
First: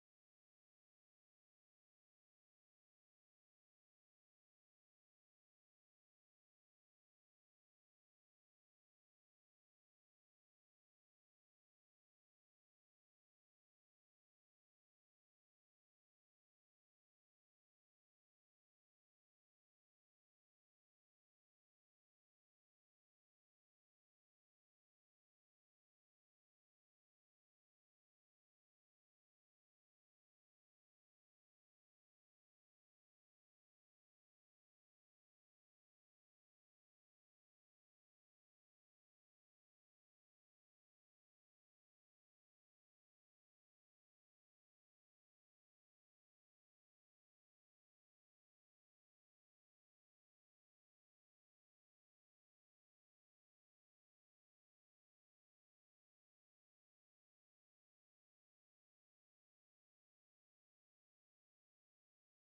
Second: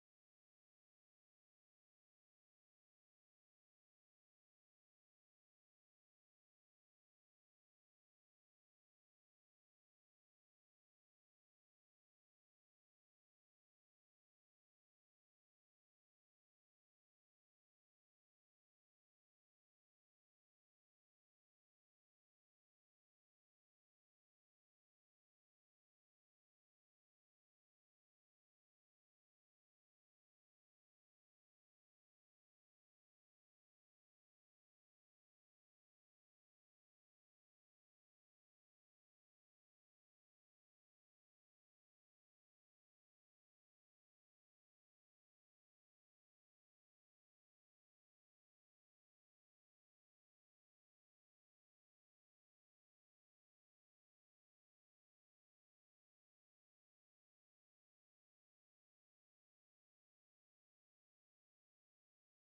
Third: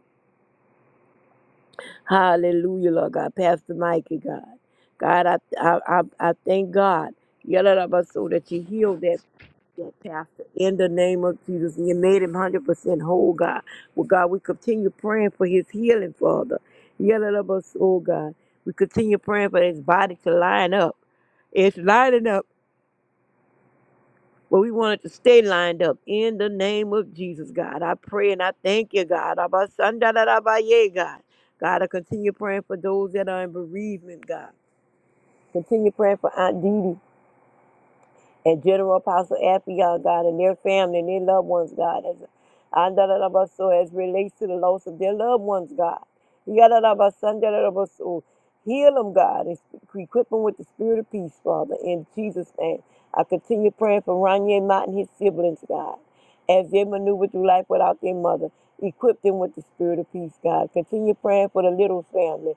C: Hallelujah, Lord God. Pastor Mikey, God. God, I, I, I, I thank God. Yalalabaso, that you healed that that pastor in the name of Jesus. And you made him 100% whole, God. Well, God, we continue praying for his healing, Father. Yelling of us, oh God. We continue praying for his body to line up. It's lining up. But we wanted to stay lined up in the name of Jesus, God. I pray and I thank you, God. Abba, Sanda, da, da, ba, yeah, God. God, I continue praying for those that are in bereavement, God. Continue praying for Aunt Didi and General Apostle Affion, God, and their family and their loved ones, God, as Andalabaso, as relates to the loss of their loved ones, God. Yadalabaso, Heal them, God, and equip them with the spirit of peace, Father, in Jesus' name. I continue praying for Ronye Mott and his siblings, God, as they maneuver through life without their mother. Equip them with the spirit of peace, God. Continue praying for the little family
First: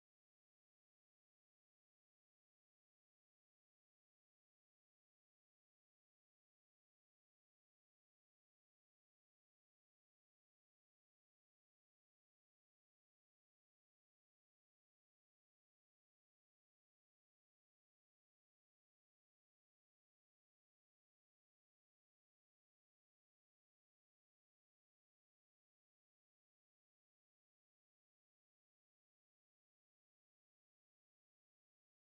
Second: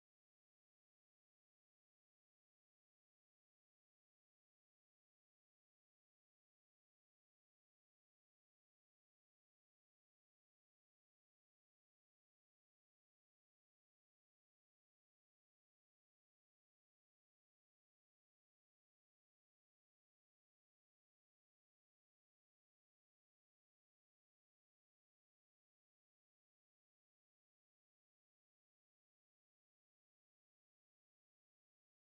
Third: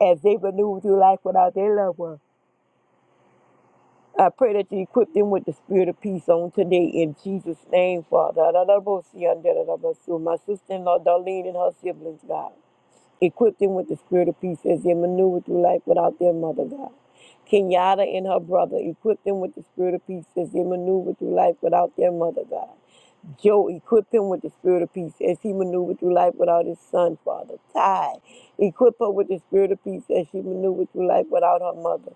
C: as they maneuver through life without their loved one. I pray that you equip them with the spirit of peace on today in Jesus' name, Father. My sister in law, Darlene, and her siblings, God. Equip them with the spirit of peace as they maneuver through life without their mother, God. Kenyatta and her brother, equip them with the spirit of peace as they maneuver through life without their mother, God. Joe, equip him with the spirit of peace as he maneuvered through life without his son, Father. Ty, equip her with the spirit of peace as she maneuvered through life without her mother.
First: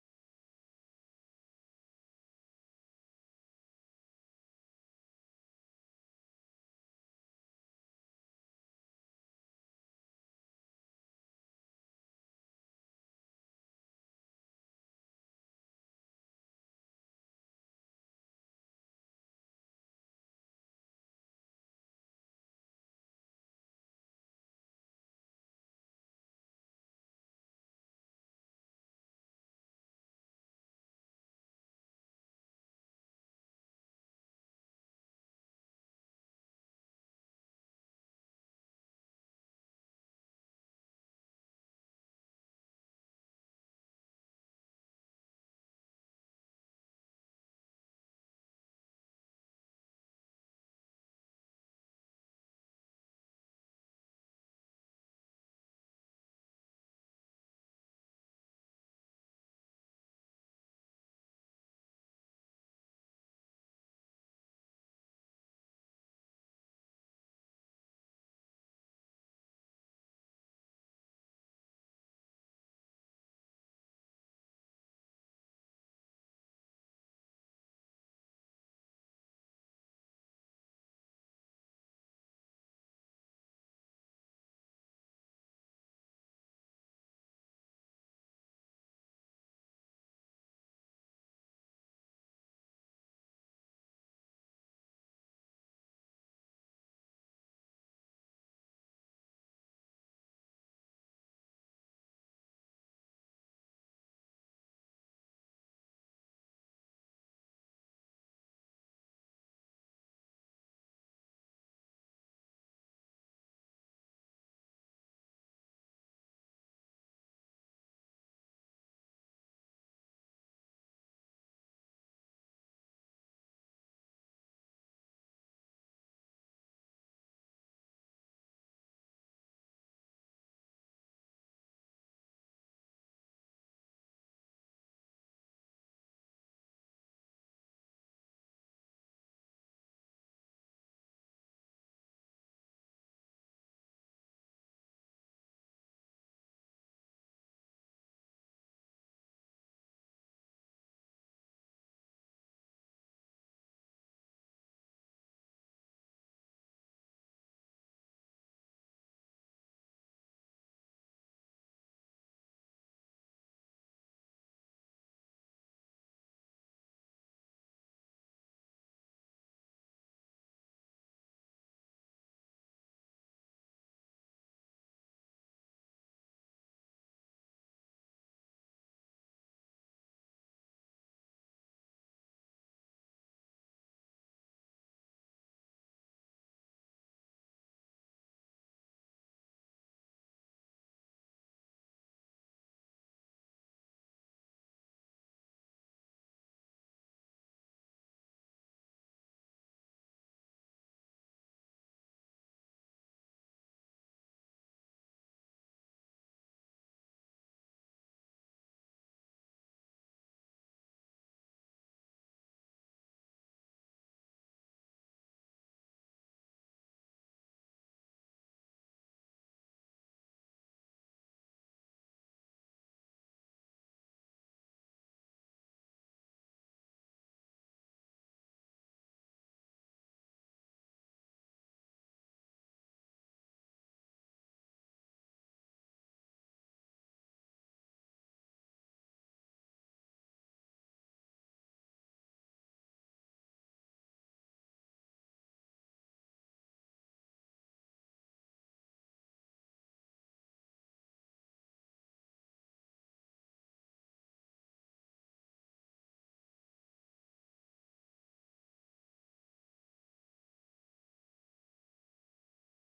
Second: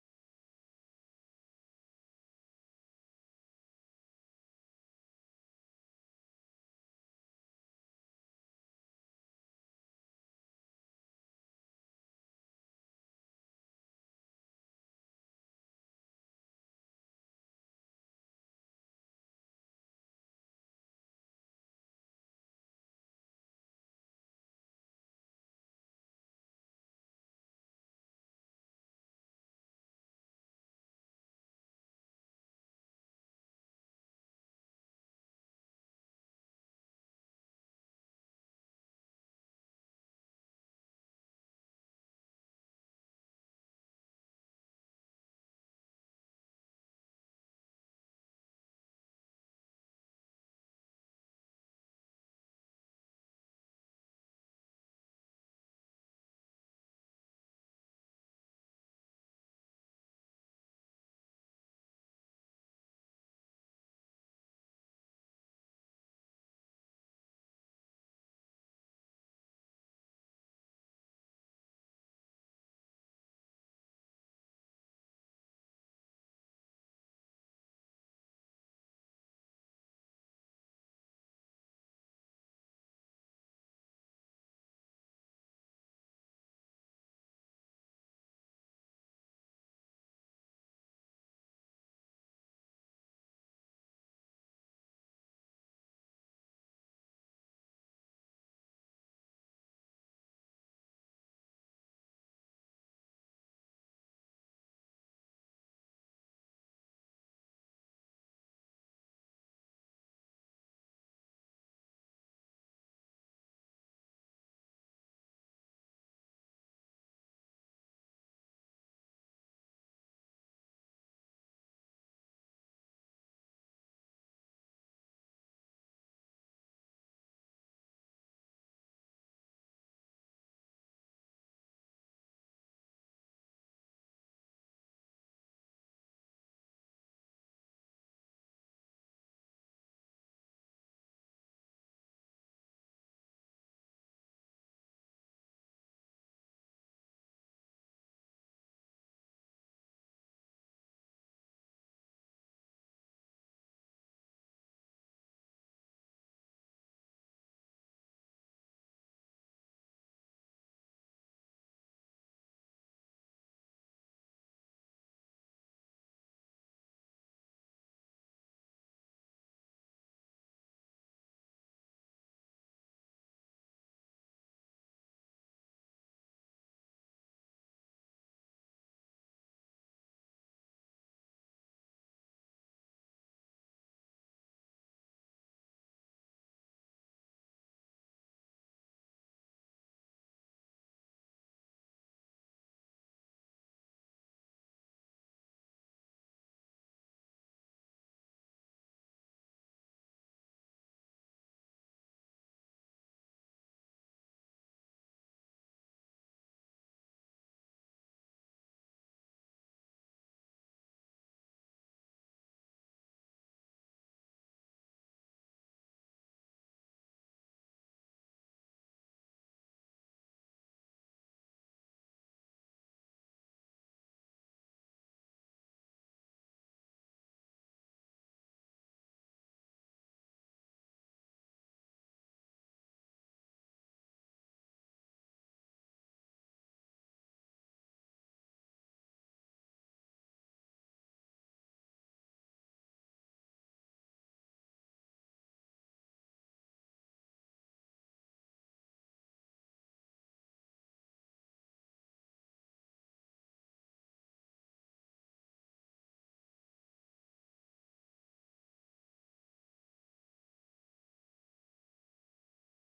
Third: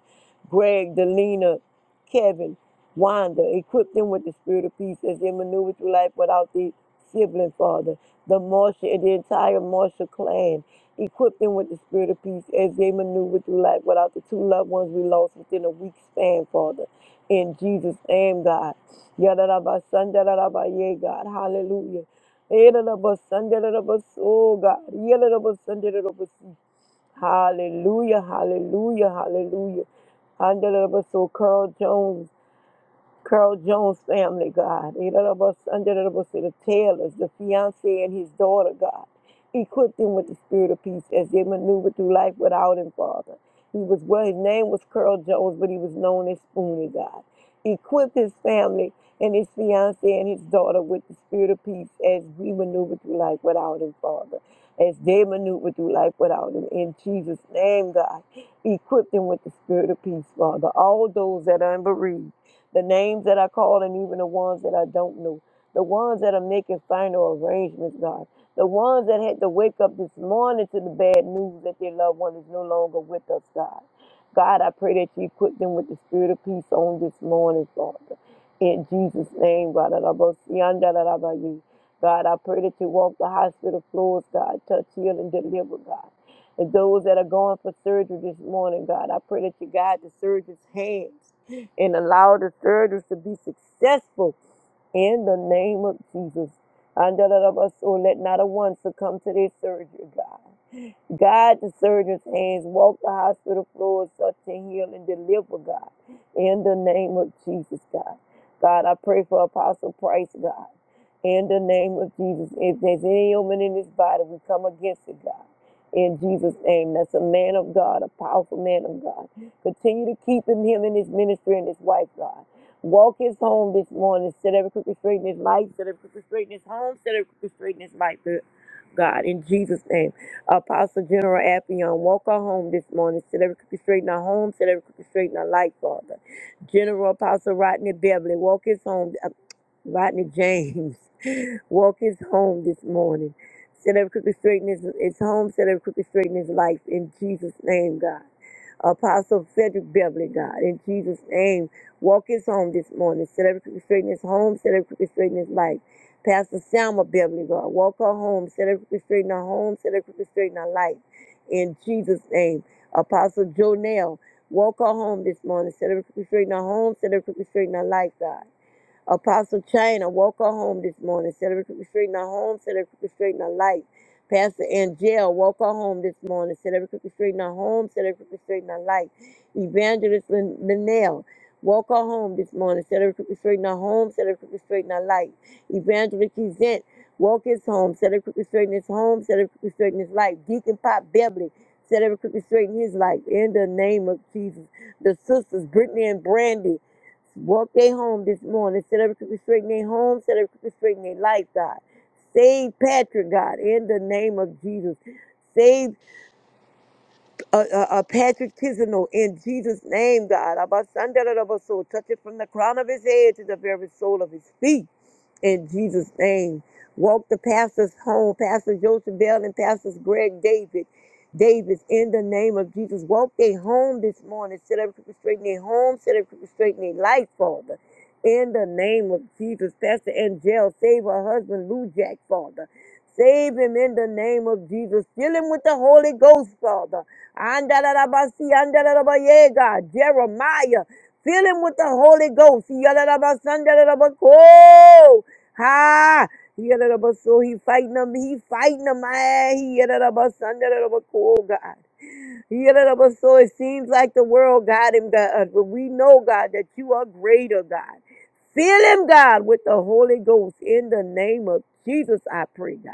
C: Greg, Delina, Kevin, Wanda, equip them with the spirit of peace as they maneuvered through life without the sibling, Father. The Marsha and the entire Marsha clan. Equip them with the spirit of peace as they maneuver through life without the two loved ones we lost within a week span, Father. In Jesus' name, God. Yadadabasandarabaya, God. Hallelujah. Yadadabasandarabas- Oh, God. Yadadabasandarabas- Hallelujah, hallelujah, hallelujah. Hallelujah. So, Carl Jones. Carl Jones family, God. Under the Taylors, the fiance and his daughter, God. Equip them with the spirit of peace as they maneuver through life without him, Father. He was well, his name was Carl Jones, but he was known as Spoonie, God. Equip his family and his fiance and his daughter with the spirit of peace as we maneuver through life without him, Father. As they maneuver through life without him. In Jesus' name, God. Equip them with the spirit of peace, Father. All those that are unbereaved the names that I call and even the ones that I don't know, the ones that are making final arrangements, God, the ones that had to wake up this morning to the bad news that their loved one is no longer with us, God. God, I pray that you equip them with the spirit of peace on this morning, Father. In Jesus' name, God. ra ra ra ba si an da ra God, I pray that you walk the hospital floors, God. Touch, heal, and deliver, God. And those that are going for surgery this morning, God, I pray that you guide the surgeon's hands and allow the surgeries to be successful in the name of Jesus. And let not a one succumb to their surgery, God. Guide the surgeon's hands, walk the hospital floors, touch and heal and deliver, God. In the name of Jesus, God. God, I pray for Apostle Price, God. In the name of Jesus. If there's any ailment in his body, we come against it, God. In Jesus' name. That's a man of God, a powerful man of God. Continue to keep him, him and his ministry and his wife, God. Walk his home this morning. Set every crooked straight in his life. Set every crooked straight in his home. Set every crooked straight in his life, God. In Jesus' name. Apostle General Appion, walk her home this morning. Set every crooked straight in her home. Set every crooked straight in her life, Father. General Apostle Rodney Beverly, walk his home. uh, Rodney James. Walk his home this morning. Set every crooked straighten his, his home, set every crooked straighten his life in Jesus' name, God. Apostle Frederick Beverly, God, in Jesus' name, walk his home this morning. Set every crooked straighten his home, set every crooked straighten his life. Pastor Selma Beverly, God, walk her home, set every crooked straighten her home, set every crooked straighten her life. In Jesus' name, Apostle Jonell, walk her home this morning. Set every crooked straighten her home, set every crooked straighten her life, God. Apostle China, woke her home this morning, celebrating restraining her home, celebrating restraining her life. Pastor Angel, woke her home this morning, celebrating restraining her home, celebrating restraining her life. Evangelist Lin- Linnell, woke her home this morning, celebrating restraining her home, celebrating restraining her life. Evangelist Kizent, woke his home, celebrating restraining his home, celebrating restraining his life. Deacon Pop Beverly, celebrating restraining his life. In the name of Jesus. The sisters, Brittany and Brandy, Walk they home this morning. Set every crooked straight in their home. Set every crooked straight in their life, God. Save Patrick, God, in the name of Jesus. Save uh, uh, uh, Patrick Tisano in Jesus' name, God. Abasandarabaso. Touch it from the crown of his head to the very sole of his feet in Jesus' name. Walk the pastors home, Pastor Joseph Bell and Pastors Greg David. Davis, in the name of Jesus, walk they home this morning. Set every crooked straight in their home. Set every crooked straight in their life, Father. In the name of Jesus, Pastor Angel, save her husband, Lou Jack, Father. Save him in the name of Jesus. Fill him with the Holy Ghost, Father. Andarabasi, andarabaye, Jeremiah, fill him with the Holy Ghost. Yadarabasandarabakoh. Ha! He yada da ba so he fighting them. He fighting them. Ah, He yada da ba son, yada da ba cool God. So it seems like the world got him, God, but we know, God, that you are greater, God. Fill him, God, with the Holy Ghost in the name of Jesus, I pray, God.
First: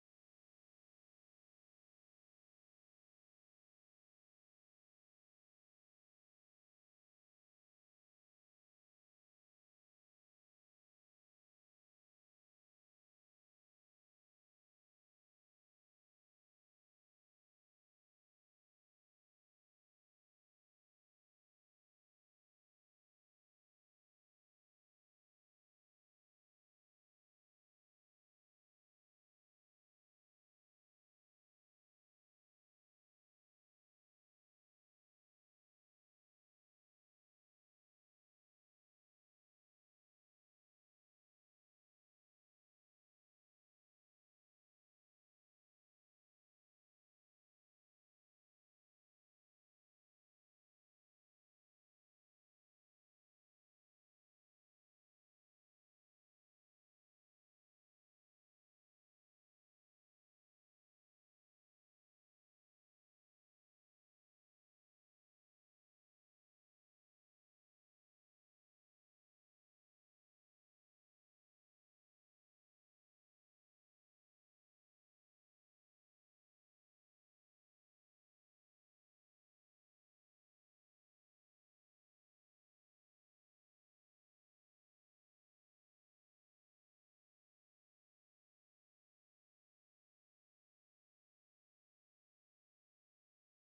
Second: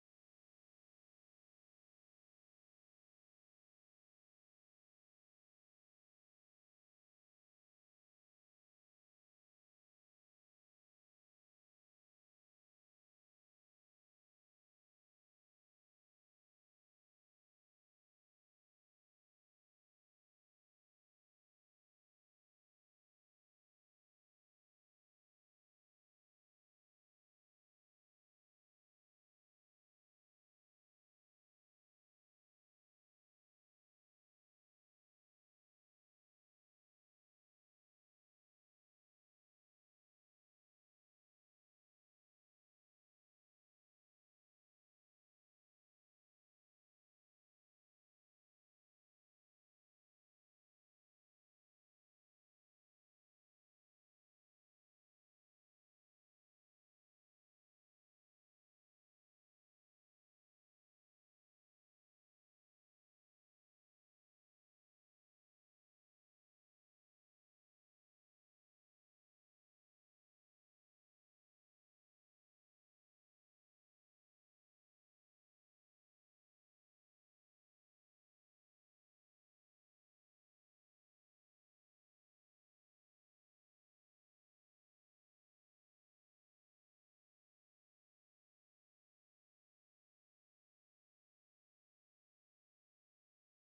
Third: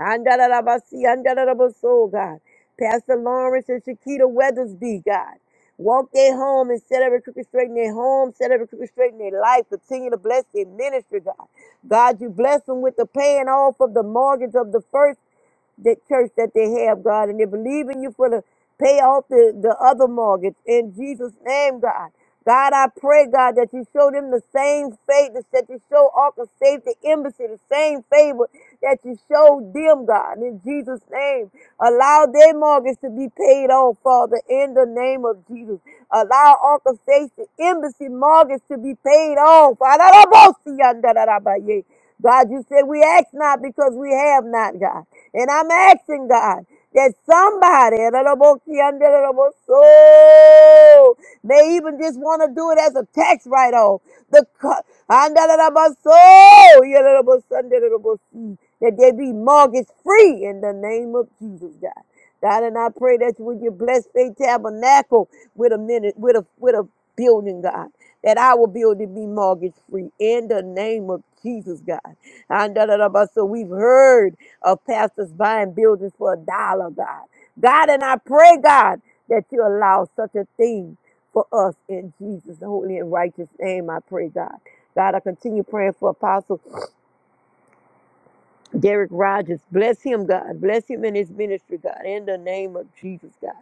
C: Andalabasi, andalabaso, God. Pastor Lawrence and Shakita Weathersby, God. Walk their home and set every crooked straight in their home, set every crooked straight in their life. Continue to bless their ministry, God. God, you bless them with the paying off of the mortgage of the first that church that they have, God, and they believe in you for the pay off the, the other mortgage in Jesus' name, God. God, I pray, God, that you show them the same faith that you show Ark of Safety Embassy, the same favor that you showed them, God, in Jesus' name. Allow their mortgage to be paid off, Father, in the name of Jesus. Allow Ark of Safety Embassy mortgage to be paid off. God, you said we ask not because we have not, God. And I'm asking God that somebody, so may even just want to do it as a tax write-off. The co- so that they be mortgage free in the name of Jesus, God. God, and I pray that you would you bless Faith Tabernacle with a minute, with a with a building, God, that our building be mortgage free in the name of Jesus, God. And da, da, da, ba, so we've heard of pastors buying buildings for a dollar, God. God, and I pray, God, that you allow such a thing for us in Jesus' holy and righteous name. I pray, God. God, I continue praying for Apostle. Derek Rogers, bless him, God. Bless him in his ministry, God, in the name of Jesus, God.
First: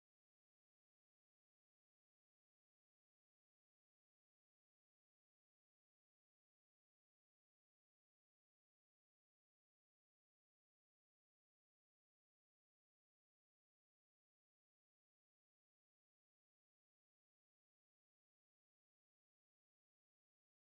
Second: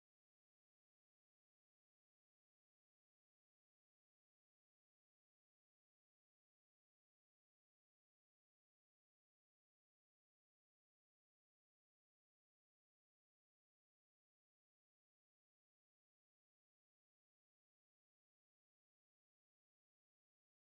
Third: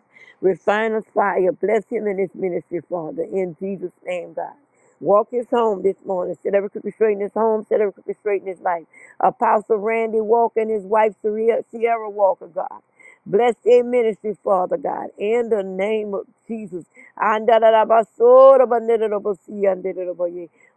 C: Refine us fire. Bless him in his ministry, Father, in Jesus' name, God. Walk his home this morning. Set every crooked straight in his home. Set every crooked straight in his life. Apostle Randy Walker and his wife, Sierra Sierra Walker, God. Bless their ministry, Father God, in the name of Jesus. Andalabasora,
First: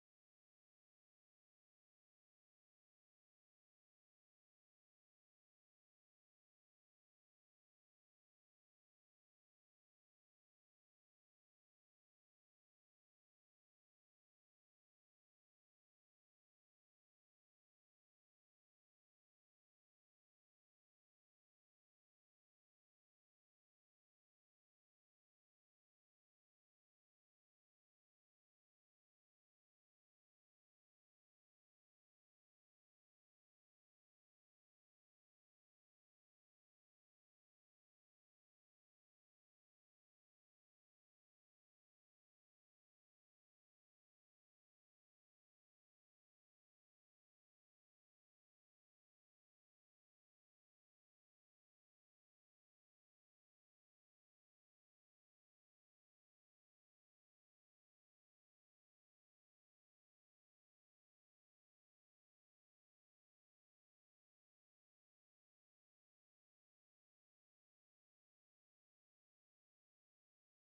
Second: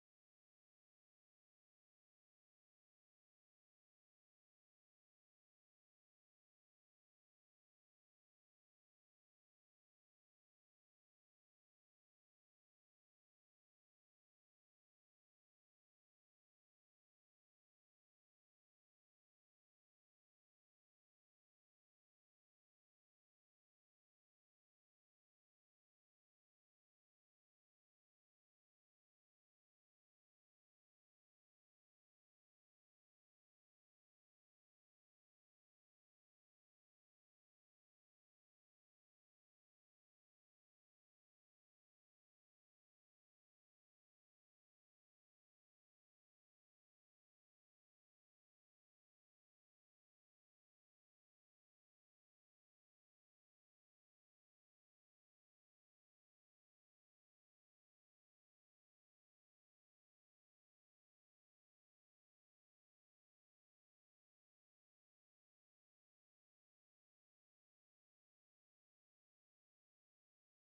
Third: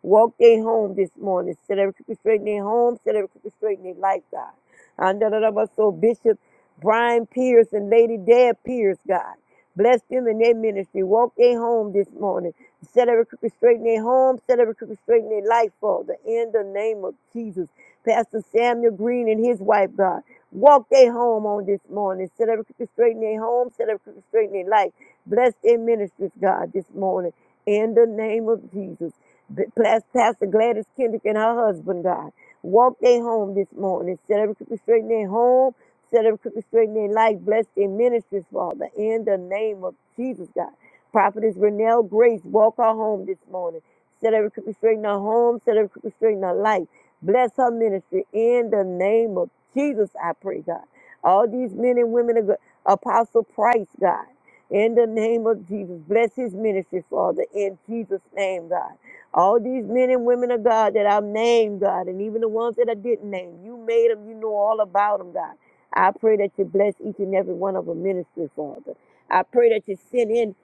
C: Walk their home this morning. Set every crooked straight in their home. Set every crooked straight in their life, God. And da- da- da- da- So Bishop Brian Pierce and Lady Deb Pierce, God. Bless them in their ministry. Walk their home this morning. Set every crooked straight in their home. Set every crooked straight in their life, Father. In the name of Jesus. Pastor Samuel Green and his wife, God. Walk their home on this morning. Set every crooked straight in their home. Set every crooked straight in their life. Bless their ministries, God, this morning. In the name of Jesus. B- Pastor Gladys Kendrick and her husband, God, walk their home this morning. Set every crooked straight in their home. Set every crooked straight in their life. Bless their ministries, Father, in the name of Jesus, God. Prophetess Renelle Grace, walk her home this morning. Set every crooked straight in her home. Set every crooked straight in her life. Bless her ministry in the name of Jesus, I pray, God. All these men and women of God, Apostle Price, God, in the name of Jesus, bless his ministry, Father, in Jesus' name, God. All these men and women of God that I've named, God, and even the ones that I didn't name, you made them, you know all about them, God. I pray that you bless each and every one of them ministry, Father. I pray that you send in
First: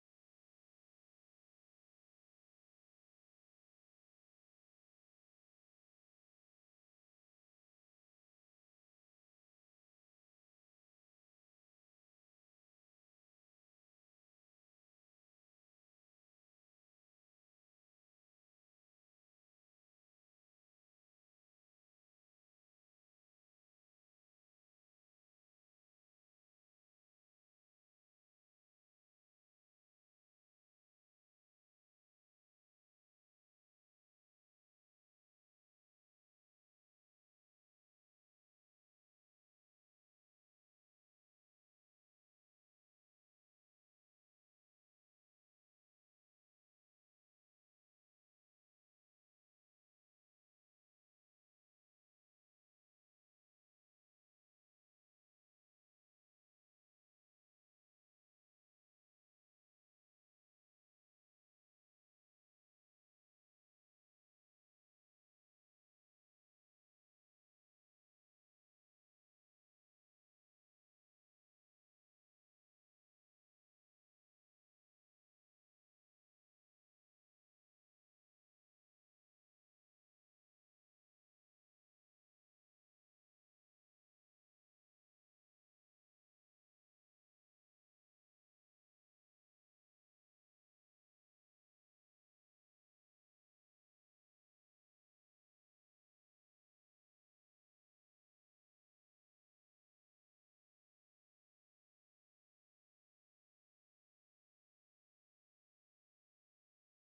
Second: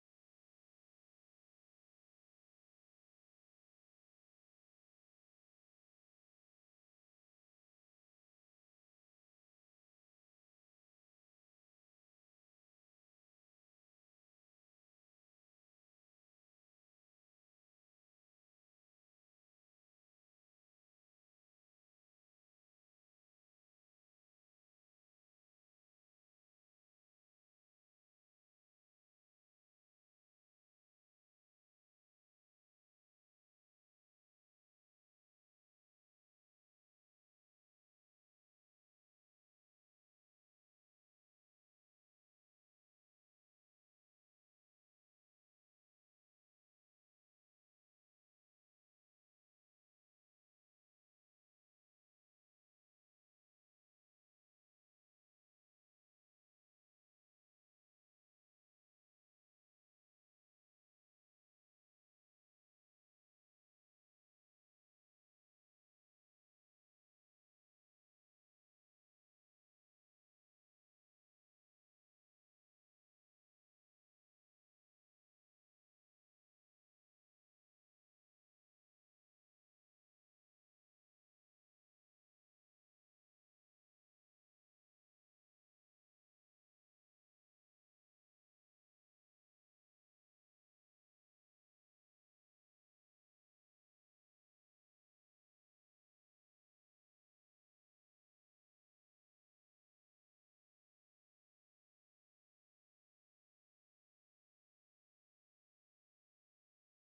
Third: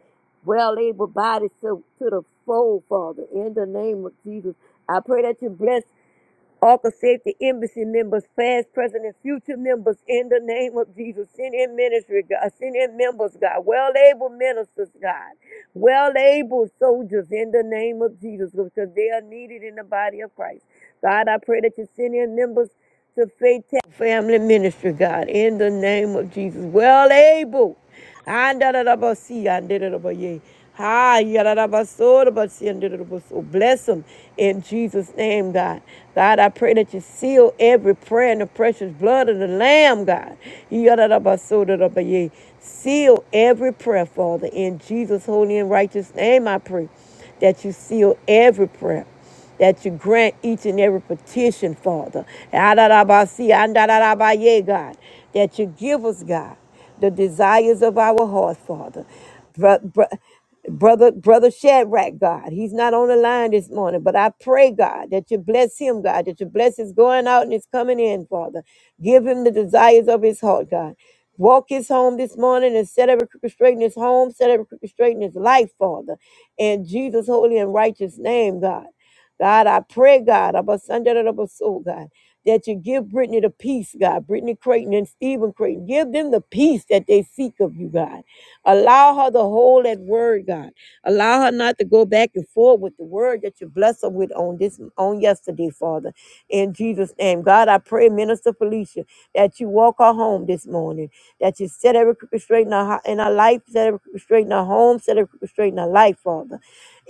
C: well able bodies to, to the fold, Father, in the name of Jesus. I pray that you bless Ark of Safety Embassy members, past, present, and future members, in the name of Jesus. Send in ministry, God. Send in members, God. Well able ministers, God. Well able soldiers, in the name of Jesus, because they are needed in the body of Christ. God, I pray that you send in members to Faith Family Ministry, God, in the name of Jesus. Well able. Andadadabasi, andadadabaye. Hi, yadadabasorabasi, andadadabaso. Bless them in Jesus' name, God. God, I pray that you seal every prayer in the precious blood of the Lamb, God. Yadadabasorabasi. Seal every prayer, Father, in Jesus' holy and righteous name, I pray that you seal every prayer that you grant each and every petition, Father. Adarabasi, andarabaye, God, that you give us, God, the desires of our heart, Father. Bro- bro- Brother, brother Shadrach, God, he's not on the line this morning, but I pray, God, that you bless him, God, that you bless his going out and his coming in, Father. Give him the desires of his heart, God. Walk his home this morning and set every crooked straight in his home, set every crooked straight in his life, Father. In Jesus' holy and righteous name, God. God, I pray, God, about Sunday to the soul, God, that you give Brittany the peace, God, Brittany Creighton and Stephen Creighton. Give them the peace that they seek of you, God. Allow her to hold that word, God. Allow her not to go back and forth with the word that you bless her with on this on yesterday, Father. In Jesus' name. God, I pray, Minister Felicia, that you walk her home this morning, that you set every crooked straight in her, ho- in her life, set every crooked straight in her home, set every crooked straight in her life, Father.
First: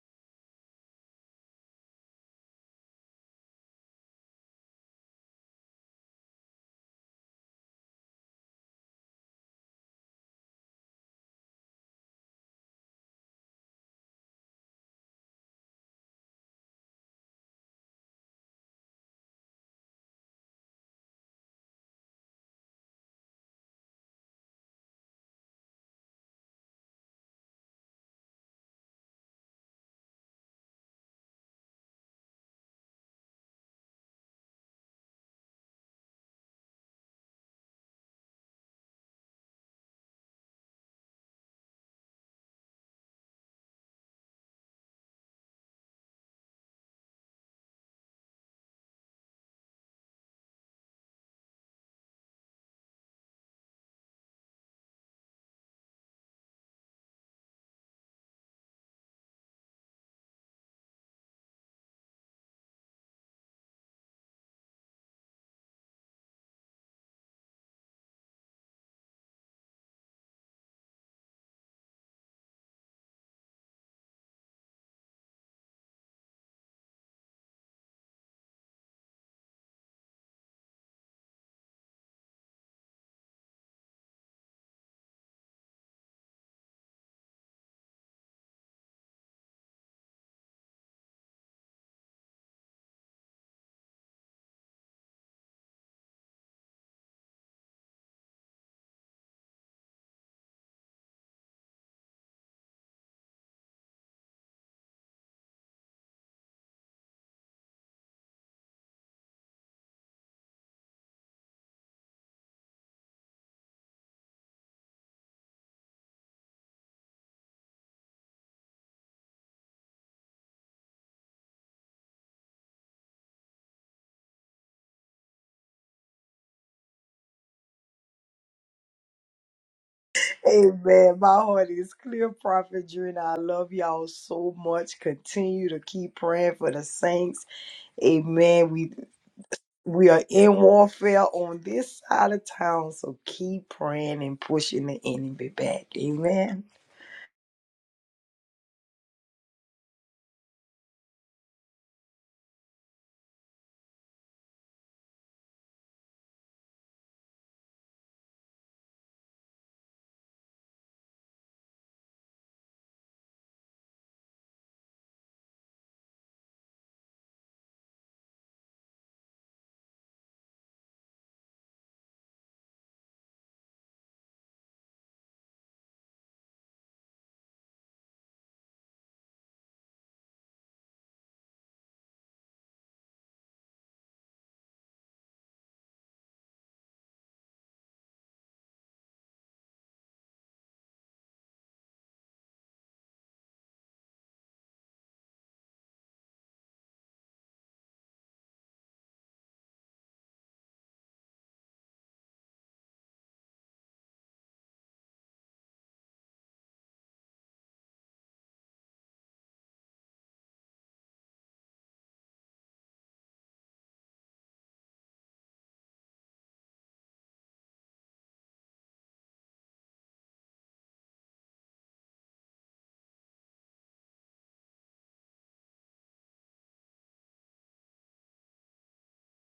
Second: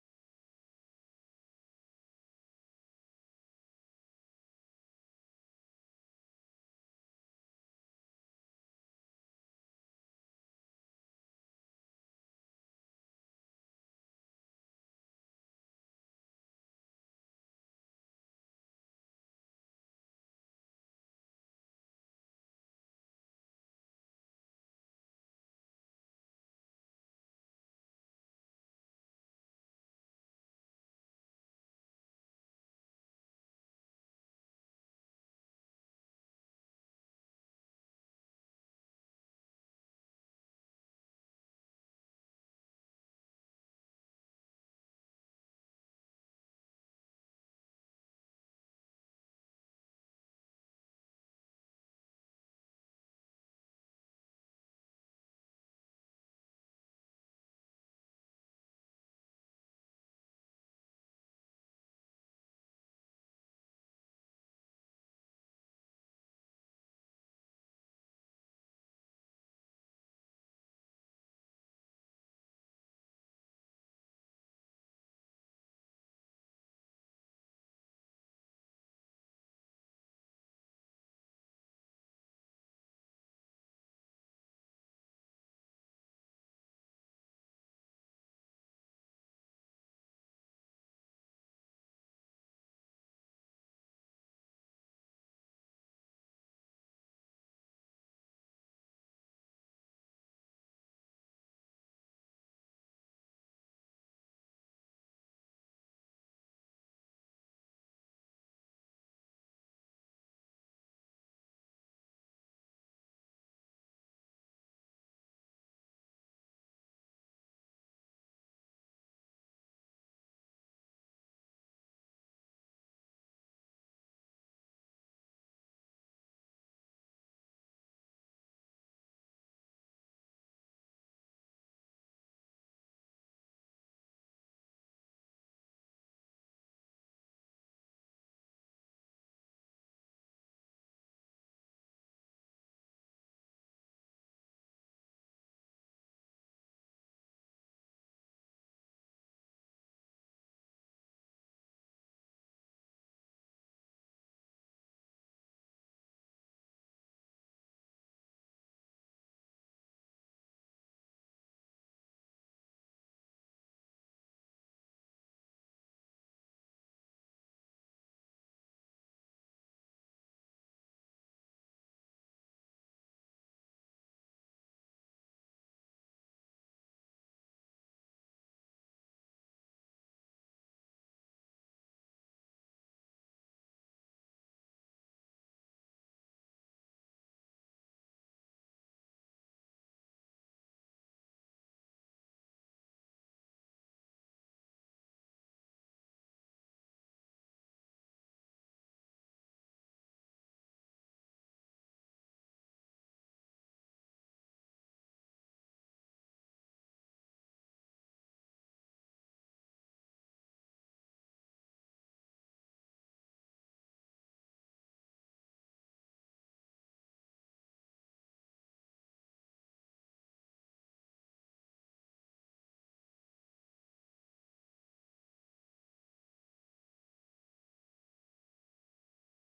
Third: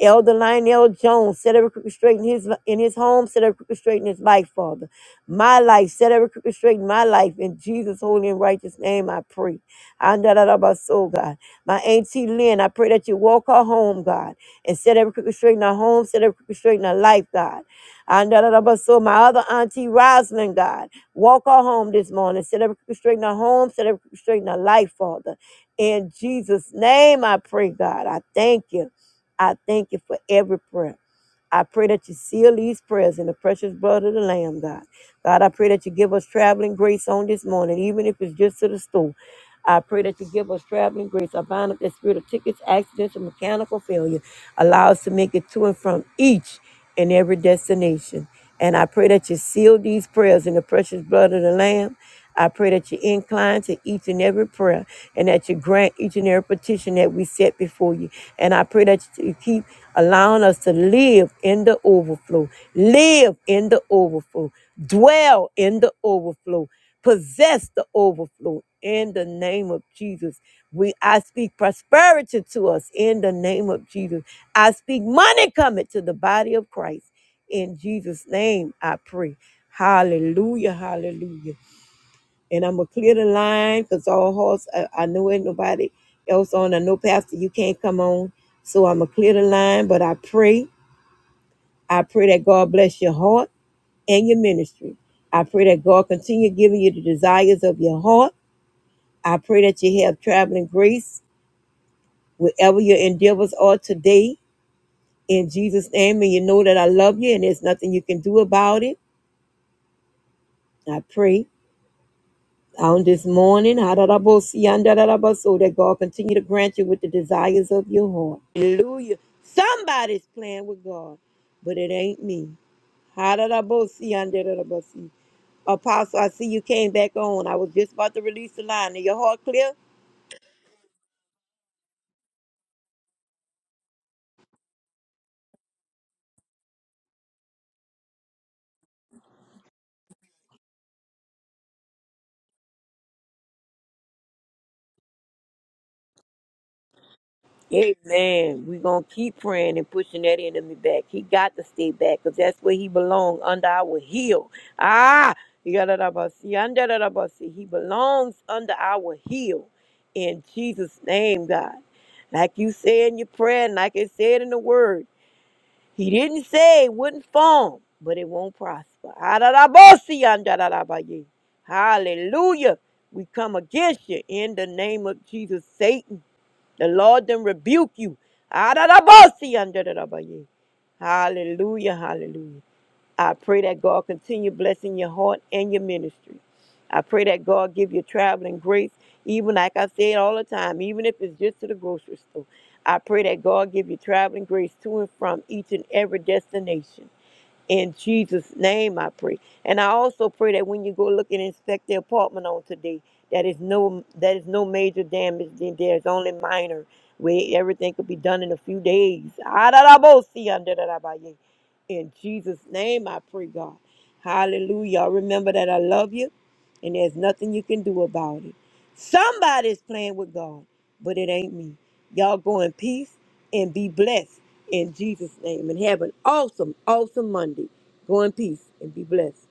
C: Elder Lionel Jones, set every crooked straight in his in his home, set every crooked straight in his life, Father. My life, set every crooked straight in my life. In Jesus' holy and righteous name, I pray. Andarabaso, God. My auntie Lynn, I pray that you walk her home, God, and set every crooked straight in her home, set every crooked straight in her life, God. Andarabaso, my other auntie Rosalind, God, walk her home this morning, set every crooked straight in her home, set every crooked straight in her life, Father. In Jesus' name, I pray, God. I thank you. I thank you for every prayer. I pray that you seal these prayers in the precious blood of the Lamb, God. God, I pray that you give us traveling grace on this morning, even if it's just to the store. I pray that you give us traveling grace. I bind up the spirit of tickets, accidents, and mechanical failure. Allow us to make it to and from each in every destination. And I pray that you seal these prayers in the precious blood of the Lamb. I pray that you incline to each and every prayer and that you grant each and every petition that we set before you. And I pray that you keep allowing us to live in the overflow, live in the overflow, dwell in the overflow possess the overflow in the name of Jesus. We I speak prosperity to us in the name of Jesus. I speak money coming to the body of Christ. In Jesus' name I pray. Hallelujah. Hallelujah. And I'm gonna clear the line because all hearts I, I know ain't nobody else on. I know Pastor you can't come on. So I'm gonna clear the line, but I pray, I pray that God bless your heart and your ministry. I pray that God continue giving you the desires of your heart I pray that you have traveling grace wherever your endeavors are today in Jesus' name. And you know that I love you and there's nothing you can do about it. I pray on this morning da da da da da hadarabosi, andaraboso, that God continue to grant you with the desires of your heart. Hallelujah. Somebody's playing with God, but it ain't me. Hadarabosi, andarabosi. Apostle, I see you came back on. I was just about to release the line. Are your heart clear?
B: Amen. My heart is clear, Prophet Drina. I love y'all so much. Continue to keep praying for the saints. Amen. We we are in warfare on this side of town, so keep praying and pushing the enemy back. Amen.
C: Amen. We're going to keep praying and pushing that enemy back. He got to stay back because that's where he belongs, under our heel. Ah, yadadabasi, yandadadabasi. he belongs under our heel. In Jesus' name, God. Like you say in your prayer, and like it said in the word, he didn't say it wouldn't form, but it won't prosper. Adadabasi, yandadadabaye. Hallelujah. We come against you in the name of Jesus, Satan. The Lord then rebuke you. Adadabosi andadadabaye. Hallelujah, hallelujah. I pray that God continue blessing your heart and your ministry. I pray that God give you traveling grace, even like I said all the time, even if it's just to the grocery store. I pray that God give you traveling grace to and from each and every destination. In Jesus' name, I pray. And I also pray that when you go look and inspect the apartment on today, that is no that is no major damage. Then There's only minor where everything could be done in a few days. adarabosi In Jesus' name, I pray, God. Hallelujah. Remember that I love you, and there's nothing you can do about it. Somebody's playing with God, but it ain't me. Y'all go in peace and be blessed in Jesus' name, and have an awesome, awesome Monday. Go in peace and be blessed.